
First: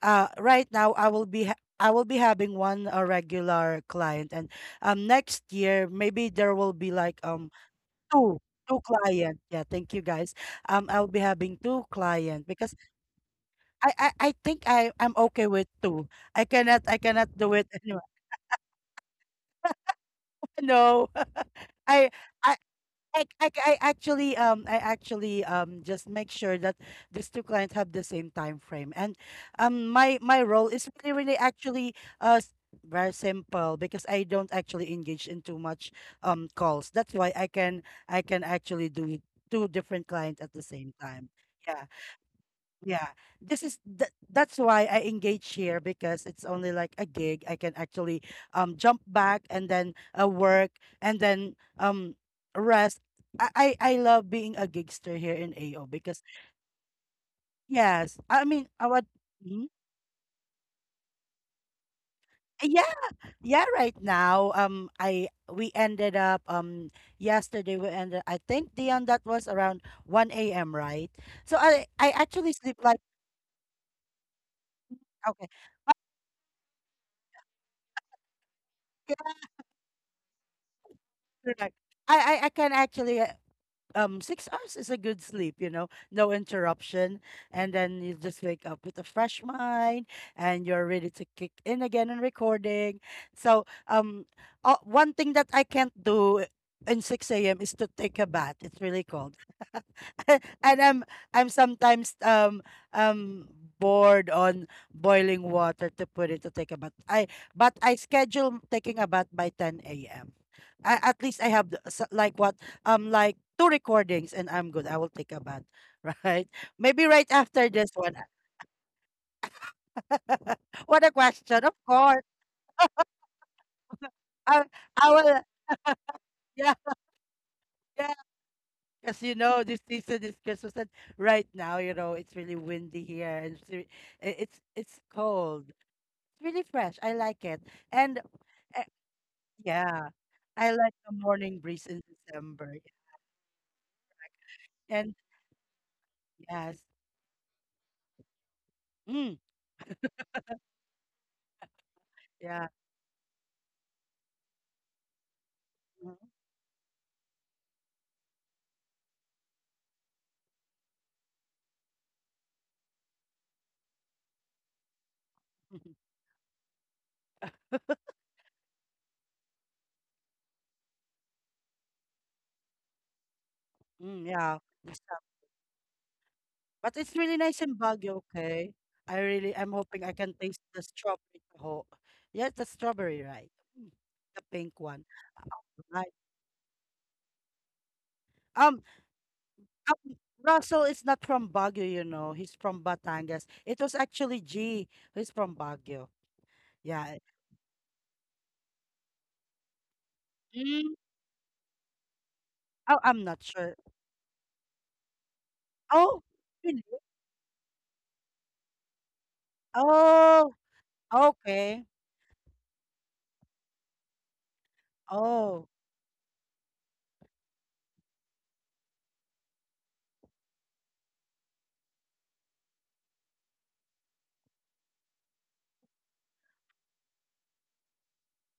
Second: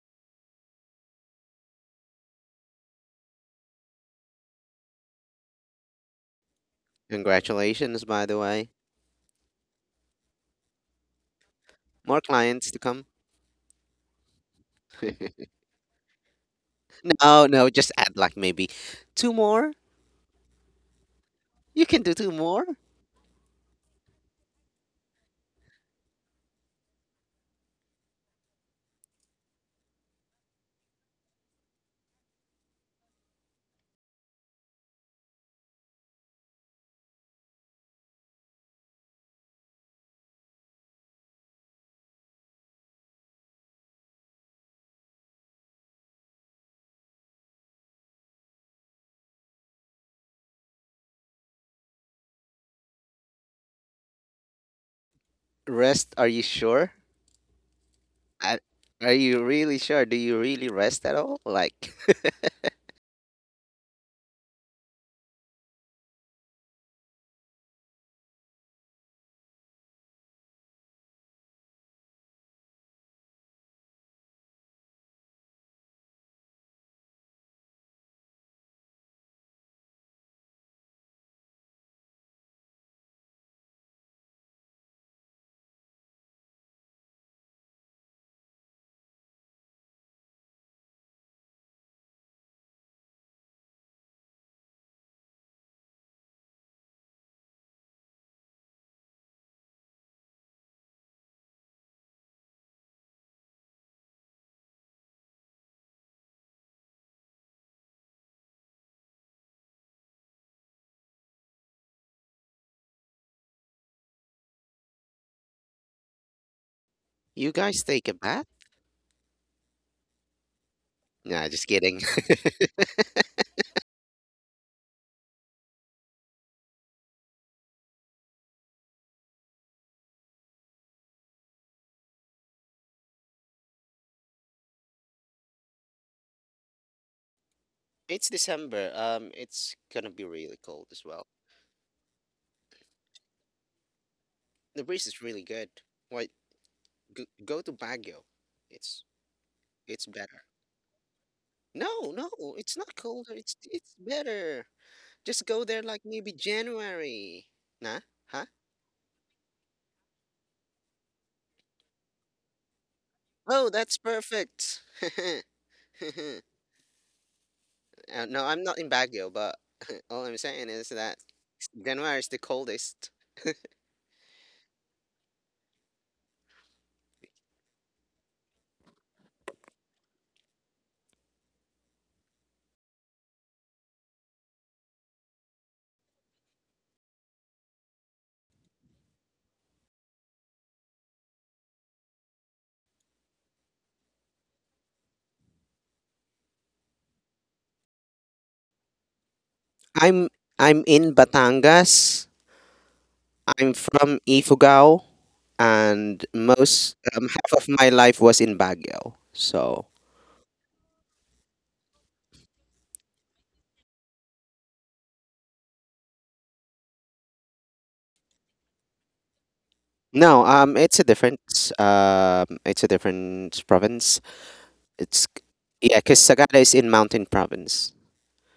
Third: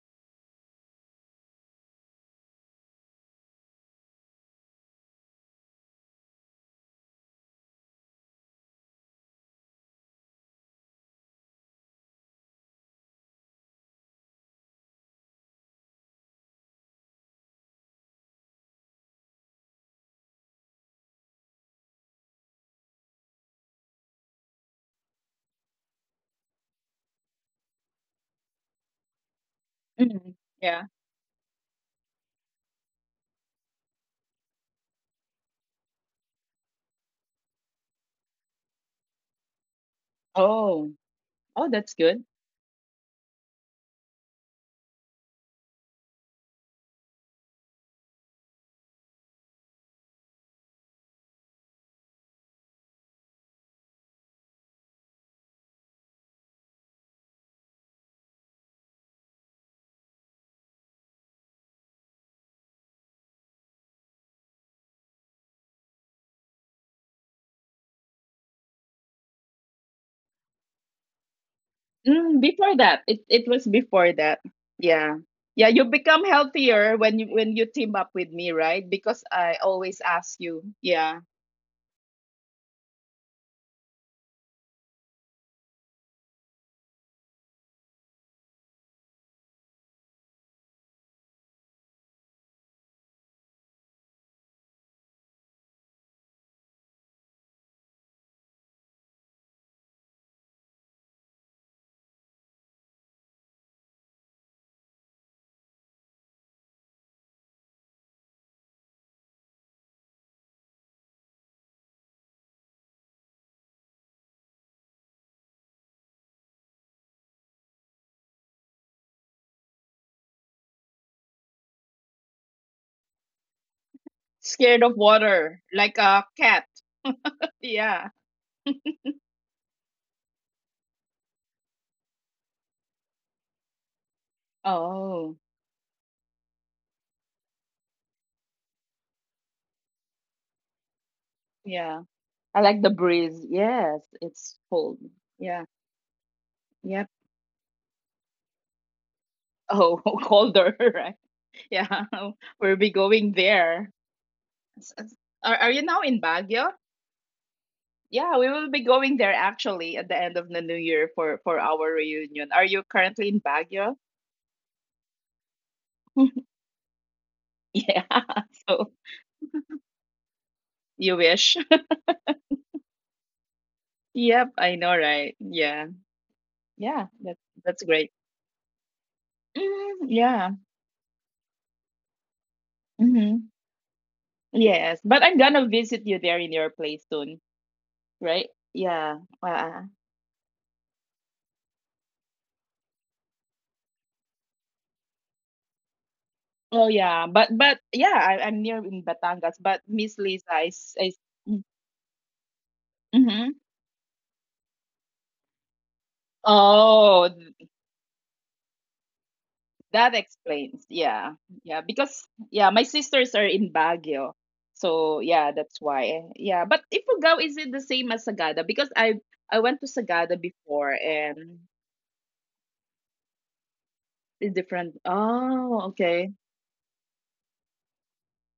Speaker 1: right now I will be having one regular client, and next year maybe there will be like
Speaker 3: Congratulations by the
Speaker 1: two
Speaker 3: way.
Speaker 1: two clients. Yeah, thank you guys. I'll be having two
Speaker 3: More
Speaker 1: clients
Speaker 3: clients to
Speaker 1: because
Speaker 3: come.
Speaker 1: I think I'm okay with two. I cannot
Speaker 3: Oh
Speaker 1: do it
Speaker 3: no, just
Speaker 1: anymore.
Speaker 3: add like maybe two more.
Speaker 1: No.
Speaker 3: You can
Speaker 1: I
Speaker 3: do two
Speaker 1: I
Speaker 3: more.
Speaker 1: I, I, I actually just make sure that these two clients have the same time frame, and my
Speaker 2: Mm,
Speaker 1: my role
Speaker 2: yeah.
Speaker 1: is really actually uh s- very simple because I don't actually engage in too much calls. That's why I can actually do two different clients at the
Speaker 2: Oh.
Speaker 1: same time.
Speaker 2: Oh,
Speaker 1: Yeah,
Speaker 2: that's good.
Speaker 1: yeah, that's why I engage here, because it's only like a gig. I can actually jump back and then work and then rest. I love being a gigster here in AO
Speaker 3: Rest,
Speaker 1: because
Speaker 3: are you sure?
Speaker 1: yes, I
Speaker 3: I,
Speaker 1: mean I would.
Speaker 3: are you
Speaker 1: Mhm.
Speaker 3: really sure? Do you really rest at all? Like,
Speaker 1: Yeah, yeah. Right now, I we ended up yesterday. We ended, I think Dion, that was around 1 a.m. Right, so I
Speaker 2: Mm,
Speaker 1: actually
Speaker 2: before
Speaker 1: sleep like
Speaker 2: that, it was before that. Yeah.
Speaker 1: okay.
Speaker 2: Yeah, you become healthier when you team up with me, right? Because
Speaker 1: Yeah,
Speaker 2: I always ask you. Yeah.
Speaker 1: correct. I can actually 6 hours is a good sleep, no interruption, and then you just wake up with a fresh mind and you're ready to kick in again and recording. So one thing that I can't do in 6 a.m. is to take a bath. It's really cold. And I'm sometimes um bored on boiling water to put it to take a bath, I but I schedule taking a bath by 10 a.m. At least I have like two recordings and I'm good. I will take a bath, right? Maybe right
Speaker 3: you
Speaker 1: after
Speaker 3: guys
Speaker 1: this
Speaker 3: take
Speaker 1: one.
Speaker 3: a bath?
Speaker 1: What a
Speaker 3: Nah,
Speaker 1: question.
Speaker 3: just
Speaker 1: Of
Speaker 3: kidding.
Speaker 1: course. I,
Speaker 2: Scared of
Speaker 1: I will,
Speaker 2: water, like a cat.
Speaker 1: yeah,
Speaker 2: Yeah.
Speaker 1: yeah. Because you know this season is Christmas, and right now, it's really windy here, and it's
Speaker 2: Oh,
Speaker 1: cold. It's really fresh. I like it. And
Speaker 3: It's
Speaker 1: uh,
Speaker 3: December. It's
Speaker 1: yeah.
Speaker 3: gonna be really
Speaker 1: I
Speaker 3: cold
Speaker 1: like
Speaker 3: as
Speaker 1: the
Speaker 3: well.
Speaker 1: morning breeze
Speaker 2: yeah.
Speaker 1: in
Speaker 2: I
Speaker 1: December.
Speaker 2: like the breeze. Yes, it's
Speaker 3: The
Speaker 2: cold.
Speaker 3: breeze
Speaker 1: And
Speaker 3: is really
Speaker 2: Yeah.
Speaker 3: good. Why
Speaker 1: yes.
Speaker 2: Yep.
Speaker 3: go to Baguio? It's
Speaker 1: Mm,
Speaker 2: Oh,
Speaker 3: it's better.
Speaker 2: colder, right? Yeah.
Speaker 3: No, no,
Speaker 1: yeah.
Speaker 2: We'll
Speaker 3: it's
Speaker 2: be
Speaker 3: not
Speaker 2: going
Speaker 3: colder.
Speaker 2: there.
Speaker 3: It's better.
Speaker 2: S- s-
Speaker 3: Just
Speaker 2: Are
Speaker 3: go
Speaker 2: are you
Speaker 3: there
Speaker 2: now
Speaker 3: like
Speaker 1: Mm,
Speaker 2: in
Speaker 3: maybe
Speaker 2: Baguio?
Speaker 3: January. Nah,
Speaker 2: Yeah,
Speaker 3: huh?
Speaker 2: we will be going there actually at the end of the new year for our reunion. Are you currently in
Speaker 3: Oh,
Speaker 2: Baguio?
Speaker 3: that's perfect.
Speaker 2: Yeah.
Speaker 3: No, I'm not
Speaker 2: So
Speaker 3: in Baguio, but all I'm saying is
Speaker 2: you
Speaker 3: that
Speaker 2: wish.
Speaker 3: January is the coldest.
Speaker 1: mm,
Speaker 2: Yep,
Speaker 1: yeah.
Speaker 2: I know, right? Yeah.
Speaker 1: But
Speaker 2: Yeah,
Speaker 1: it's really nice in
Speaker 2: that's great.
Speaker 1: Baguio, okay? I'm hoping
Speaker 2: Mm,
Speaker 1: I can
Speaker 2: yeah.
Speaker 1: taste the strawberry taho. Yes, the strawberry, right?
Speaker 2: Hmm.
Speaker 1: Mm, the pink one,
Speaker 2: Yes, but I'm gonna
Speaker 1: right?
Speaker 2: visit you there in your place soon, right?
Speaker 1: Um,
Speaker 2: Yeah.
Speaker 1: um, Russell is not from Baguio, you know. He's from Batangas. It was actually G who's from Baguio.
Speaker 2: Oh
Speaker 1: Yeah.
Speaker 2: yeah, but yeah, I'm near in Batangas, but Miss
Speaker 3: I'm
Speaker 2: Lisa
Speaker 3: I'm
Speaker 1: Mm,
Speaker 2: is
Speaker 3: in
Speaker 2: is.
Speaker 3: Batangas.
Speaker 1: oh, I'm not
Speaker 2: Hmm.
Speaker 3: I'm
Speaker 1: sure.
Speaker 3: from Ifugao,
Speaker 1: Oh,
Speaker 3: and
Speaker 1: really?
Speaker 3: most,
Speaker 2: Oh,
Speaker 3: half of my life was in Baguio. So
Speaker 2: that
Speaker 1: Oh,
Speaker 2: explains. Yeah. Yeah.
Speaker 1: okay.
Speaker 2: Because, yeah, my sisters are in Baguio. So, yeah,
Speaker 1: Oh,
Speaker 2: that's why. Yeah. But Ifugao, is it the same as Sagada? Because I went to Sagada
Speaker 3: no,
Speaker 2: before
Speaker 3: it's a different,
Speaker 2: and
Speaker 3: it's a different province.
Speaker 2: it's different.
Speaker 3: It's,
Speaker 2: Oh,
Speaker 3: yeah, because
Speaker 2: okay.
Speaker 3: Sagada is in Mountain Province.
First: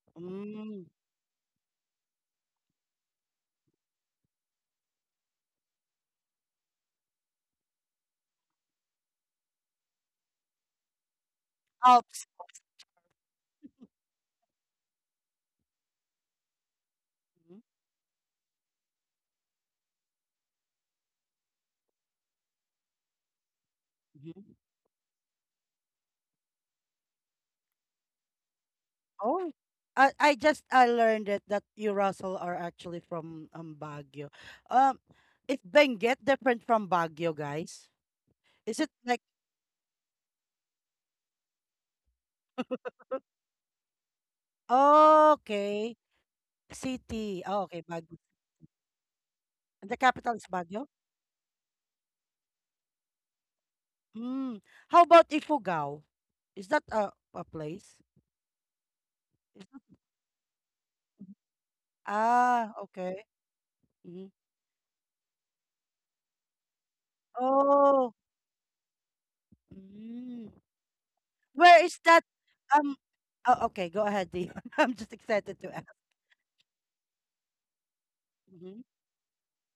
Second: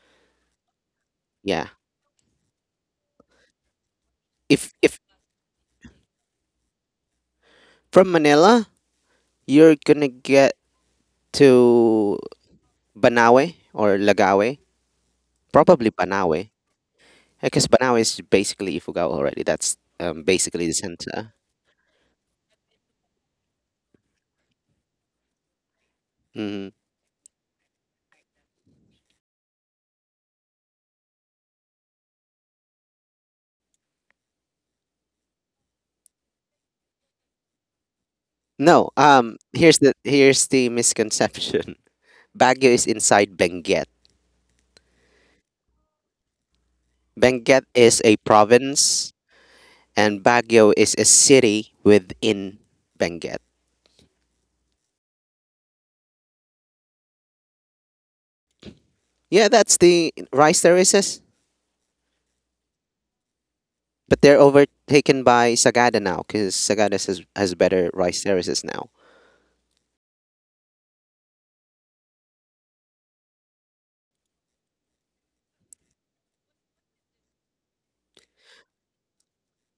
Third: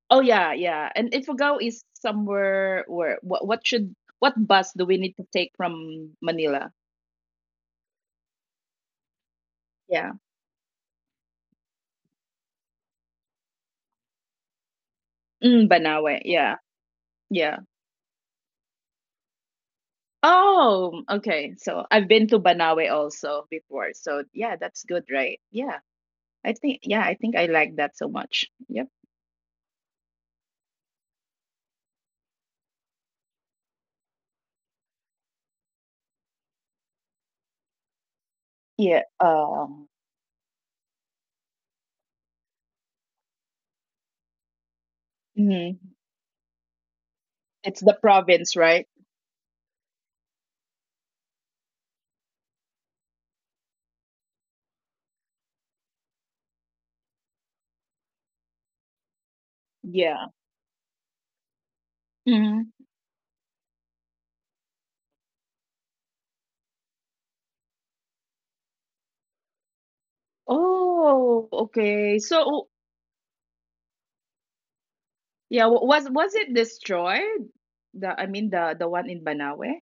Speaker 2: Oh, yeah.
Speaker 1: mm,
Speaker 2: Yeah. And Ifugao
Speaker 3: Yeah,
Speaker 2: is somewhere where, what should, what bus do we
Speaker 3: if
Speaker 2: need to take from Manila?
Speaker 3: from Manila, you're gonna
Speaker 2: Yeah.
Speaker 3: get to
Speaker 1: Alps.
Speaker 3: Banawe or Lagawe.
Speaker 2: Mm,
Speaker 3: Probably
Speaker 2: Banawe.
Speaker 3: Banawe,
Speaker 2: Yeah. Yeah.
Speaker 1: Mhm,
Speaker 3: because Banawe is basically Ifugao already. That's, basically the
Speaker 2: Oh,
Speaker 3: center.
Speaker 2: okay. So I've been to Banawe also before. So yeah,
Speaker 1: mhm.
Speaker 2: that's good, right? Yeah. I
Speaker 3: Mm.
Speaker 2: think yeah, I think I like that so much. Yep.
Speaker 1: Oh, I learned it that you, Russell, are actually from Baguio. Um, is Benguet different from Baguio, guys? Is it
Speaker 3: No,
Speaker 2: Yeah.
Speaker 1: like
Speaker 3: here's the misconception. Baguio is inside Benguet.
Speaker 2: Hmm.
Speaker 1: okay, city?
Speaker 3: Benguet
Speaker 1: Oh,
Speaker 2: It's
Speaker 1: okay,
Speaker 2: the
Speaker 3: is a
Speaker 1: Baguio.
Speaker 2: province, right?
Speaker 3: province,
Speaker 1: And the
Speaker 3: and
Speaker 1: capital is
Speaker 3: Baguio
Speaker 1: Baguio.
Speaker 3: is a city within Benguet.
Speaker 1: Hmm. How about Ifugao? Is that a place?
Speaker 3: Yeah,
Speaker 1: Is
Speaker 3: that's
Speaker 1: that,
Speaker 3: the
Speaker 2: Yeah.
Speaker 3: rice terraces,
Speaker 2: Hmm.
Speaker 1: ah, okay.
Speaker 3: but
Speaker 1: Mhm.
Speaker 3: they're overtaken by Sagada now, because Sagada has better
Speaker 1: Oh.
Speaker 3: rice terraces now.
Speaker 1: Mm.
Speaker 2: Oh,
Speaker 1: Where is
Speaker 2: okay.
Speaker 1: that?
Speaker 2: So
Speaker 1: Um. Oh, okay. Go ahead, Dion. I'm just excited
Speaker 2: yeah,
Speaker 1: to ask.
Speaker 2: was it destroyed? The I mean the
Speaker 1: Mhm.
Speaker 2: one in Banawe.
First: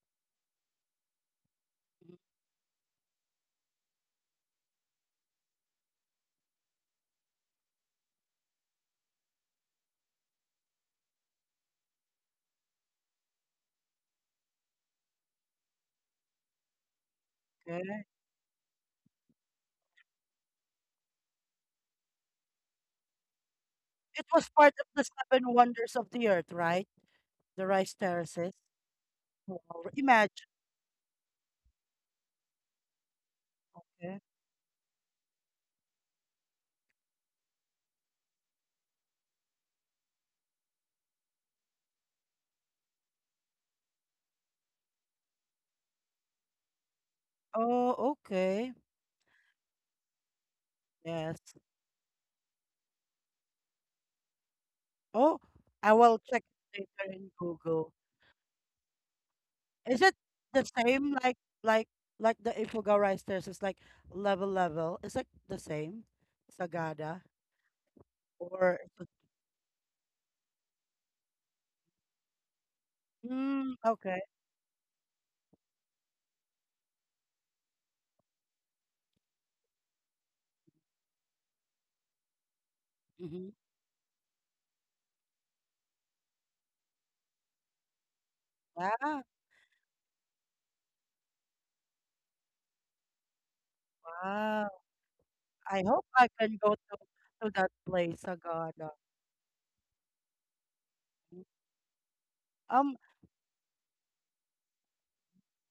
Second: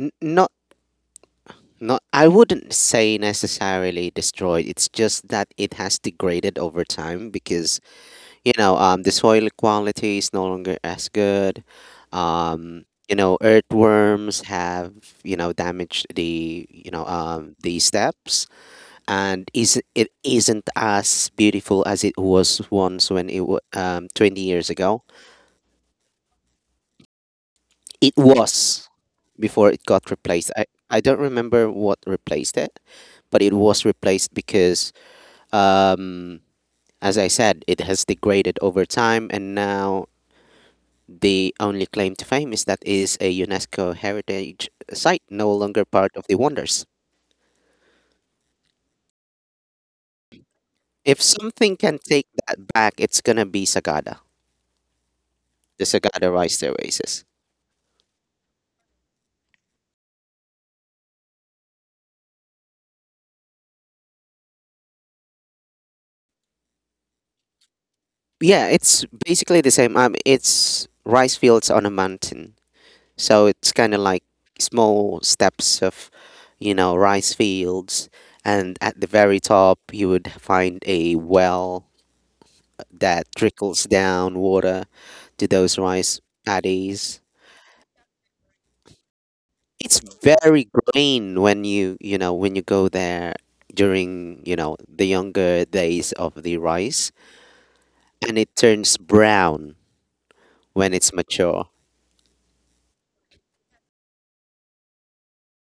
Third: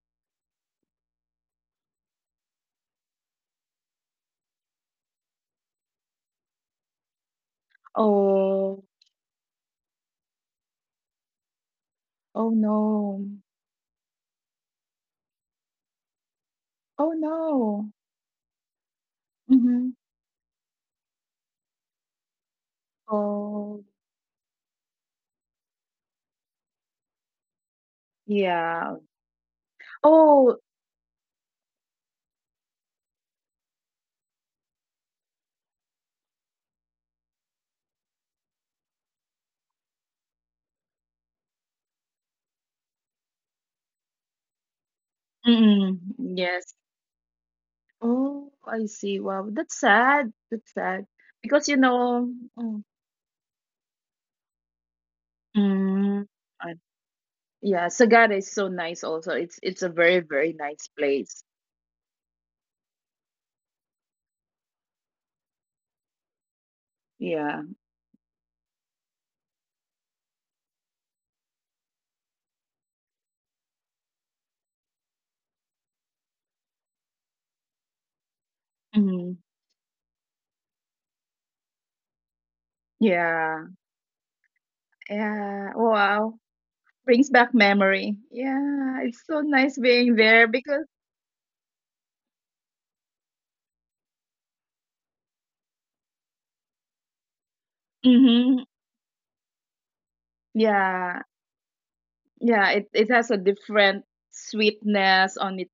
Speaker 3: No, not, I wouldn't say necessarily destroyed. It's just that it has degraded over time because, you know,
Speaker 2: Oh,
Speaker 3: the soil quality is no longer as good.
Speaker 2: oh
Speaker 3: You
Speaker 2: no.
Speaker 3: know, earthworms have, you know, damaged the, you know,
Speaker 2: Oh
Speaker 3: the
Speaker 2: no.
Speaker 3: steps, and is
Speaker 2: Mm-hmm.
Speaker 3: it isn't as beautiful as it was once when it was,
Speaker 2: Oh
Speaker 1: It
Speaker 3: 20
Speaker 1: was
Speaker 3: years
Speaker 1: part of the
Speaker 3: ago.
Speaker 1: seven wonders of the earth, right? The rice
Speaker 3: It
Speaker 1: terraces.
Speaker 3: was
Speaker 2: yeah.
Speaker 1: Wow.
Speaker 3: before it got
Speaker 1: Imagine.
Speaker 3: replaced.
Speaker 2: Oh.
Speaker 3: I don't remember what replaced it, but it was
Speaker 1: Eh?
Speaker 3: replaced because, um, as I said, it has degraded over time, and now the only claim to fame is that is a UNESCO heritage site, no longer
Speaker 2: Mm-mm.
Speaker 3: part of the
Speaker 2: Yes.
Speaker 3: wonders.
Speaker 1: Oh,
Speaker 2: Oh,
Speaker 1: okay.
Speaker 2: I see. Wow, that's sad. That's sad
Speaker 3: If
Speaker 1: Yes.
Speaker 2: because you
Speaker 3: something can take
Speaker 2: know.
Speaker 3: that
Speaker 2: Mm.
Speaker 3: back, it's gonna be Sagada,
Speaker 1: Oh,
Speaker 3: the
Speaker 1: I will
Speaker 2: Mm.
Speaker 3: Sagada
Speaker 1: check
Speaker 3: rice
Speaker 1: it later
Speaker 3: terraces.
Speaker 1: in
Speaker 2: Yeah,
Speaker 1: Google.
Speaker 2: Sagada is so nice also. It's a
Speaker 1: Is
Speaker 2: very,
Speaker 1: it
Speaker 2: very
Speaker 1: the
Speaker 2: nice
Speaker 1: same like
Speaker 2: place.
Speaker 1: like the Ifuga rice terraces, like level? Is it the same? Sagada,
Speaker 2: Yeah.
Speaker 3: Yeah,
Speaker 1: or is
Speaker 3: it's
Speaker 1: it-
Speaker 3: basically the same. It's rice fields on a mountain, so it's
Speaker 1: mm,
Speaker 3: kind of
Speaker 1: okay.
Speaker 3: like small steps of, you know, rice fields, and at the
Speaker 2: Hmm.
Speaker 3: very top you would find a well that
Speaker 1: Mm-hmm.
Speaker 2: Yeah.
Speaker 3: trickles down water to
Speaker 2: Yeah.
Speaker 3: those rice
Speaker 2: Wow.
Speaker 3: paddies.
Speaker 2: Brings back memory. Yeah. It's
Speaker 1: Yeah.
Speaker 2: so nice
Speaker 3: It's
Speaker 2: being there
Speaker 3: very
Speaker 2: because
Speaker 3: green when you know, when you go there during, you
Speaker 1: Wow.
Speaker 3: know, the younger
Speaker 1: I hope
Speaker 3: days
Speaker 1: I
Speaker 3: of the
Speaker 1: can go to
Speaker 3: rice,
Speaker 1: that place,
Speaker 3: and it
Speaker 2: hmm
Speaker 1: Sagada.
Speaker 3: turns brown when it's
Speaker 2: yeah.
Speaker 3: mature.
Speaker 2: Yeah, it,
Speaker 1: Um,
Speaker 2: it has a different sweetness on its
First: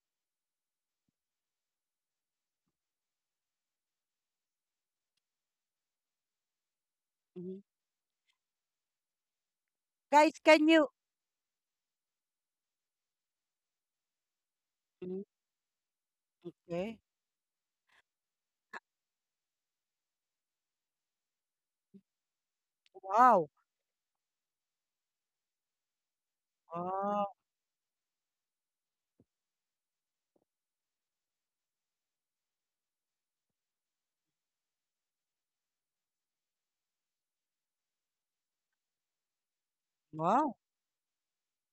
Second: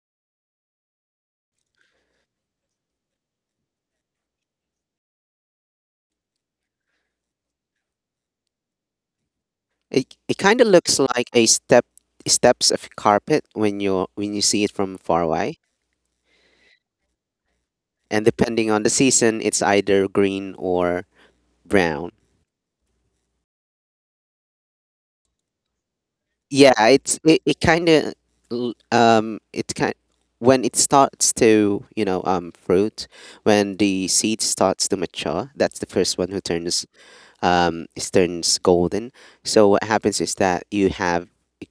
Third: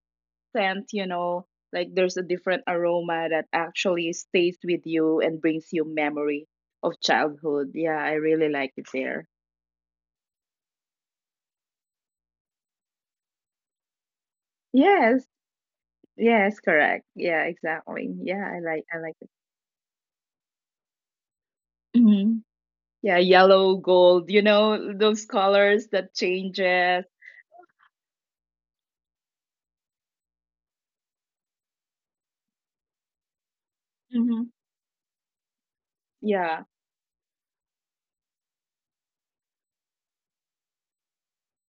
Speaker 2: scent, you know. Like there's a different aroma that actually stays with you and brings you memory of
Speaker 1: mhm.
Speaker 2: childhood. Yeah, I really like it there.
Speaker 3: It
Speaker 1: Guys,
Speaker 3: it kind
Speaker 1: can
Speaker 3: of
Speaker 1: you?
Speaker 3: looks like a steps of carpet when you, when you see it from far
Speaker 1: Mhm.
Speaker 2: Yes.
Speaker 3: away.
Speaker 2: Yes,
Speaker 1: Okay.
Speaker 2: correct. Yeah, exactly.
Speaker 3: And
Speaker 2: Yeah, I
Speaker 3: depending on
Speaker 2: like
Speaker 3: the
Speaker 2: I like it.
Speaker 3: season, it's either green or brown.
Speaker 2: Hmm. Yeah,
Speaker 1: Wow.
Speaker 2: yellow, gold, you know, those colors that
Speaker 3: Yeah,
Speaker 2: changes.
Speaker 1: Wow.
Speaker 3: it kind of, it's kind, when it starts to, you know, fruit, when the seed
Speaker 2: Hmm.
Speaker 3: starts to mature, that's the first one who
Speaker 2: Yeah,
Speaker 3: turns, is turns golden. So what happens is
Speaker 1: Wow.
Speaker 3: that you have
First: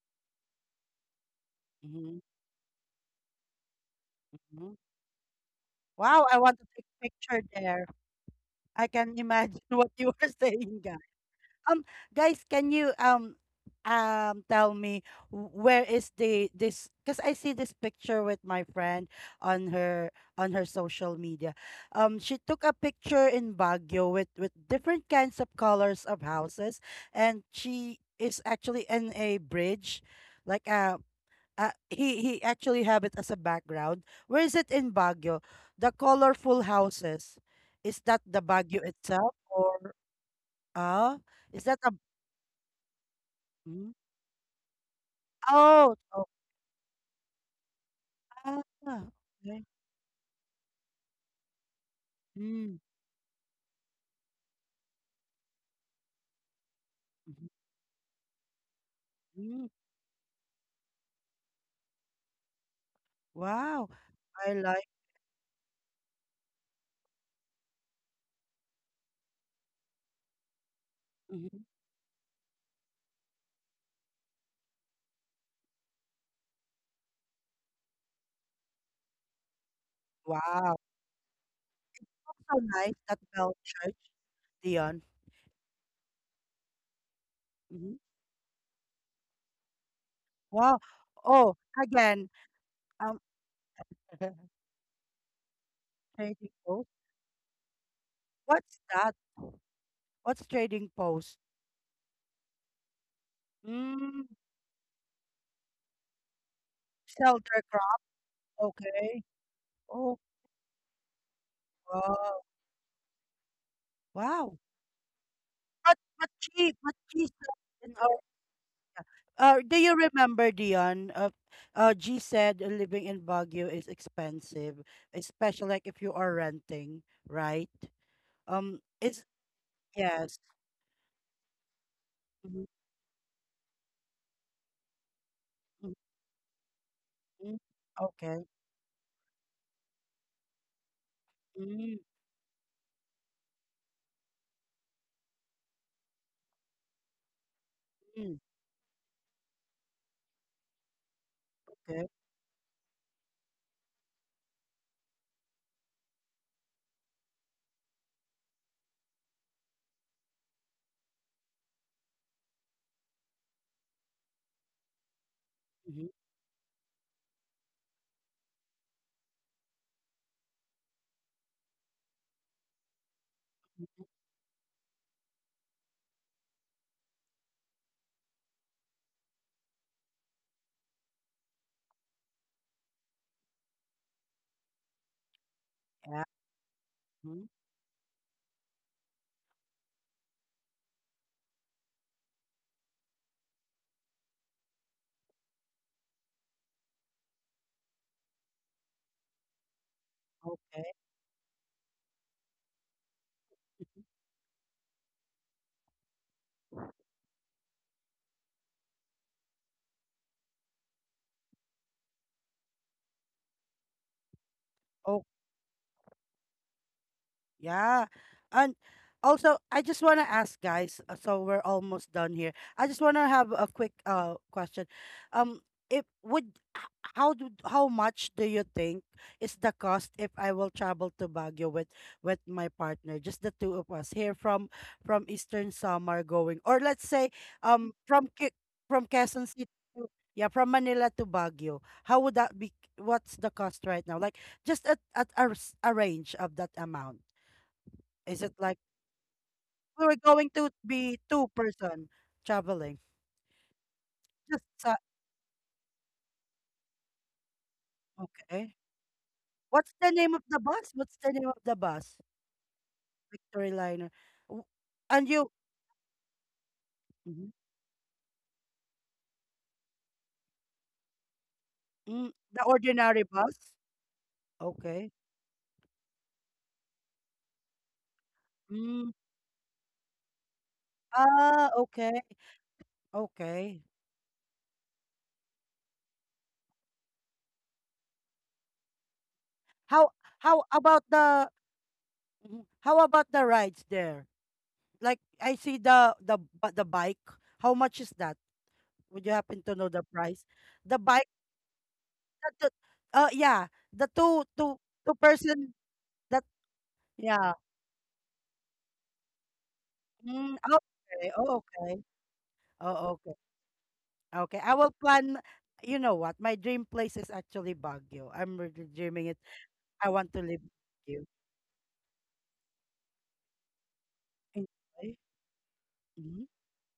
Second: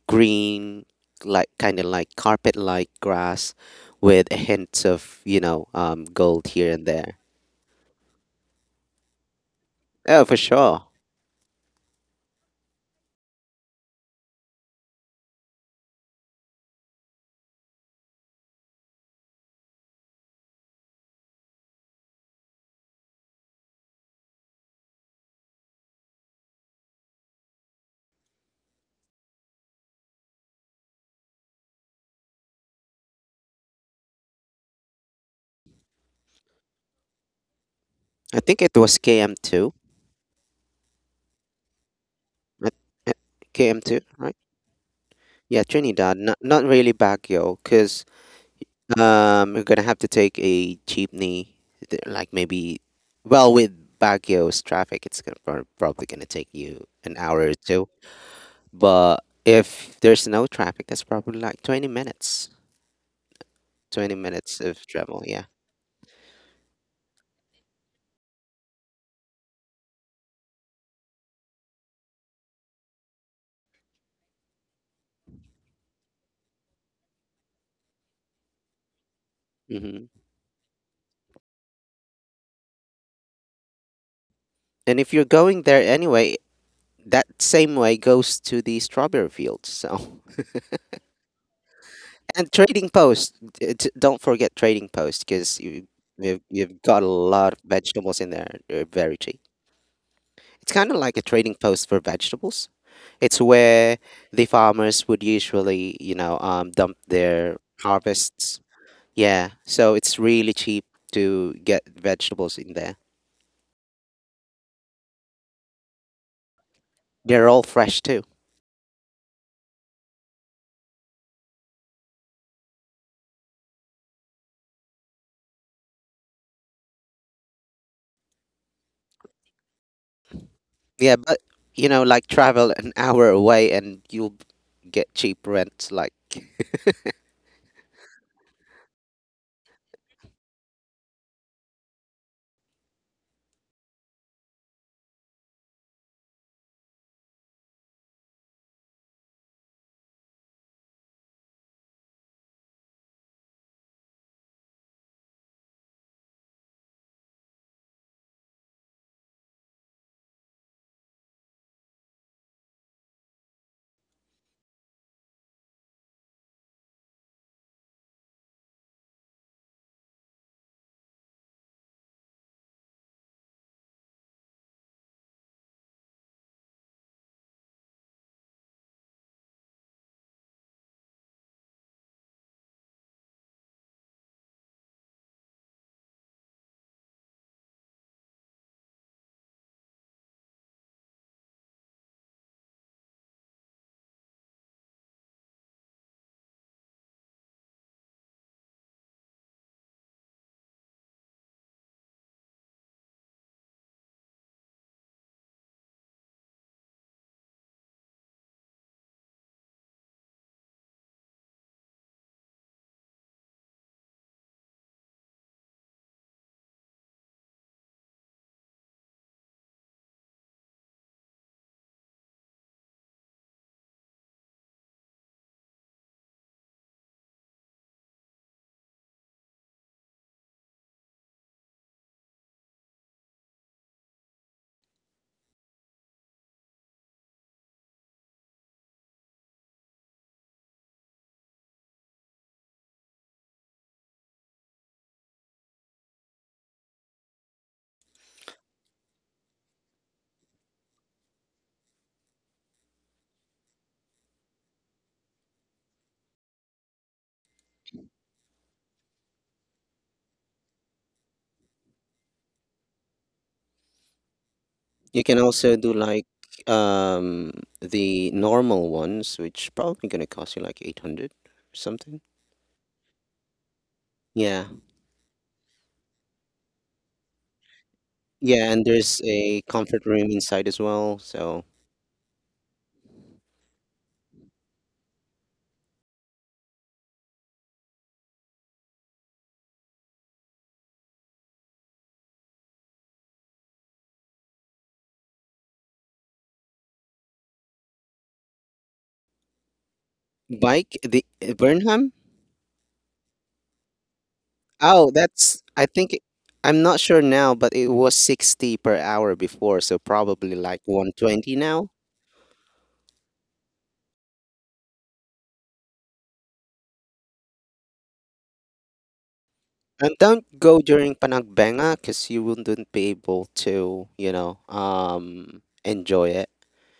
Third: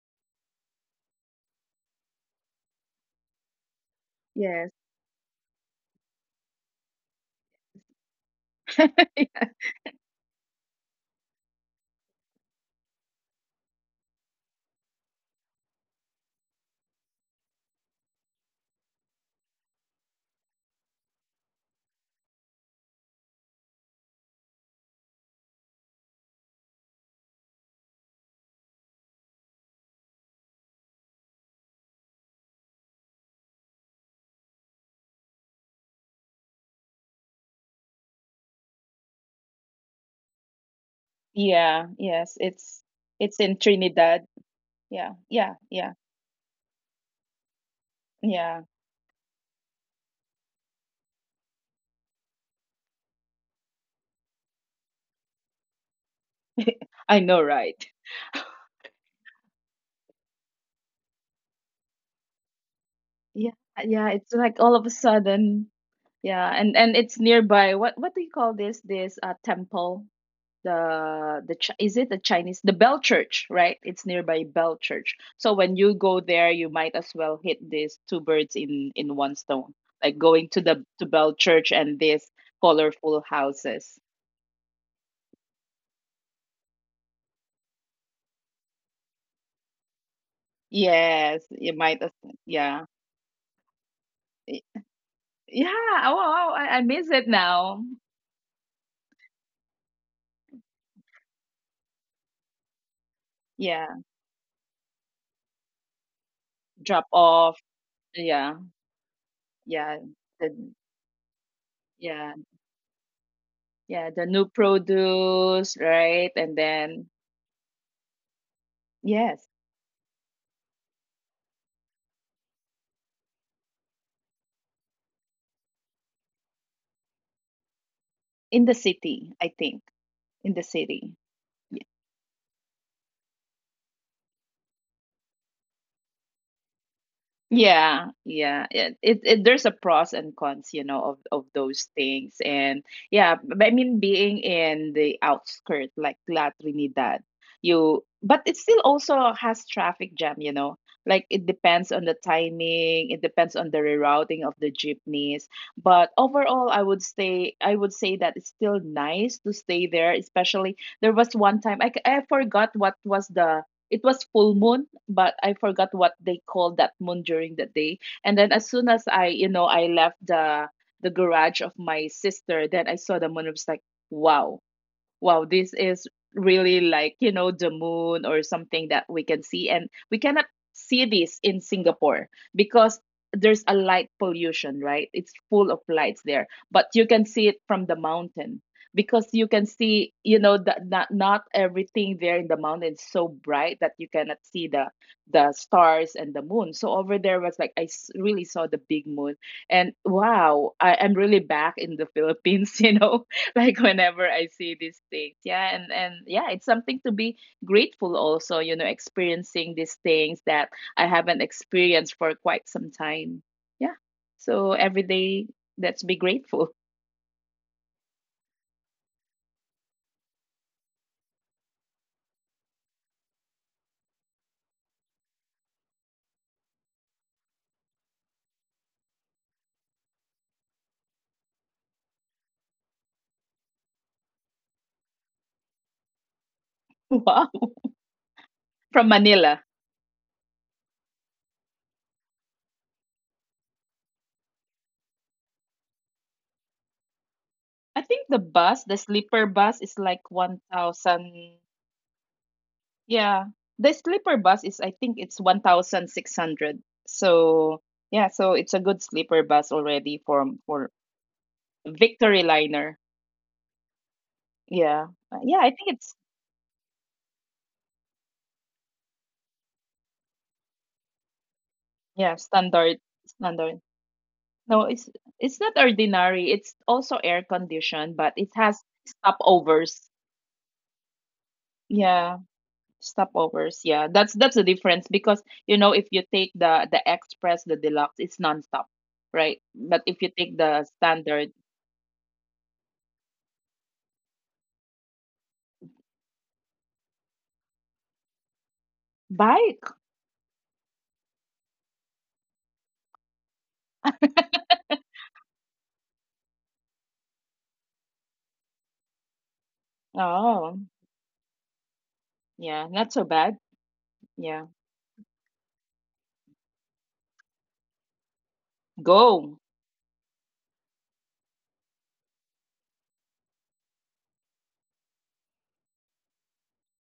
Speaker 3: green, like kind of like
Speaker 1: Mhm,
Speaker 3: carpet like grass, with a
Speaker 2: yes.
Speaker 1: mhm.
Speaker 3: hint of, you know,
Speaker 1: Wow, I
Speaker 3: gold
Speaker 1: want to
Speaker 3: here and
Speaker 1: take
Speaker 3: there.
Speaker 1: picture there. I can imagine what you
Speaker 3: Oh,
Speaker 1: are
Speaker 3: for
Speaker 1: saying,
Speaker 3: sure.
Speaker 1: guys. Um, guys, can you tell me where is the this? Because I see this picture with my friend on her social media. She took a picture in Baguio with different kinds of colors of houses, and she is actually in a bridge, like a he actually have it as a background. Where is it in Baguio? The colorful houses. Is that
Speaker 3: I
Speaker 1: the
Speaker 3: think it
Speaker 1: Baguio
Speaker 3: was
Speaker 1: itself,
Speaker 3: km2.
Speaker 1: or uh is that
Speaker 2: Yeah,
Speaker 1: a
Speaker 2: yes.
Speaker 3: uh,
Speaker 2: It's
Speaker 3: uh,
Speaker 2: it's in
Speaker 1: mm,
Speaker 3: km2,
Speaker 2: Trinidad.
Speaker 3: right?
Speaker 2: Yeah, yeah,
Speaker 3: Yeah,
Speaker 2: yeah,
Speaker 1: oh,
Speaker 3: Trinidad,
Speaker 1: oh,
Speaker 3: not not really Baguio, because
Speaker 1: ah,
Speaker 2: yeah.
Speaker 3: um, we're
Speaker 1: okay.
Speaker 3: gonna have to take a jeepney, like
Speaker 1: Mm,
Speaker 3: maybe, well, with Baguio's traffic, it's gonna probably gonna take you an
Speaker 2: I know,
Speaker 3: hour
Speaker 1: mhm,
Speaker 3: or
Speaker 2: right?
Speaker 3: two. But
Speaker 1: mm,
Speaker 3: if there's no traffic, that's probably like 20 minutes,
Speaker 2: Yeah,
Speaker 1: wow.
Speaker 2: yeah.
Speaker 3: 20
Speaker 2: It's
Speaker 1: I
Speaker 2: like
Speaker 3: minutes
Speaker 2: all of
Speaker 3: of
Speaker 1: like
Speaker 2: a
Speaker 3: travel. Yeah.
Speaker 2: sudden. Yeah, and it's nearby. What do you call this? This temple?
Speaker 1: mhm.
Speaker 2: Is it the Chinese the Bell Church, right? It's nearby Bell Church. So when you go there, you might as well hit these two birds in one stone,
Speaker 3: Hmm.
Speaker 2: like going to
Speaker 1: Wow.
Speaker 2: the to Bell Church and these
Speaker 1: So nice that
Speaker 2: colorful
Speaker 1: bell church,
Speaker 2: houses.
Speaker 3: And
Speaker 1: Dion.
Speaker 3: if you're going there anyway, that same way
Speaker 1: Mhm.
Speaker 3: goes to the strawberry fields. So
Speaker 1: Wow.
Speaker 2: Yes,
Speaker 1: Oh,
Speaker 2: you might as
Speaker 1: again,
Speaker 3: and
Speaker 2: yeah.
Speaker 3: trading
Speaker 1: um
Speaker 3: post, don't forget
Speaker 2: Y-
Speaker 3: trading post, because
Speaker 2: yeah. Oh,
Speaker 1: trading
Speaker 2: I
Speaker 3: you've
Speaker 1: post.
Speaker 3: got a
Speaker 2: miss it
Speaker 3: lot of
Speaker 2: now.
Speaker 3: vegetables in there.
Speaker 1: What's
Speaker 3: They're
Speaker 1: that?
Speaker 3: very cheap.
Speaker 1: What's
Speaker 3: It's kind
Speaker 1: trading
Speaker 3: of like a
Speaker 1: post?
Speaker 3: trading post for vegetables. It's where
Speaker 2: Yeah,
Speaker 1: Mm,
Speaker 3: the farmers would usually, you know, dump
Speaker 2: drop
Speaker 1: sell
Speaker 2: off.
Speaker 3: their
Speaker 1: their crop.
Speaker 2: Yeah,
Speaker 3: harvests.
Speaker 1: Okay.
Speaker 3: Yeah, so
Speaker 2: yeah.
Speaker 3: it's
Speaker 1: Oh,
Speaker 2: The,
Speaker 3: really cheap to get
Speaker 2: yeah,
Speaker 1: wow.
Speaker 3: vegetables in there.
Speaker 2: yeah. The new
Speaker 1: Wow.
Speaker 2: produce,
Speaker 1: But
Speaker 2: right?
Speaker 1: but
Speaker 2: And
Speaker 1: she but
Speaker 2: then
Speaker 1: she said
Speaker 3: They're all
Speaker 1: in
Speaker 3: fresh
Speaker 1: our
Speaker 3: too.
Speaker 2: yes,
Speaker 1: do you remember, Dion? G said living in Baguio is expensive, especially like if you are renting, right?
Speaker 2: in the
Speaker 1: It's
Speaker 2: city, I think.
Speaker 1: yes.
Speaker 2: In the city.
Speaker 3: Yeah, but
Speaker 2: Y-
Speaker 3: you know, like
Speaker 1: Mhm,
Speaker 3: travel an hour away and you'll get cheap rent. Like
Speaker 1: mhm.
Speaker 2: Yeah,
Speaker 1: Okay.
Speaker 2: yeah. It there's a pros and cons, you know, of those
Speaker 1: Mm,
Speaker 2: things. And yeah, but I mean being in the outskirt like La Trinidad, you
Speaker 1: mm.
Speaker 2: but it still also has traffic jam, you know. Like it depends on
Speaker 1: Okay.
Speaker 2: the timing, it depends on the rerouting of the jeepneys. But overall, I would say that it's still nice to stay there, especially there was one time I forgot what was the it was full moon but I forgot
Speaker 1: Hmm.
Speaker 2: what they called that moon during the day. And then as soon as I I left the garage of my sister, then I saw the moon. It was like wow, wow, this is really like, you know, the moon or something that we can see. And we cannot see this in Singapore because there's a light pollution, right? It's full of lights
Speaker 1: Yeah.
Speaker 2: there, but you can see
Speaker 1: Mhm,
Speaker 2: it from the mountain because you can see, you know, that not everything there in the mountain is so bright that you cannot see the stars and the moon. So over there was like really saw the big moon, and wow, I
Speaker 1: okay.
Speaker 2: am really back in the Philippines, you know, like whenever I see these things. Yeah, and yeah, it's something to be grateful also, you know, experiencing these things that I haven't experienced for quite some time. Yeah. So every day let's be grateful.
Speaker 1: Yeah. And also, I just want to ask, guys, so we're almost done here. I just want to have a quick question. Um if would h- how do how much do you think is the cost if I will travel to Baguio with my partner, just the two of us, here from Eastern Samar going, or let's say
Speaker 2: Wow.
Speaker 1: from
Speaker 2: From
Speaker 1: Quezon
Speaker 2: Manila.
Speaker 1: City to yeah, from Manila to Baguio. How would that be? What's the cost right now? Like just at a range of that amount.
Speaker 2: I think the
Speaker 1: Is it like
Speaker 2: bus, the sleeper bus is
Speaker 1: we were
Speaker 2: like
Speaker 1: going to be
Speaker 2: 1000
Speaker 1: two-person traveling?
Speaker 2: yeah. The sleeper bus
Speaker 1: Just
Speaker 2: is I
Speaker 1: sa
Speaker 2: think it's 1600. So yeah, so it's
Speaker 1: okay.
Speaker 2: a good sleeper bus
Speaker 1: What's the
Speaker 2: already
Speaker 1: name of the
Speaker 2: for
Speaker 1: bus? What's the name of the bus?
Speaker 2: Victory Liner.
Speaker 1: Victory Liner. W-
Speaker 2: Yeah.
Speaker 3: you
Speaker 1: And
Speaker 3: can
Speaker 1: you,
Speaker 2: Yeah, I
Speaker 3: also
Speaker 2: think
Speaker 3: do
Speaker 2: it's
Speaker 3: like, um
Speaker 1: mhm.
Speaker 3: the normal ones, which probably gonna cost you like 800 something.
Speaker 1: Mm,
Speaker 2: yeah,
Speaker 1: the
Speaker 2: standard
Speaker 1: ordinary bus?
Speaker 2: standard.
Speaker 3: Yeah,
Speaker 2: No,
Speaker 1: Okay.
Speaker 2: it's not ordinary. It's also air conditioned, but it
Speaker 3: yeah,
Speaker 2: has
Speaker 3: and
Speaker 1: Mm,
Speaker 3: there's a comfort
Speaker 2: stopovers.
Speaker 3: room inside as well. So
Speaker 1: ah, okay,
Speaker 2: Yeah, stopovers.
Speaker 1: okay.
Speaker 2: Yeah. That's the difference because you know if you take the express, the deluxe, it's nonstop, right? But
Speaker 1: How
Speaker 2: if you take
Speaker 1: how
Speaker 2: the
Speaker 1: about
Speaker 2: standard
Speaker 1: the rides there? Like I see the bike. How much is that? Would you happen to
Speaker 2: bike,
Speaker 1: know the price?
Speaker 3: bike,
Speaker 1: The
Speaker 3: the
Speaker 1: bike,
Speaker 3: Burnham.
Speaker 1: the oh, yeah, the two two
Speaker 3: Oh,
Speaker 1: two
Speaker 3: that's,
Speaker 1: person,
Speaker 3: I think it,
Speaker 1: that
Speaker 3: I'm not sure now,
Speaker 1: yeah.
Speaker 3: but it was 60 per hour before, so probably
Speaker 1: Mm,
Speaker 2: oh,
Speaker 3: like
Speaker 1: okay.
Speaker 3: 120
Speaker 1: Oh,
Speaker 3: now.
Speaker 1: okay.
Speaker 2: yeah, not so
Speaker 1: Oh, okay.
Speaker 2: bad.
Speaker 1: Okay.
Speaker 2: Yeah.
Speaker 1: I will plan. You know what? My dream place is actually Baguio. I'm really dreaming it.
Speaker 2: Go.
Speaker 1: I
Speaker 3: And
Speaker 1: want to
Speaker 3: don't
Speaker 1: live in
Speaker 3: go during
Speaker 1: Baguio.
Speaker 3: Panagbenga because you wouldn't be able to, you know,
Speaker 1: In- Okay.
Speaker 3: enjoy
Speaker 1: Mhm.
Speaker 3: it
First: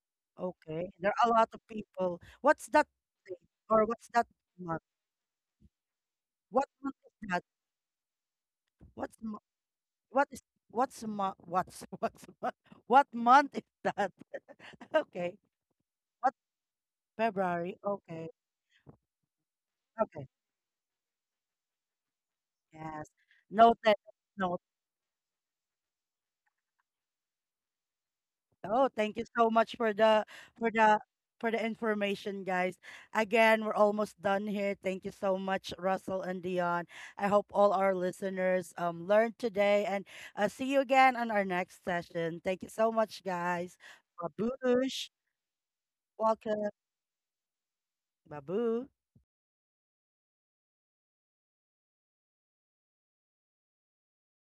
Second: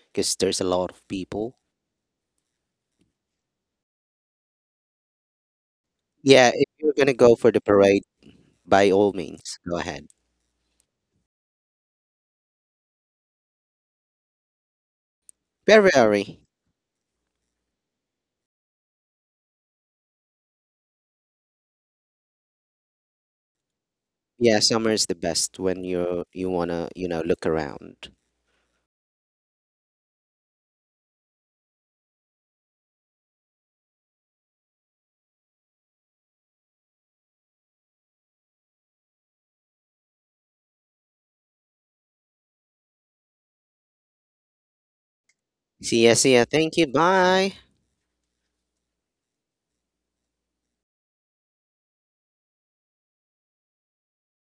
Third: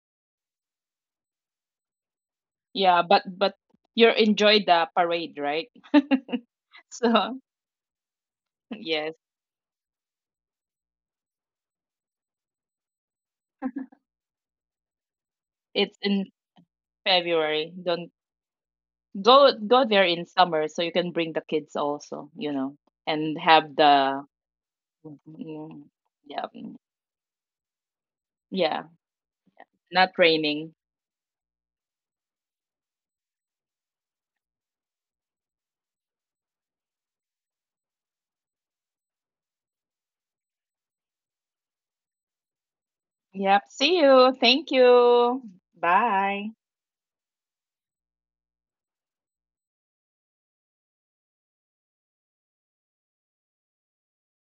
Speaker 3: because there's a lot
Speaker 1: Okay.
Speaker 3: of
Speaker 1: There are a lot
Speaker 3: people.
Speaker 1: of people. What's that
Speaker 2: Yeah,
Speaker 1: thing?
Speaker 2: but
Speaker 1: Or what's
Speaker 2: you
Speaker 1: that
Speaker 2: enjoy
Speaker 1: month?
Speaker 2: the parade, right?
Speaker 3: Yeah, if
Speaker 1: What
Speaker 3: you're
Speaker 1: month
Speaker 3: gonna
Speaker 1: is
Speaker 3: go
Speaker 2: So,
Speaker 1: that?
Speaker 3: for the parade, by all
Speaker 2: yes,
Speaker 1: What's mo-
Speaker 3: means, go ahead.
Speaker 1: what is what's what month is that? Okay.
Speaker 2: it's in
Speaker 1: What,
Speaker 3: February.
Speaker 2: February.
Speaker 1: February?
Speaker 2: Don't
Speaker 1: Okay.
Speaker 2: go there
Speaker 1: Okay.
Speaker 2: in summer so you can bring the kids also, you know,
Speaker 1: Yes.
Speaker 2: and have
Speaker 1: Noted.
Speaker 2: the
Speaker 3: Yeah,
Speaker 1: Noted.
Speaker 3: summer is the best when
Speaker 2: mm,
Speaker 3: you
Speaker 2: yeah,
Speaker 3: you
Speaker 2: mm,
Speaker 3: wanna, you know, look around.
Speaker 2: yeah,
Speaker 1: Oh, thank you so much for
Speaker 2: not
Speaker 1: the for
Speaker 2: raining.
Speaker 1: the for the information, guys. Again, we're almost done here. Thank you so much, Russell and Dion. I hope all our listeners learned today, and see you again on our next session. Thank you so much,
Speaker 2: Yep.
Speaker 1: guys.
Speaker 2: See you. Thank
Speaker 1: Babush,
Speaker 2: you.
Speaker 3: See ya, see ya.
Speaker 2: Bye.
Speaker 1: welcome.
Speaker 3: Thank you. Bye.
Speaker 1: Babu.